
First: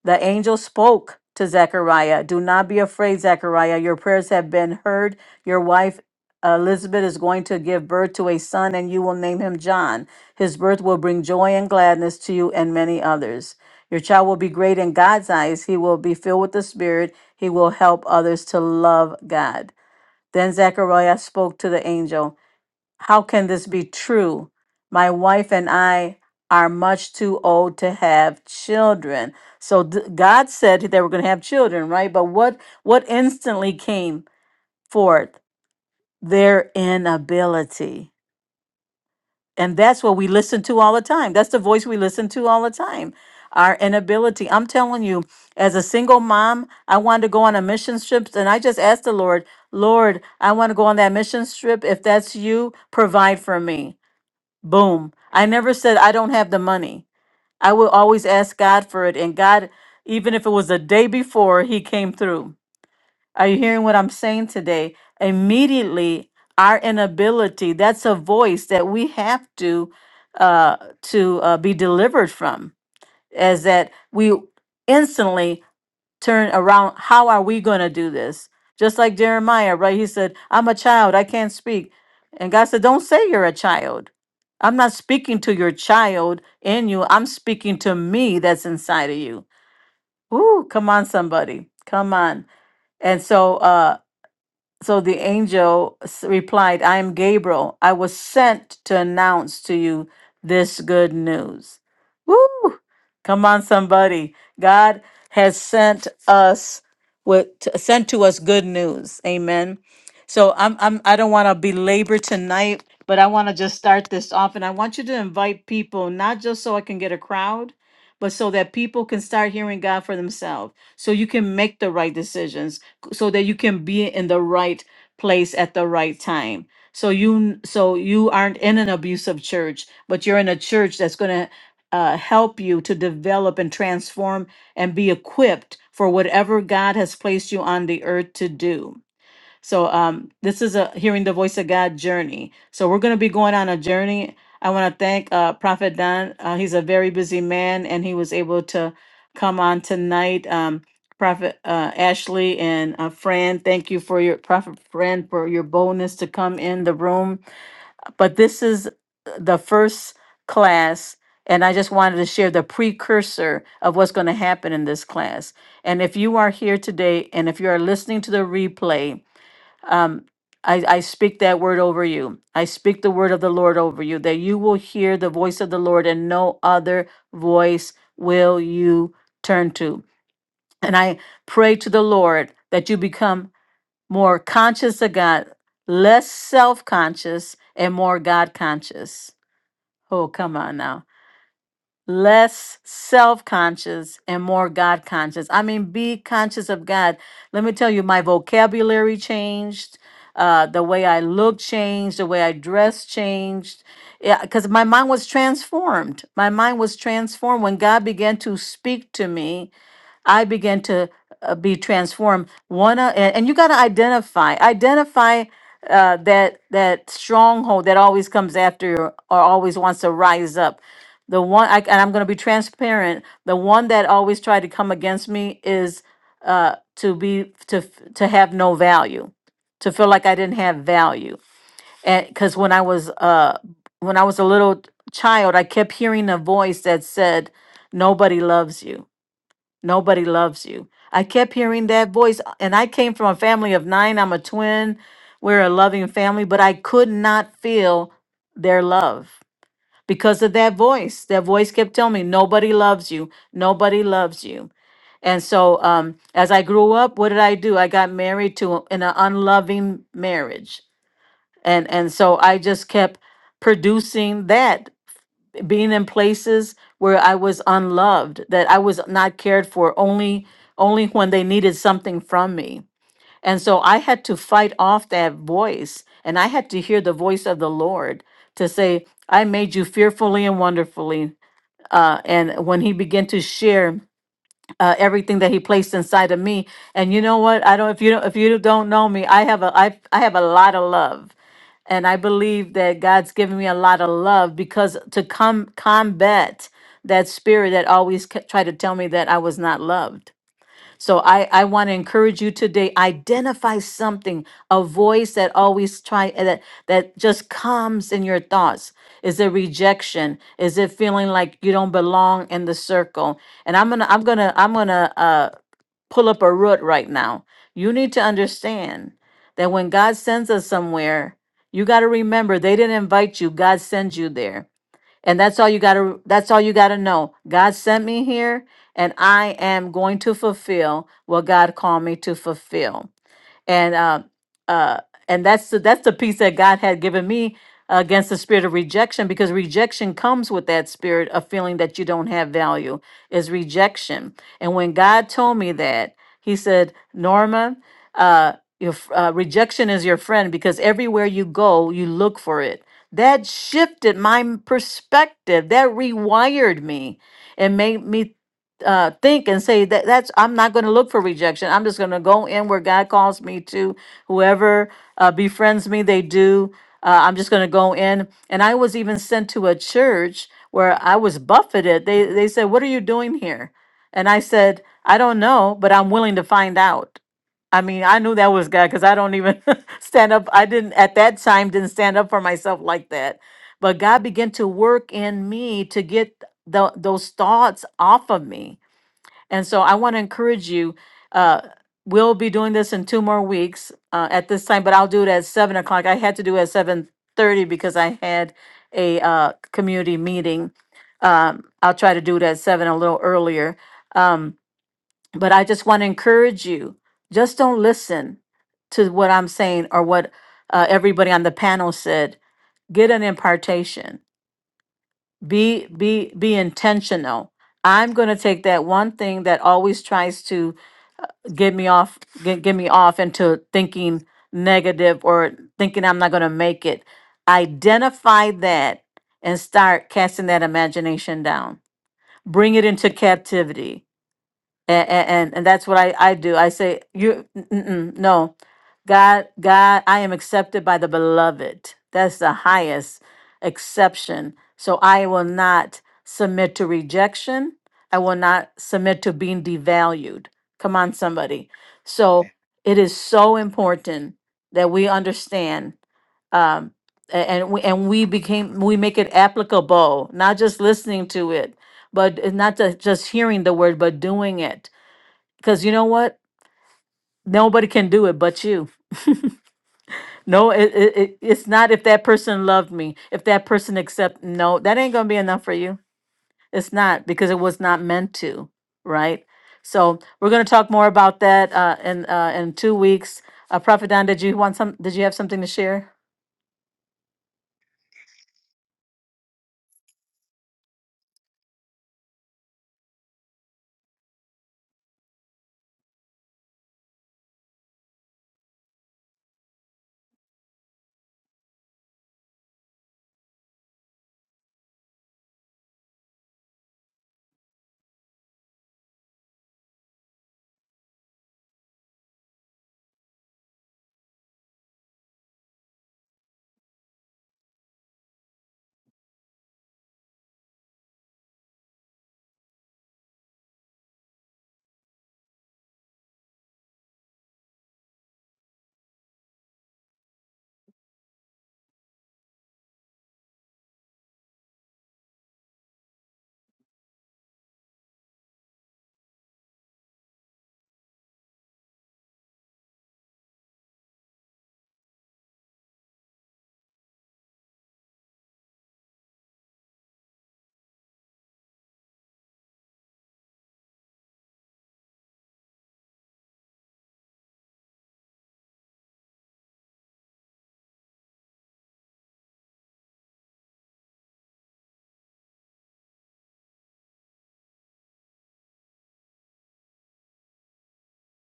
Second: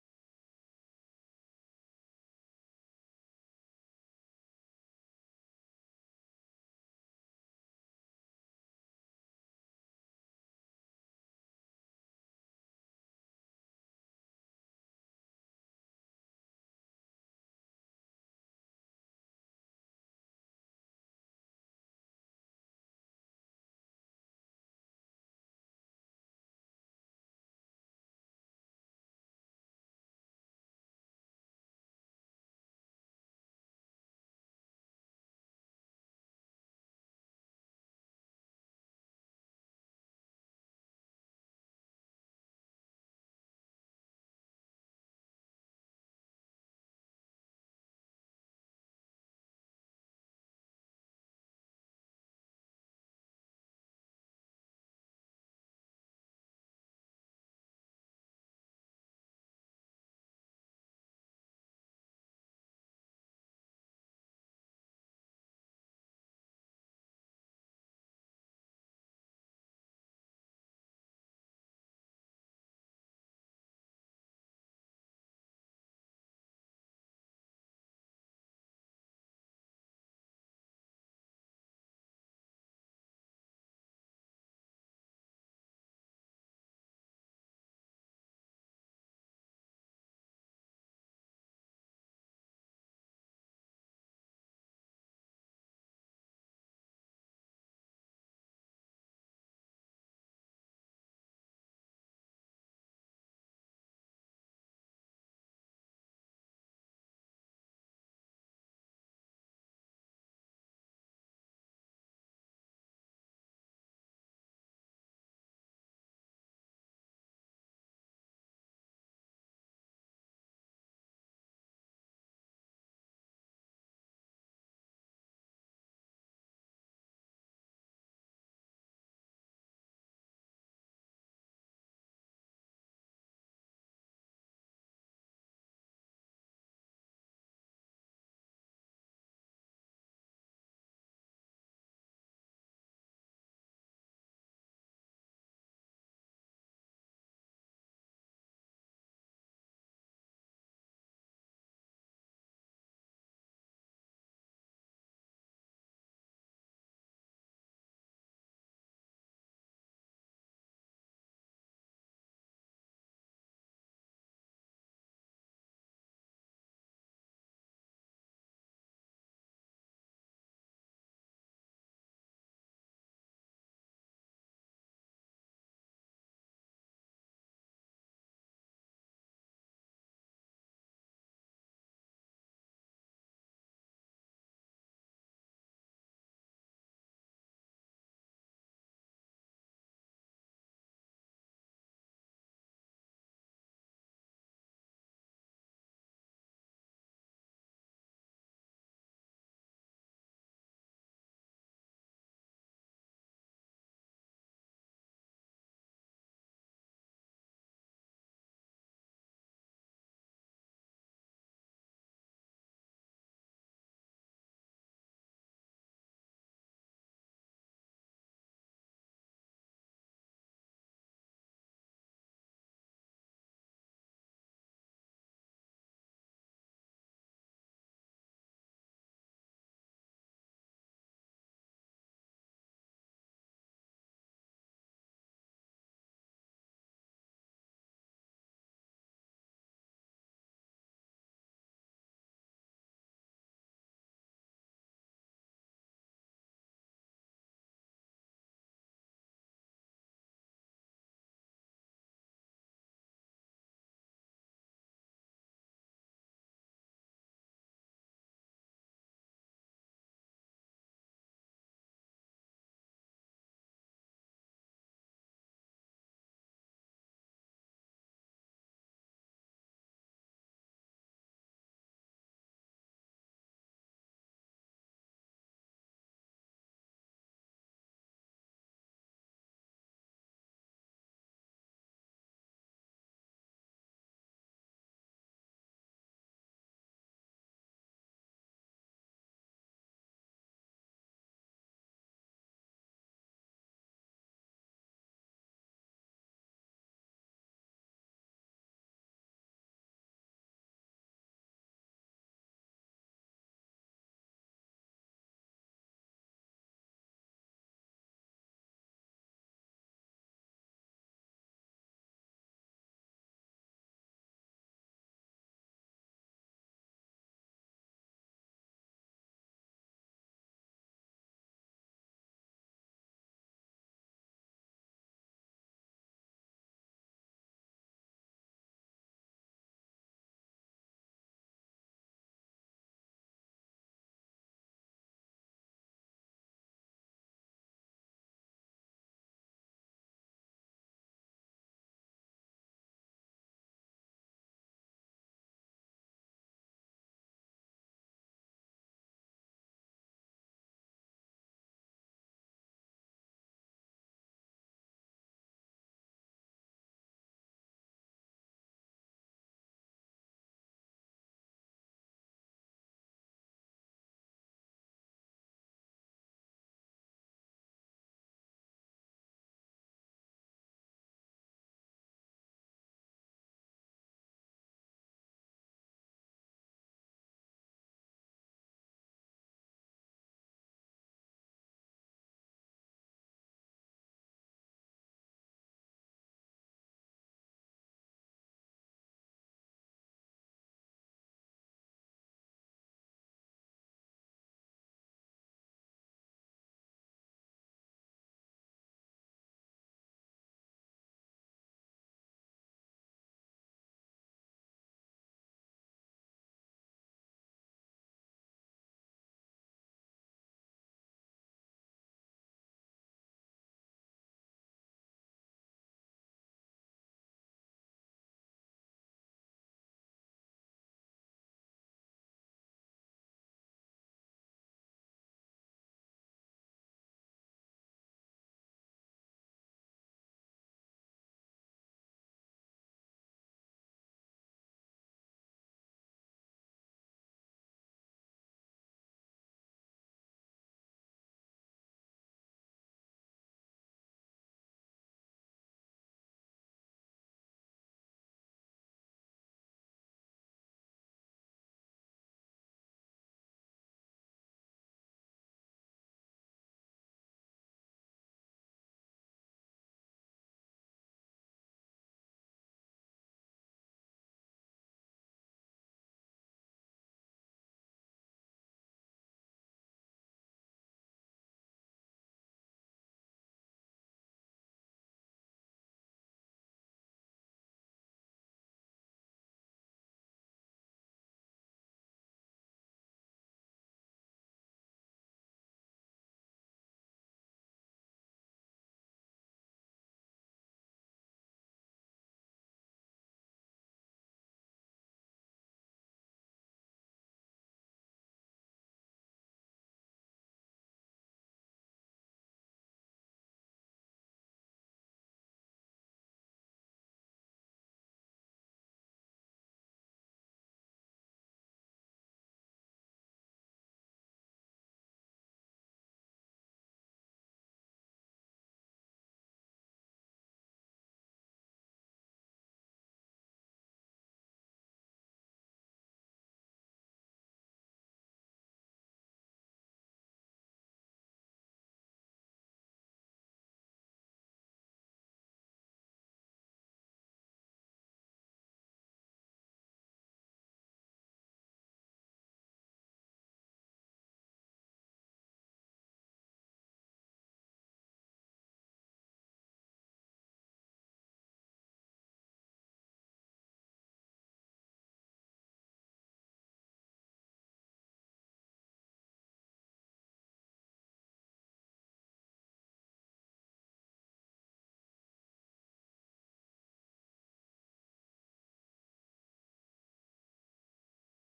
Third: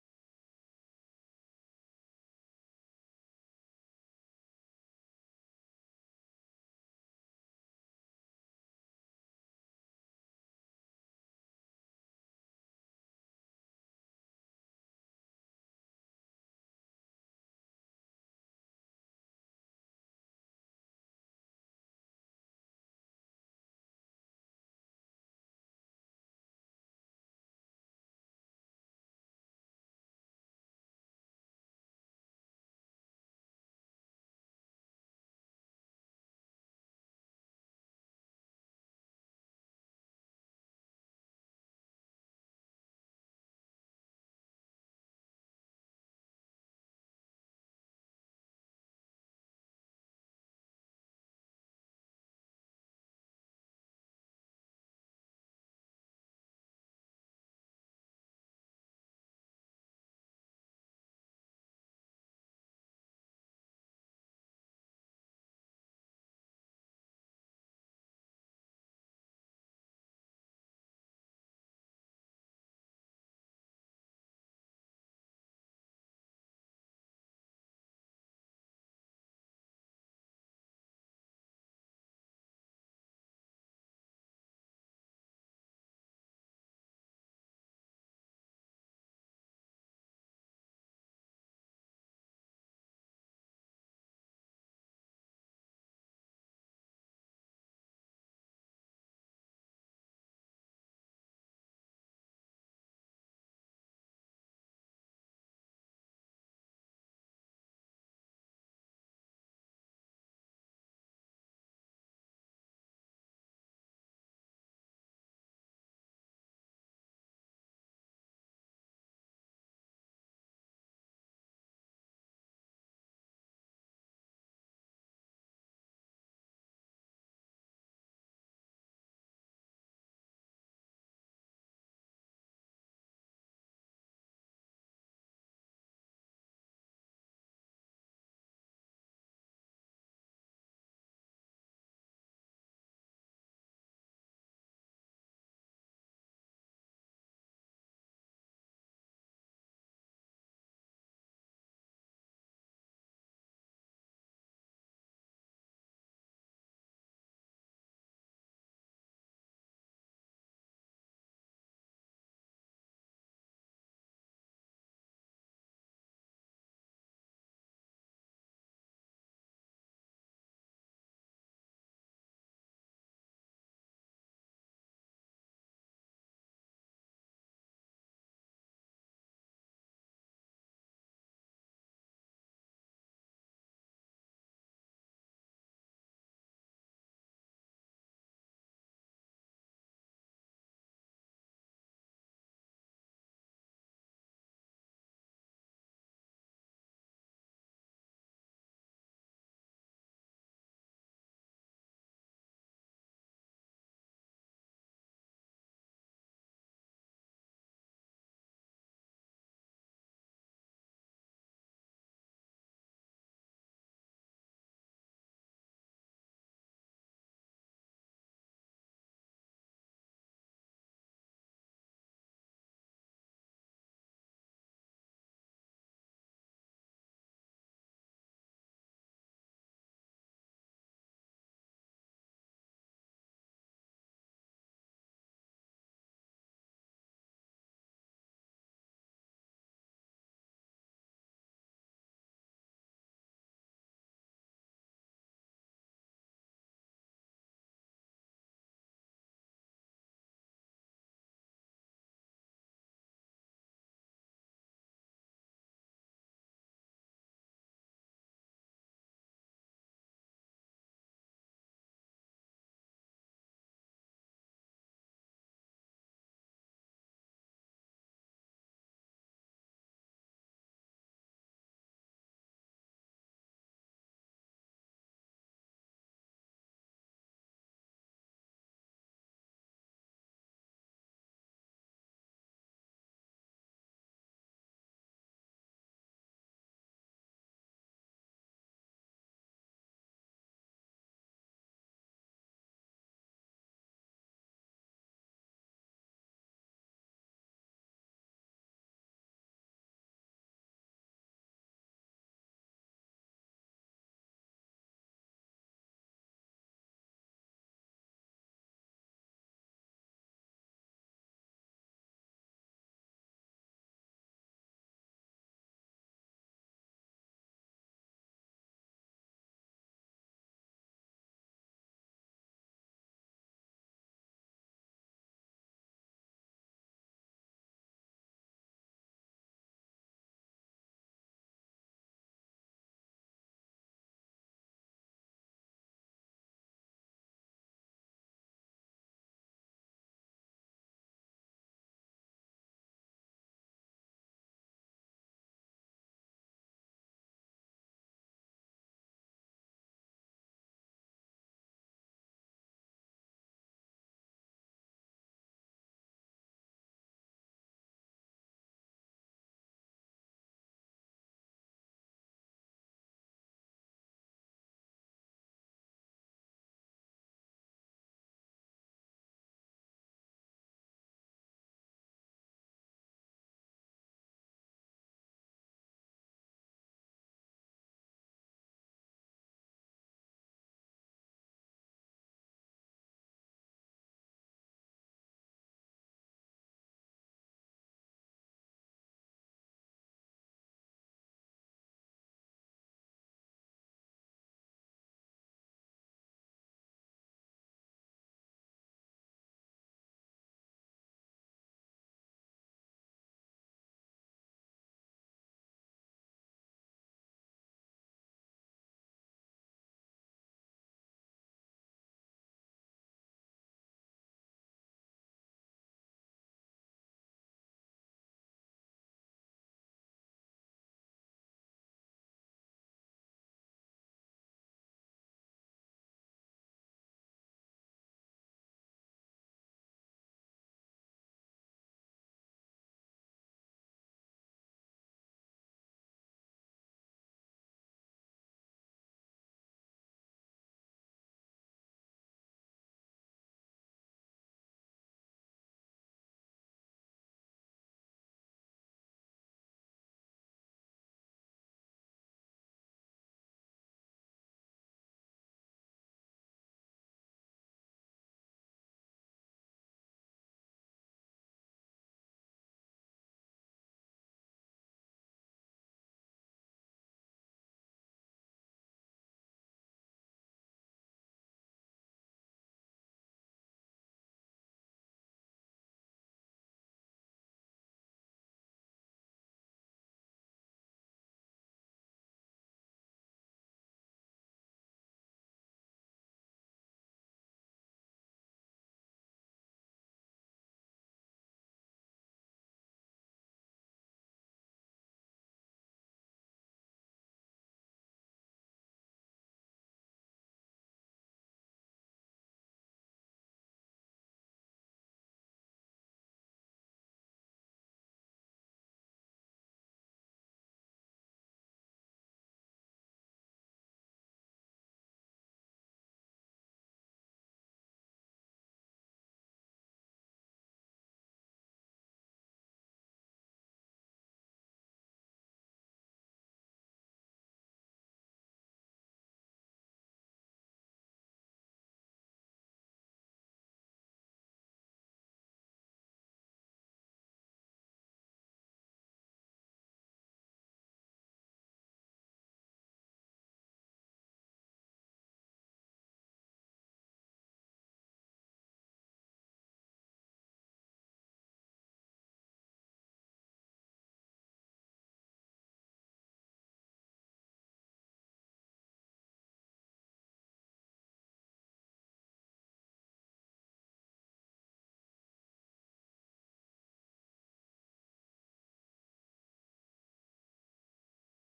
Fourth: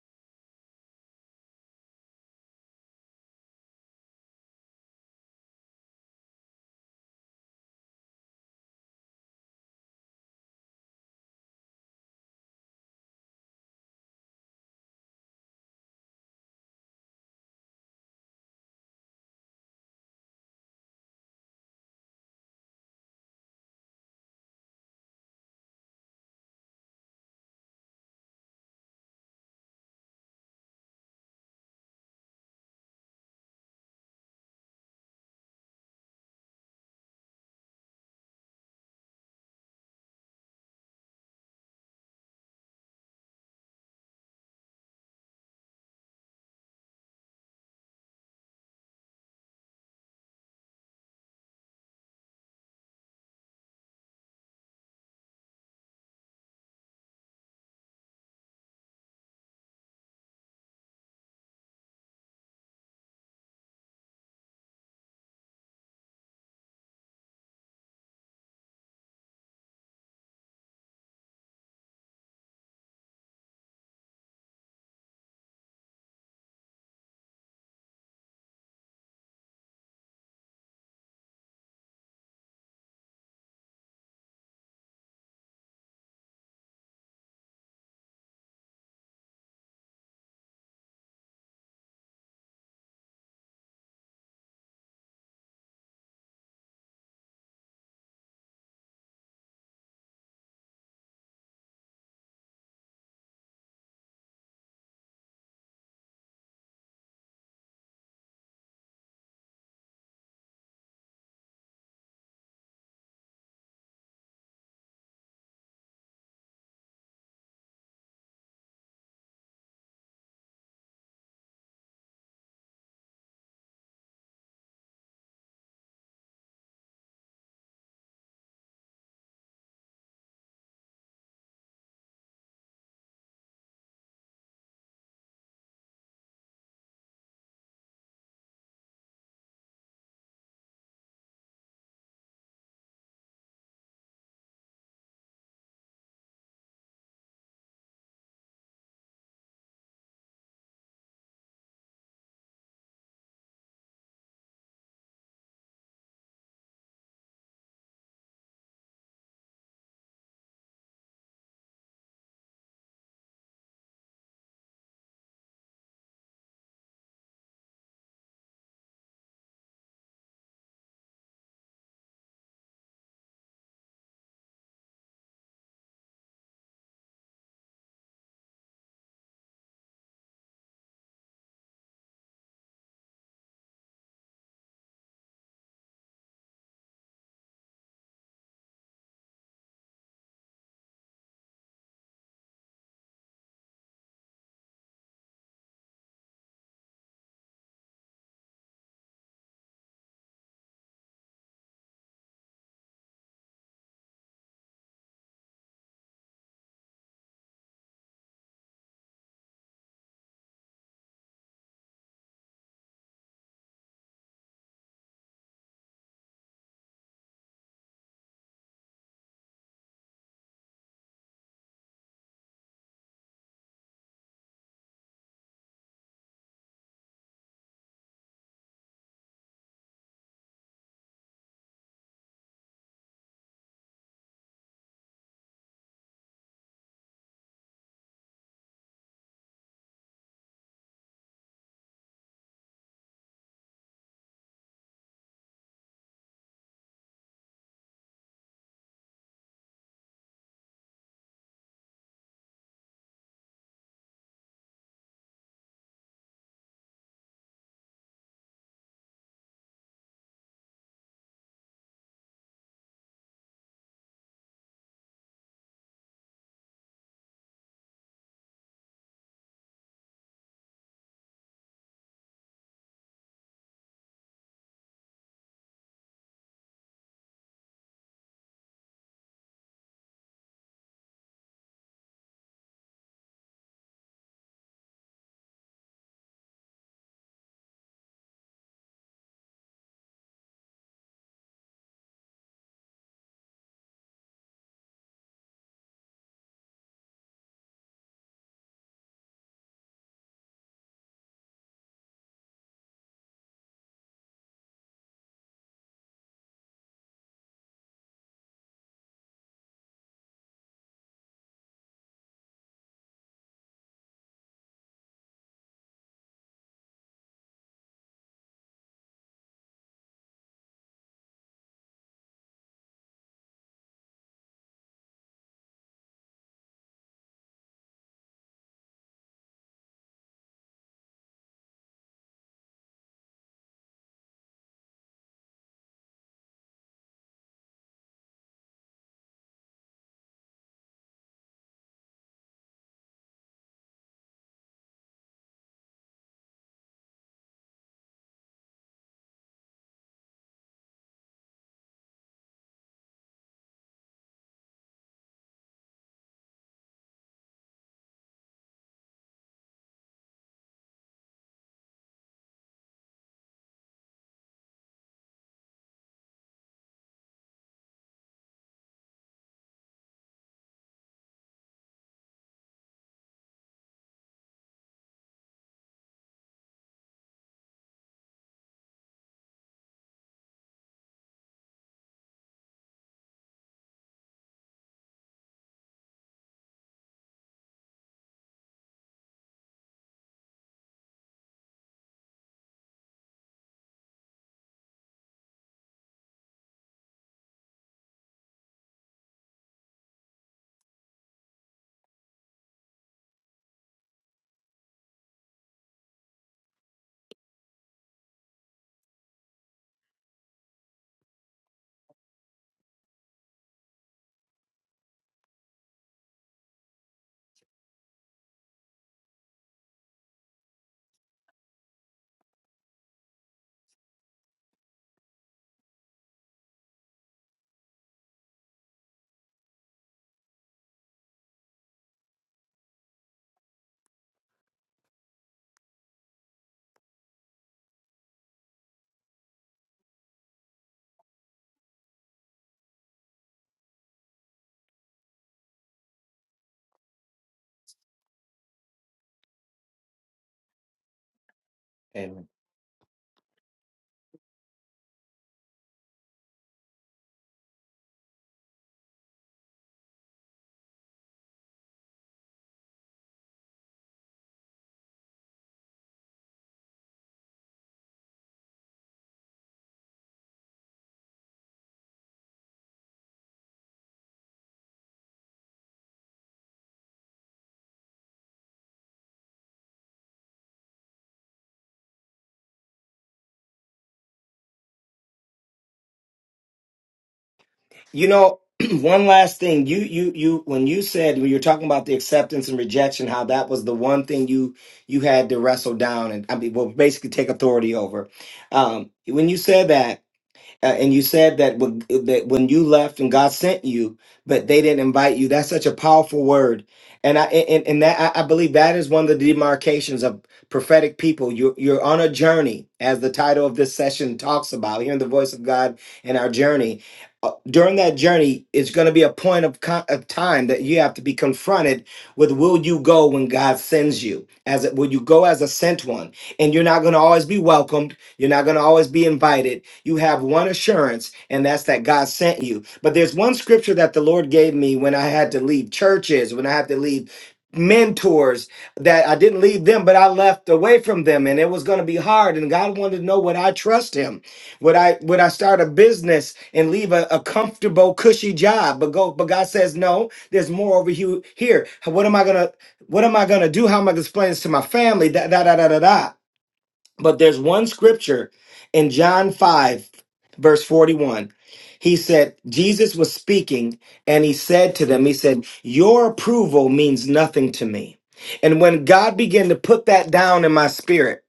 The angel spoke to Zechariah Do not be afraid, Zechariah. Your prayers have been heard. Your wife Elizabeth is going to give birth to a son, and you will name him John. His birth will bring joy and gladness to you and many others. Your child will be great in God's eyes. He will be filled with the Spirit. He will help others to love God. Then Zechariah spoke to the angel. How can this be true? My wife and I are much too old to have children. So th- God said they were going to have children, right? But what what instantly came forth? Their inability. And that's what we listen to all the time. That's the voice we listen to all the time. Our inability. I'm telling you, as a single mom, I wanted to go on a mission trip and I just asked the Lord, Lord, I want to go on that mission trip. If that's you, provide for me. Boom. I never said I don't have the money. I will always ask God for it. And God, even if it was the day before, He came through. Are you hearing what I'm saying today? Immediately, our inability, that's a voice that we have to uh to uh, be delivered from as that we instantly turn around how are we going to do this just like jeremiah right he said i'm a child i can't speak and god said don't say you're a child i'm not speaking to your child in you i'm speaking to me that's inside of you Ooh, come on somebody come on and so uh, so the angel s- replied, I am Gabriel. I was sent to announce to you this good news. Woo! Come on, somebody. God has sent us with t- sent to us good news. Amen. So I'm I'm I don't want to belabor tonight, but I want to just start this off and I want you to invite people, not just so I can get a crowd, but so that people can start hearing God for themselves. So you can make the right decisions so that you can be in the right place at the right time. So you so you aren't in an abusive church, but you're in a church that's going to uh, help you to develop and transform and be equipped for whatever God has placed you on the earth to do. So um, this is a hearing the voice of God journey. So we're going to be going on a journey. I want to thank uh, Prophet Don. Uh, he's a very busy man, and he was able to come on tonight. Um, Prophet uh, Ashley and uh, Fran, thank you for your Prophet Fran for your boldness to come in the room. But this is the first class, and I just wanted to share the precursor of what's going to happen in this class. And if you are here today, and if you are listening to the replay, um, I, I speak that word over you. I speak the word of the Lord over you, that you will hear the voice of the Lord and no other voice will you turn to. And I pray to the Lord that you become more conscious of God, less self conscious, and more God conscious. Oh, come on now less self-conscious and more god-conscious i mean be conscious of god let me tell you my vocabulary changed uh, the way i look changed the way i dress changed Yeah, because my mind was transformed my mind was transformed when god began to speak to me I began to uh, be transformed. One, uh, and, and you got to identify, identify uh, that that stronghold that always comes after you or always wants to rise up. The one, I, and I'm going to be transparent. The one that always tried to come against me is uh, to be to f- to have no value, to feel like I didn't have value. And because when I was uh, when I was a little child, I kept hearing a voice that said, "Nobody loves you." Nobody loves you. I kept hearing that voice, and I came from a family of nine. I'm a twin. We're a loving family, but I could not feel their love because of that voice. That voice kept telling me, Nobody loves you. Nobody loves you. And so, um, as I grew up, what did I do? I got married to a- in an unloving marriage, and and so I just kept producing that being in places where I was unloved, that I was not cared for only only when they needed something from me. And so I had to fight off that voice and I had to hear the voice of the Lord to say, I made you fearfully and wonderfully. Uh, and when he began to share uh, everything that he placed inside of me. And you know what? I don't if you don't if you don't know me, I have a I I have a lot of love. And I believe that God's given me a lot of love because to come combat that spirit that always c- tried to tell me that I was not loved so I, I want to encourage you today, identify something, a voice that always try eh, that that just comes in your thoughts. Is it rejection? Is it feeling like you don't belong in the circle? And I'm gonna I'm gonna I'm gonna uh pull up a root right now. You need to understand that when God sends us somewhere, you got to remember they didn't invite you, God sends you there. And that's all you got to that's all you got to know. God sent me here and I am going to fulfill what God called me to fulfill and uh, uh, and that's the, that's the piece that God had given me against the spirit of rejection because rejection comes with that spirit of feeling that you don't have value is rejection. And when God told me that, He said, Norma, uh, if uh, rejection is your friend because everywhere you go, you look for it. That shifted my m- perspective. That rewired me and made me uh, think and say that that's I'm not going to look for rejection. I'm just going to go in where God calls me to. Whoever uh, befriends me, they do. Uh, I'm just going to go in. And I was even sent to a church where I was buffeted. They they said, "What are you doing here?" And I said, "I don't know, but I'm willing to find out." I mean, I knew that was God because I don't even stand up. I didn't at that time didn't stand up for myself like that. But God began to work in me to get the, those thoughts off of me and so I want to encourage you. Uh, we'll be doing this in two more weeks uh, at this time, but I'll do it at seven o'clock. I had to do it at seven thirty because I had a uh, community meeting. Um, I'll try to do it at seven a little earlier. Um, but I just want to encourage you. Just don't listen to what I'm saying or what uh, everybody on the panel said. Get an impartation. Be be be intentional. I'm going to take that one thing that always tries to get me off get, get me off into thinking negative or thinking i'm not going to make it identify that and start casting that imagination down bring it into captivity and and, and that's what I, I do. I say you n- mm no, God God I am accepted by the beloved. That's the highest exception. So I will not submit to rejection. I will not submit to being devalued. Come on, somebody. So
Amen.
it is so important that we understand. Um, a- and we and we became we make it applicable, not just listening to it, but not to- just hearing the word, but doing it because you know what nobody can do it but you no it, it, it- it's not if that person loved me if that person accept no that ain't gonna be enough for you it's not because it was not meant to right so we're gonna talk more about that uh in uh in two weeks uh prophet don did you want some did you have something to share
You know, one last thing. You you you when you said when you were talking about the acceptance and rejection, how that was the one thing you you had to wrestle down and I mean well basically take authority over. Um when you said that Uh, and you said that when, that when you left and God sent you, but they didn't invite you. That's such a powerful word. And I and, and that I I believe that is one of the demarcations of prophetic people. You're you're on a journey, as the title of this session talks about, hearing the voice of God and our journey. Uh, During that journey, it's going to be a point of, con- of time that you have to be confronted with will you go when God sends you? As it, will you go as a sent one? And you're not going to always be welcomed. You're not going to always be invited you have one assurance, and that's that God sent you. But there's one scripture that the Lord gave me when I had to leave churches, when I had to leave mentors that I didn't leave them, but I left away from them, and it was going to be hard. And God wanted to know would I trust Him? Would I would I start a business and leave a, a comfortable, cushy job? But go, but God says no. There's more over here. Here, what am I gonna what am I gonna do? How am I gonna explain this to my family? Da da da da da da. But there's one scripture in John 5, verse 41. He said, Jesus was speaking and he said to them, He said, Your approval means nothing to me. And when God began to put that down in my spirit,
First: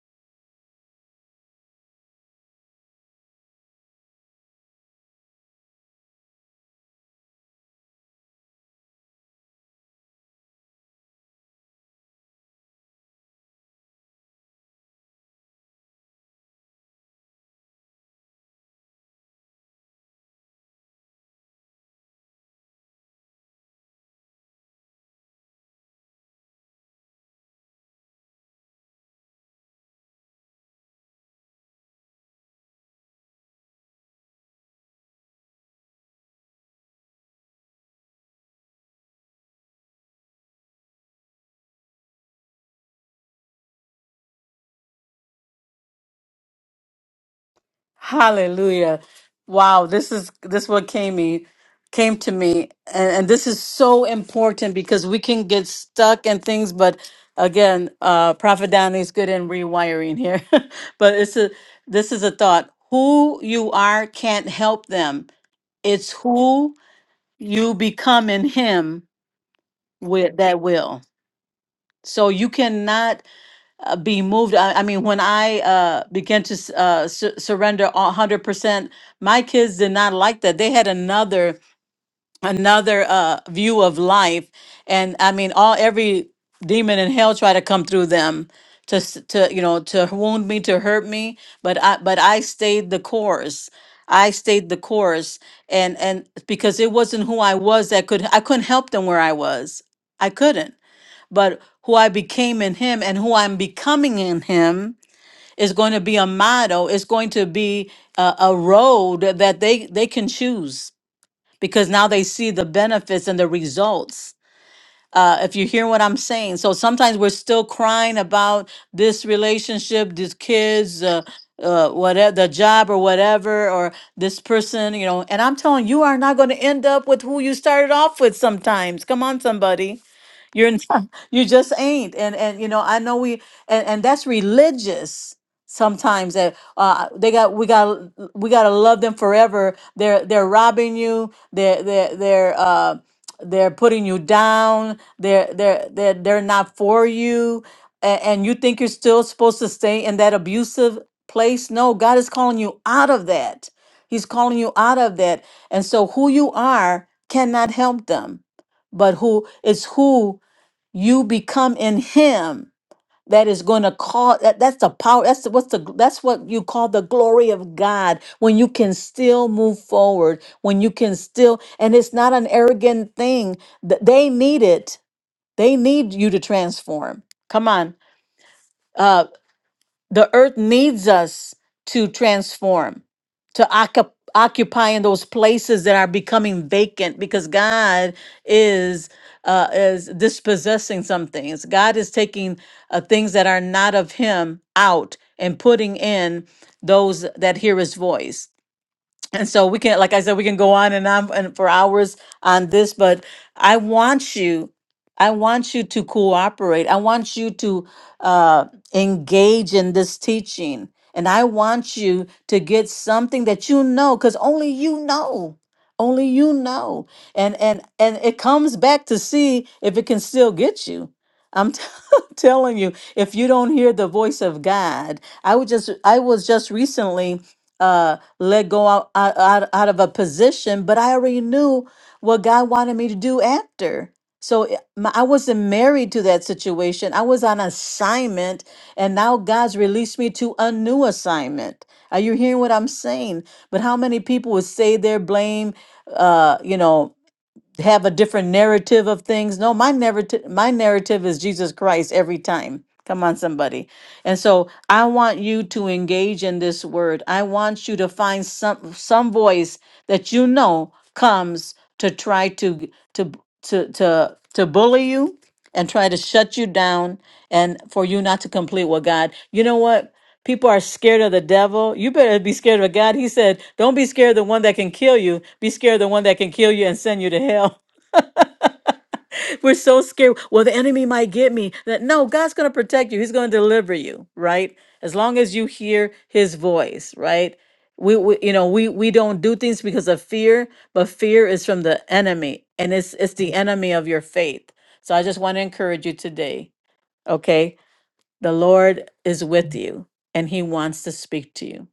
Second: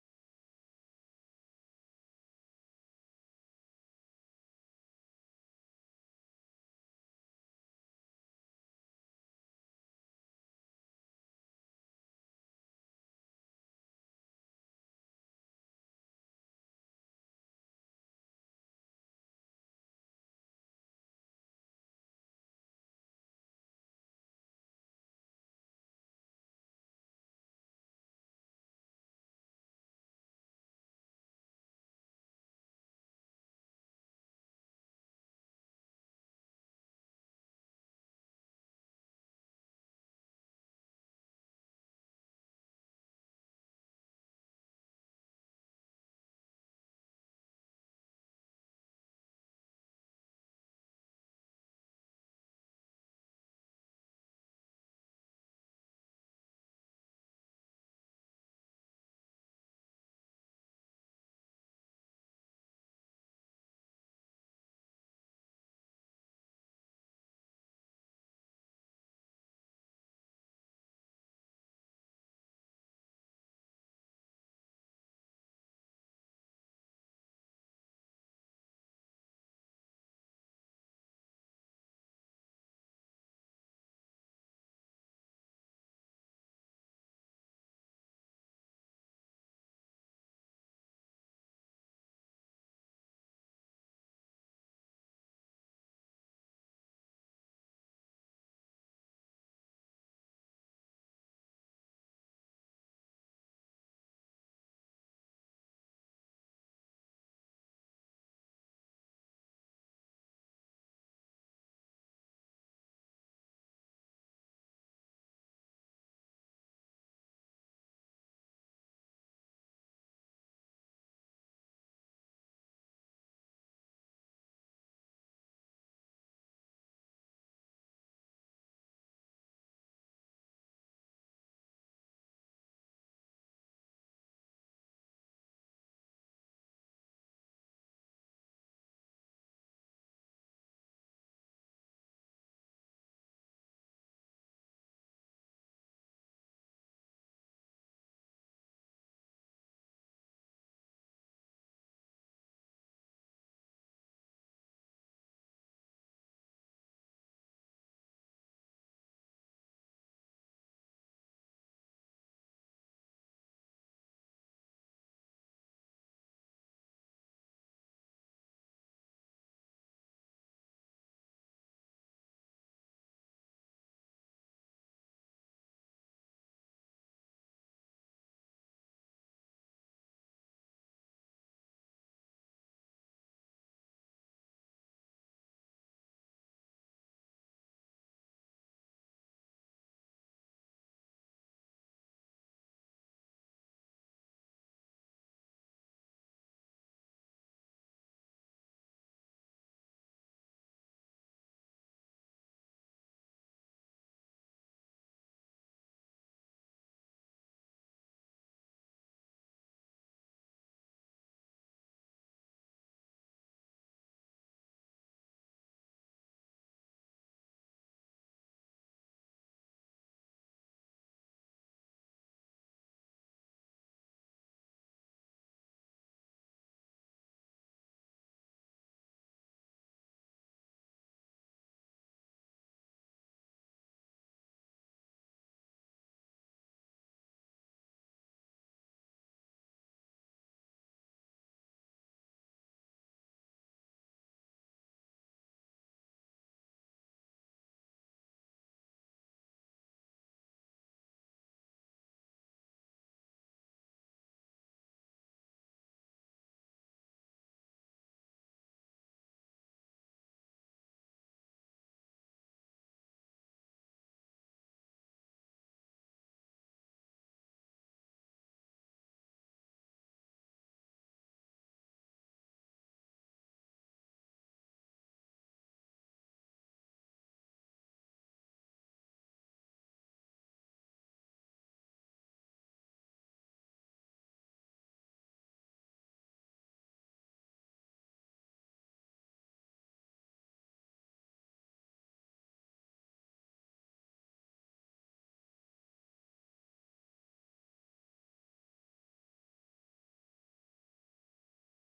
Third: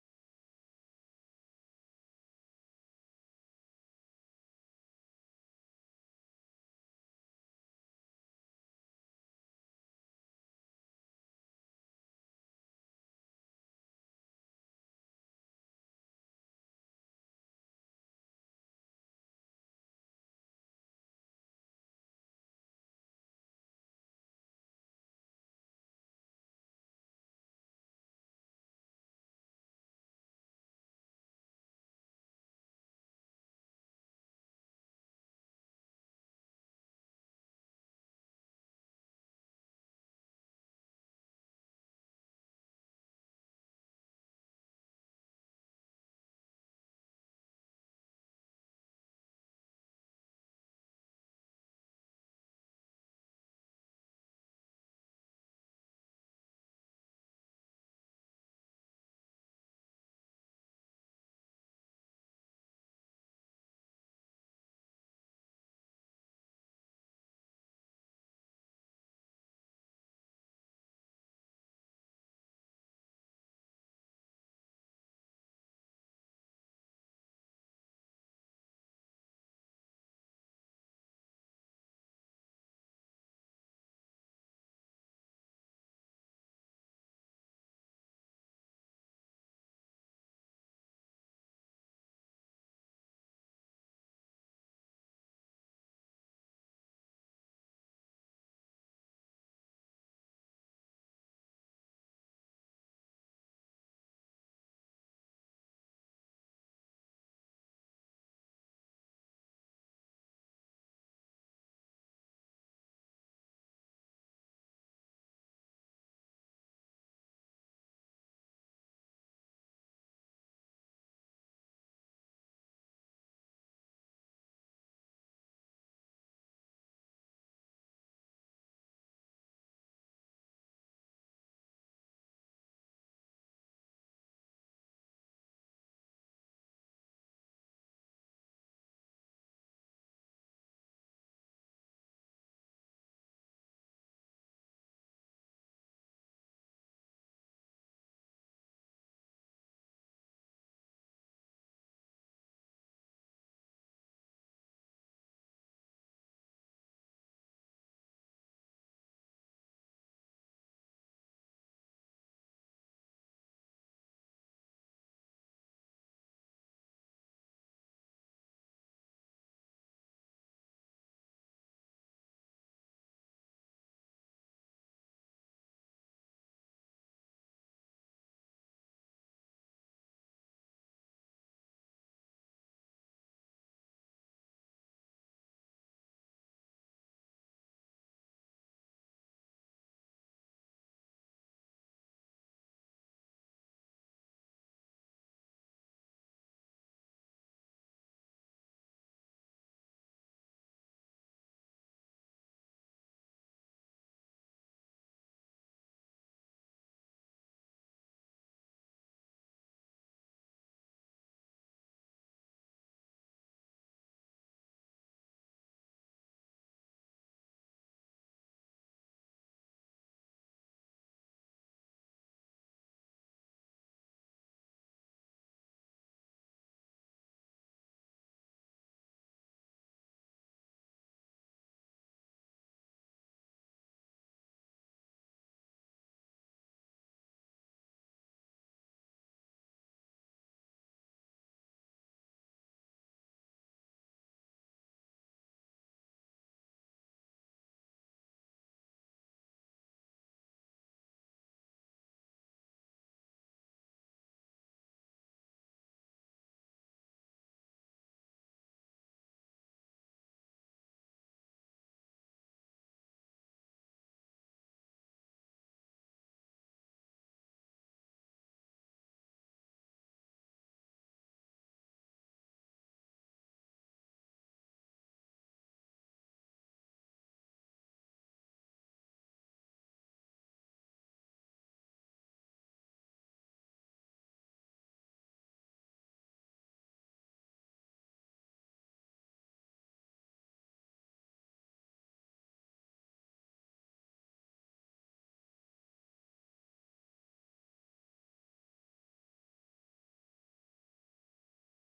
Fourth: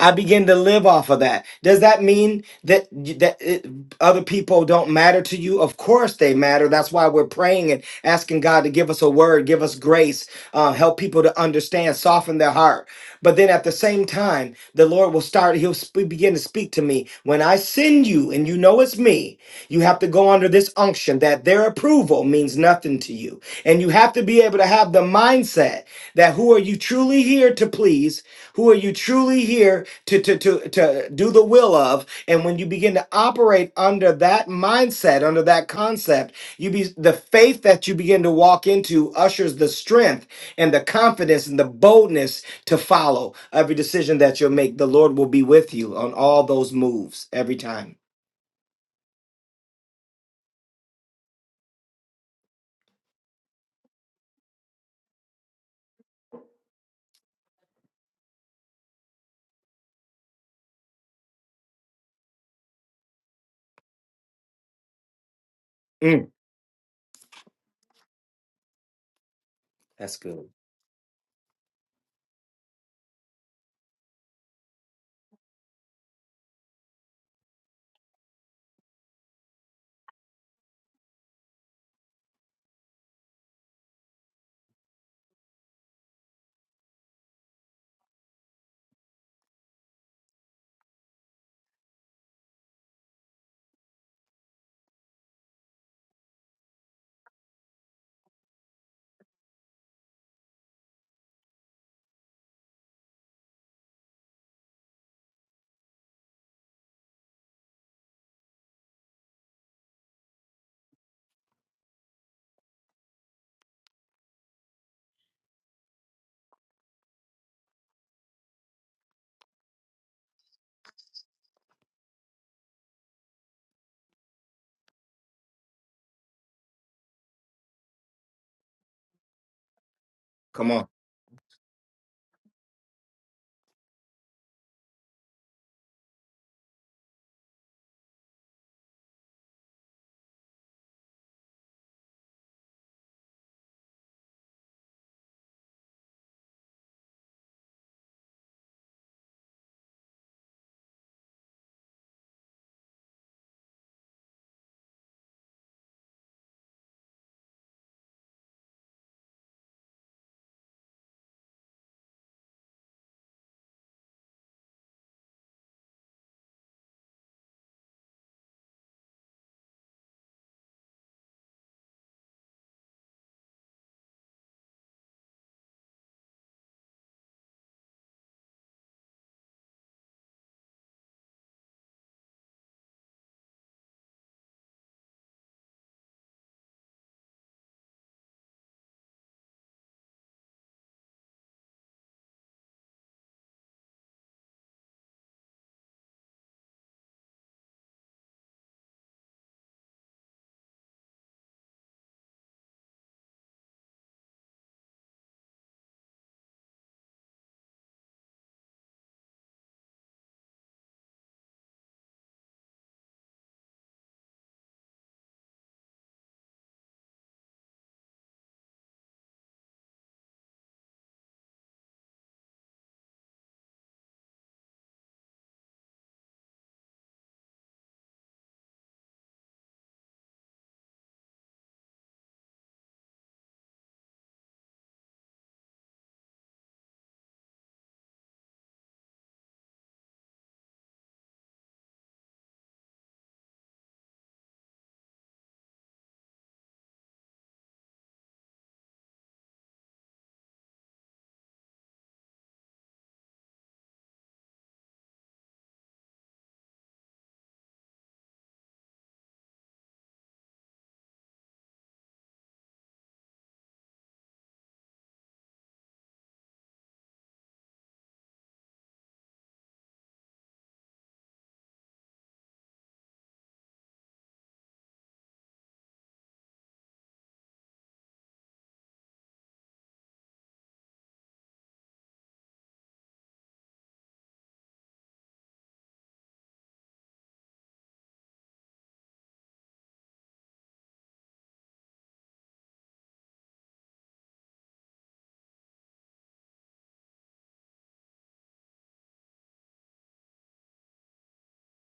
I begin to live off of that. Does that mean that that it, other people don't matter to you? Of course they matter. That's why we're praying and asking God to give us a word, give us grace, uh, help people to understand, soften their heart but then at the same time, the Lord will start, He'll sp- begin to speak to me. When I send you and you know it's me, you have to go under this unction that their approval means nothing to you. And you have to be able to have the mindset that who are you truly here to please? Who are you truly here to, to, to, to do the will of? And when you begin to operate under that mindset, under that concept, you be the faith that you begin to walk into ushers the strength and the confidence and the boldness to follow every decision that you'll make. The Lord will be with you on all those moves every time.
Hallelujah. Wow, this is this what came me came to me and, and this is so important because we can get stuck in things but again uh prophet Danny's good in rewiring here but it's a this is a thought who you are can't help them it's
Mm,
who you become in him
that's
with
good.
that will so you cannot uh, be moved. I, I mean, when I uh, began to s- uh, su- surrender a hundred percent, my kids did not like that. They had another another uh, view of life, and I mean, all every demon in hell tried to come through them to s- to you know to wound me to hurt me. But I but I stayed the course. I stayed the course, and and because it wasn't who I was that could I couldn't help them where I was. I couldn't but who I became in Him and who I'm becoming in Him is going to be a motto. It's going to be a, a road that they they can choose because now they see the benefits and the results. Uh, if you hear what I'm saying, so sometimes we're still crying about this relationship, these kids, uh, uh, whatever the job or whatever, or this person, you know. And I'm telling you, you are not going to end up with who you started off with. Sometimes, come on, somebody
Come
you're
on.
not, you just ain't. And and you know, I know we and and that's religious sometimes that uh they got we got we got to love them forever. They're they're robbing you. They're they're they're uh they're putting you down. They're they're they're they're not for you. And, and you think you're still supposed to stay in that abusive place? No, God is calling you out of that. He's calling you out of that. And so who you are cannot help them but who it's who you become in him that is going to call that, that's the power that's the, what's the that's what you call the glory of god when you can still move forward when you can still and it's not an arrogant thing Th- they need it they need you to transform come on Uh, the earth needs us to transform, to occup- occupy in those places that are becoming vacant because God is uh, is dispossessing some things. God is taking uh, things that are not of Him out and putting in those that hear His voice and so we can like i said we can go on and on and for hours on this but i want you i want you to cooperate i want you to uh, engage in this teaching and i want you to get something that you know because only you know only you know and and and it comes back to see if it can still get you i'm t- telling you if you don't hear the voice of god i would just i was just recently uh let go out, out out out of a position but i already knew what god wanted me to do after so it- my, i wasn't married to that situation i was on assignment and now god's released me to a new assignment are you hearing what i'm saying but how many people would say their blame uh you know have a different narrative of things no my narrative my narrative is jesus christ every time come on somebody and so I want you to engage in this word. I want you to find some some voice that you know comes to try to to to to to bully you and try to shut you down and for you not to complete what God. You know what? People are scared of the devil. You better be scared of God. He said, "Don't be scared of the one that can kill you. Be scared of the one that can kill you and send you to hell." We're so scared. Well, the enemy might get me. That no, God's going to protect you. He's going to deliver you, right? As long as you hear His voice, right? We, we, you know, we we don't do things because of fear, but fear is from the enemy, and it's it's the enemy of your faith. So I just want to encourage you today. Okay, the Lord is with you, and He wants to speak to you.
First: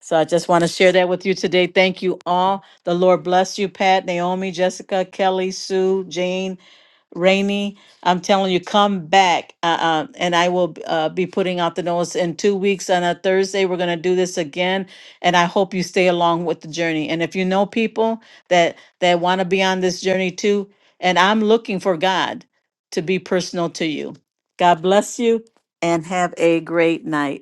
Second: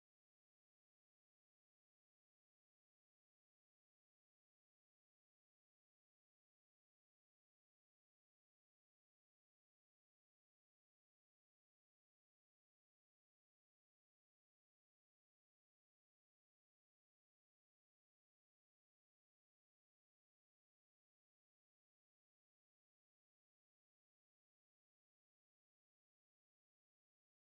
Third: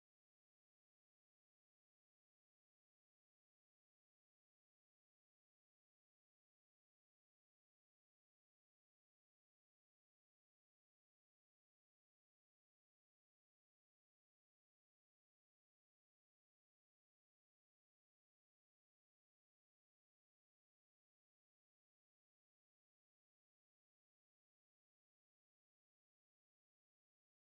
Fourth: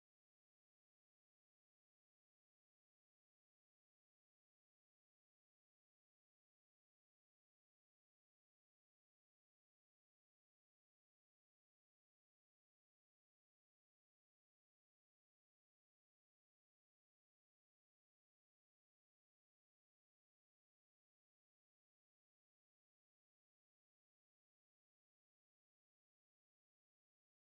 So I just want to share that with you today. Thank you all. The Lord bless you, Pat, Naomi, Jessica, Kelly, Sue, Jane, Rainy, I'm telling you, come back. Uh, uh, and I will uh, be putting out the notice in two weeks on a Thursday. We're going to do this again. And I hope you stay along with the journey. And if you know people that, that want to be on this journey too, and I'm looking for God to be personal to you. God bless you and have a great night.